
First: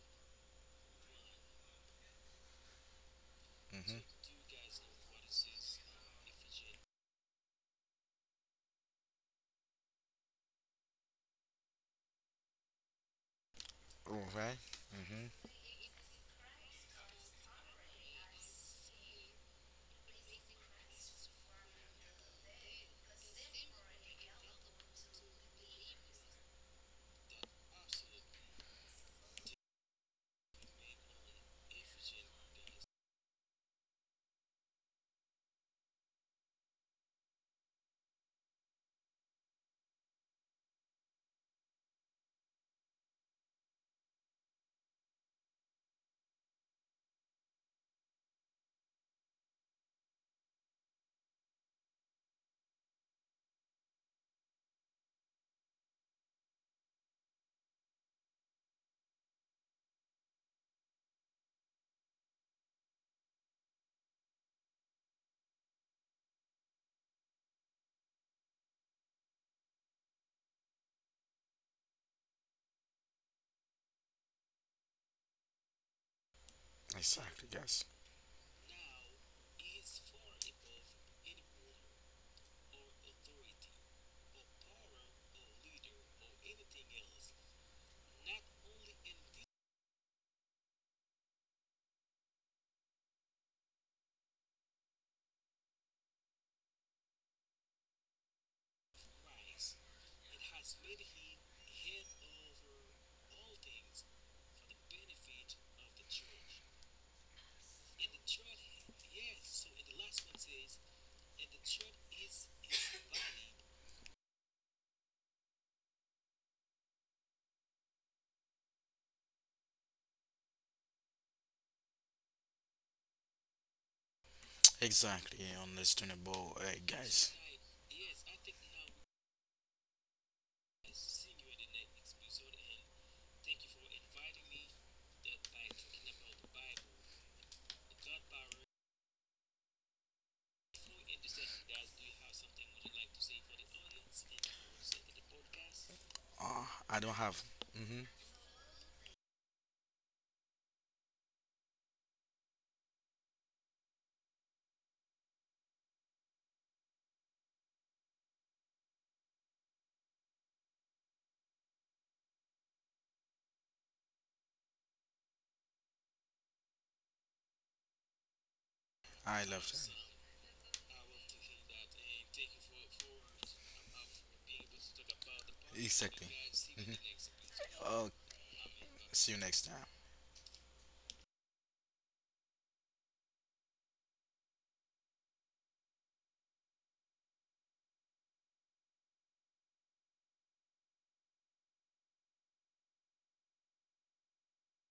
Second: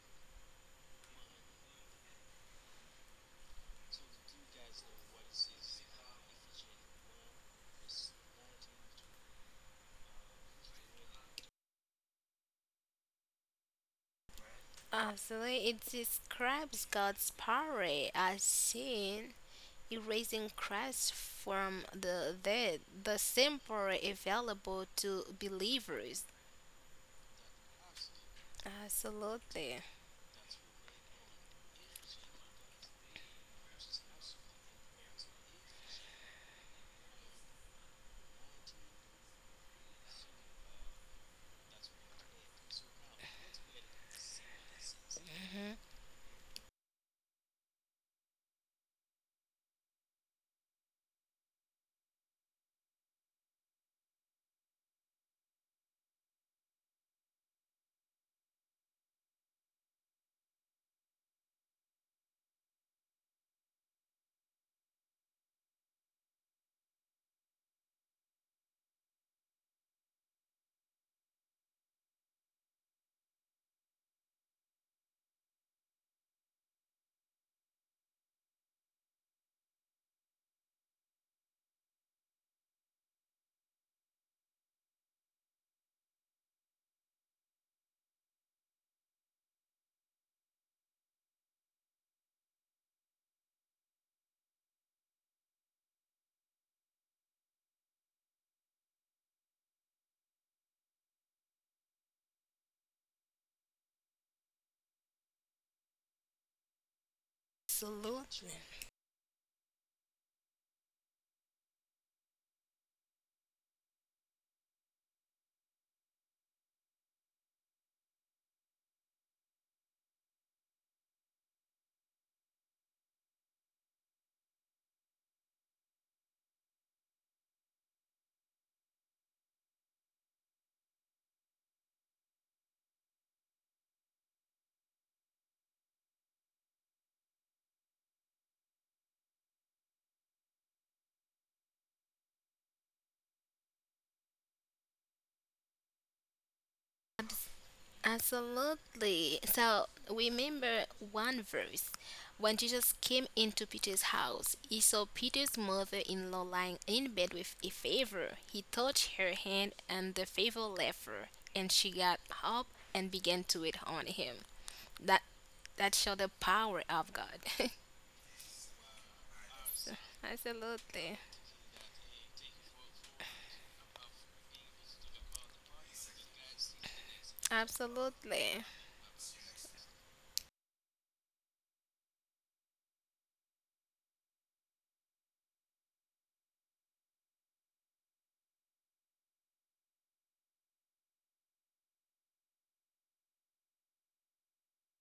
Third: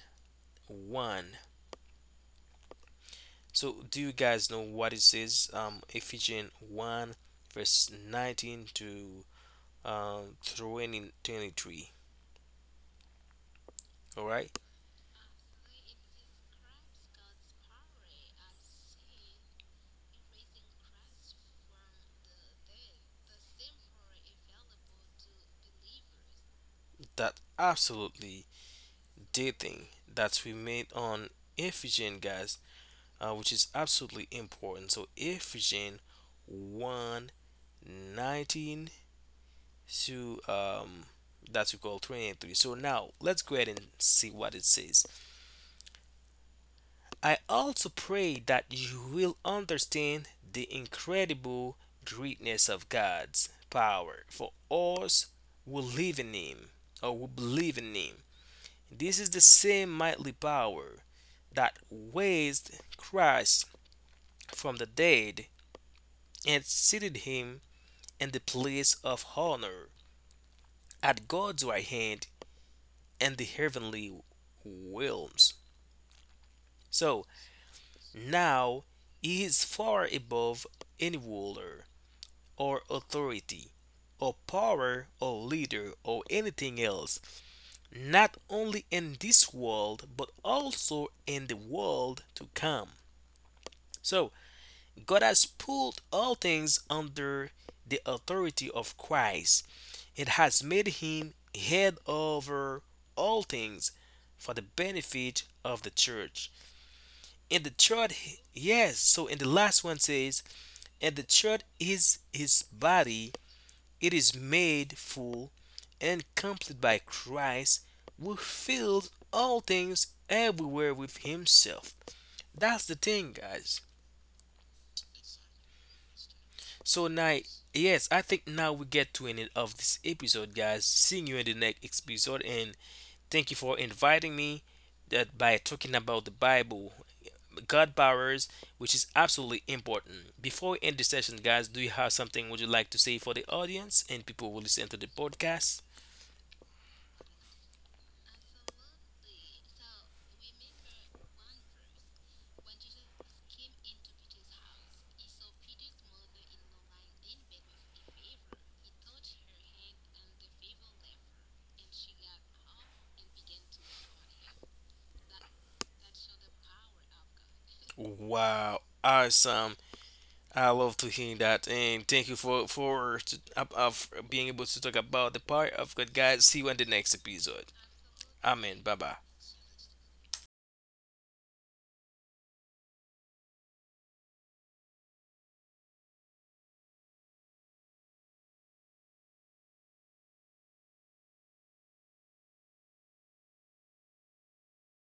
C: one. So do you guys know what it says? Ephesians one, verse 19 to 20, 23. All right,
A: Alright. Hmm.
B: Absolutely. It describes God's power as seen erasing Christ from the dead, the simple available to believers.
C: that absolutely
B: Absolutely.
C: dating that we made on Ephesians, guys, which is absolutely important. So Ephesians 1:19 to that we call 23. So now let's go ahead and see what it says. I also pray that you will understand the incredible greatness of God's power for us who live in Him or who believe in Him. This is the same mighty power that raised Christ from the dead and seated him in the place of honor at God's right hand and the heavenly realms. So
A: Exactly, guys.
C: now he is far above any ruler or authority or power or leader or anything else, not only in this world but also in the world to come. So God has pulled all things under the authority of Christ. It has made him head over all things for the benefit of the church. And the church,
B: Absolutely.
C: yes, so in the last one says, and the church is his body, it is made full and complete by Christ, who fills all things everywhere with himself. That's the thing, guys.
A: Exactly, understandable,
C: So
A: guys.
C: now, yes, I think now we get to an end of this episode, guys. Seeing you in the next episode, and thank you for inviting me. That by talking about the Bible, God powers, which is absolutely important. Before we end the session, guys, do you have something would you like to say for the audience and people who listen to the podcast?
A: I don't have. Hmm.
B: Absolutely. So remember one verse. When Jesus came into Peter's house, he saw Peter's mother in law lying in bed with a fever. He touched her hand, and the fever left her, and she got up and began to wait on him. That that showed the power of God. [LAUGHS]
C: Wow,
A: I love that.
C: awesome! I love
B: Absolutely.
C: to hear that, and thank you for being able to talk about the power of God,
A: Exactly.
C: guys. See you in the
A: Hmm.
C: next episode.
A: Oh,
B: Absolutely.
C: Amen. Bye bye.
A: see you next time.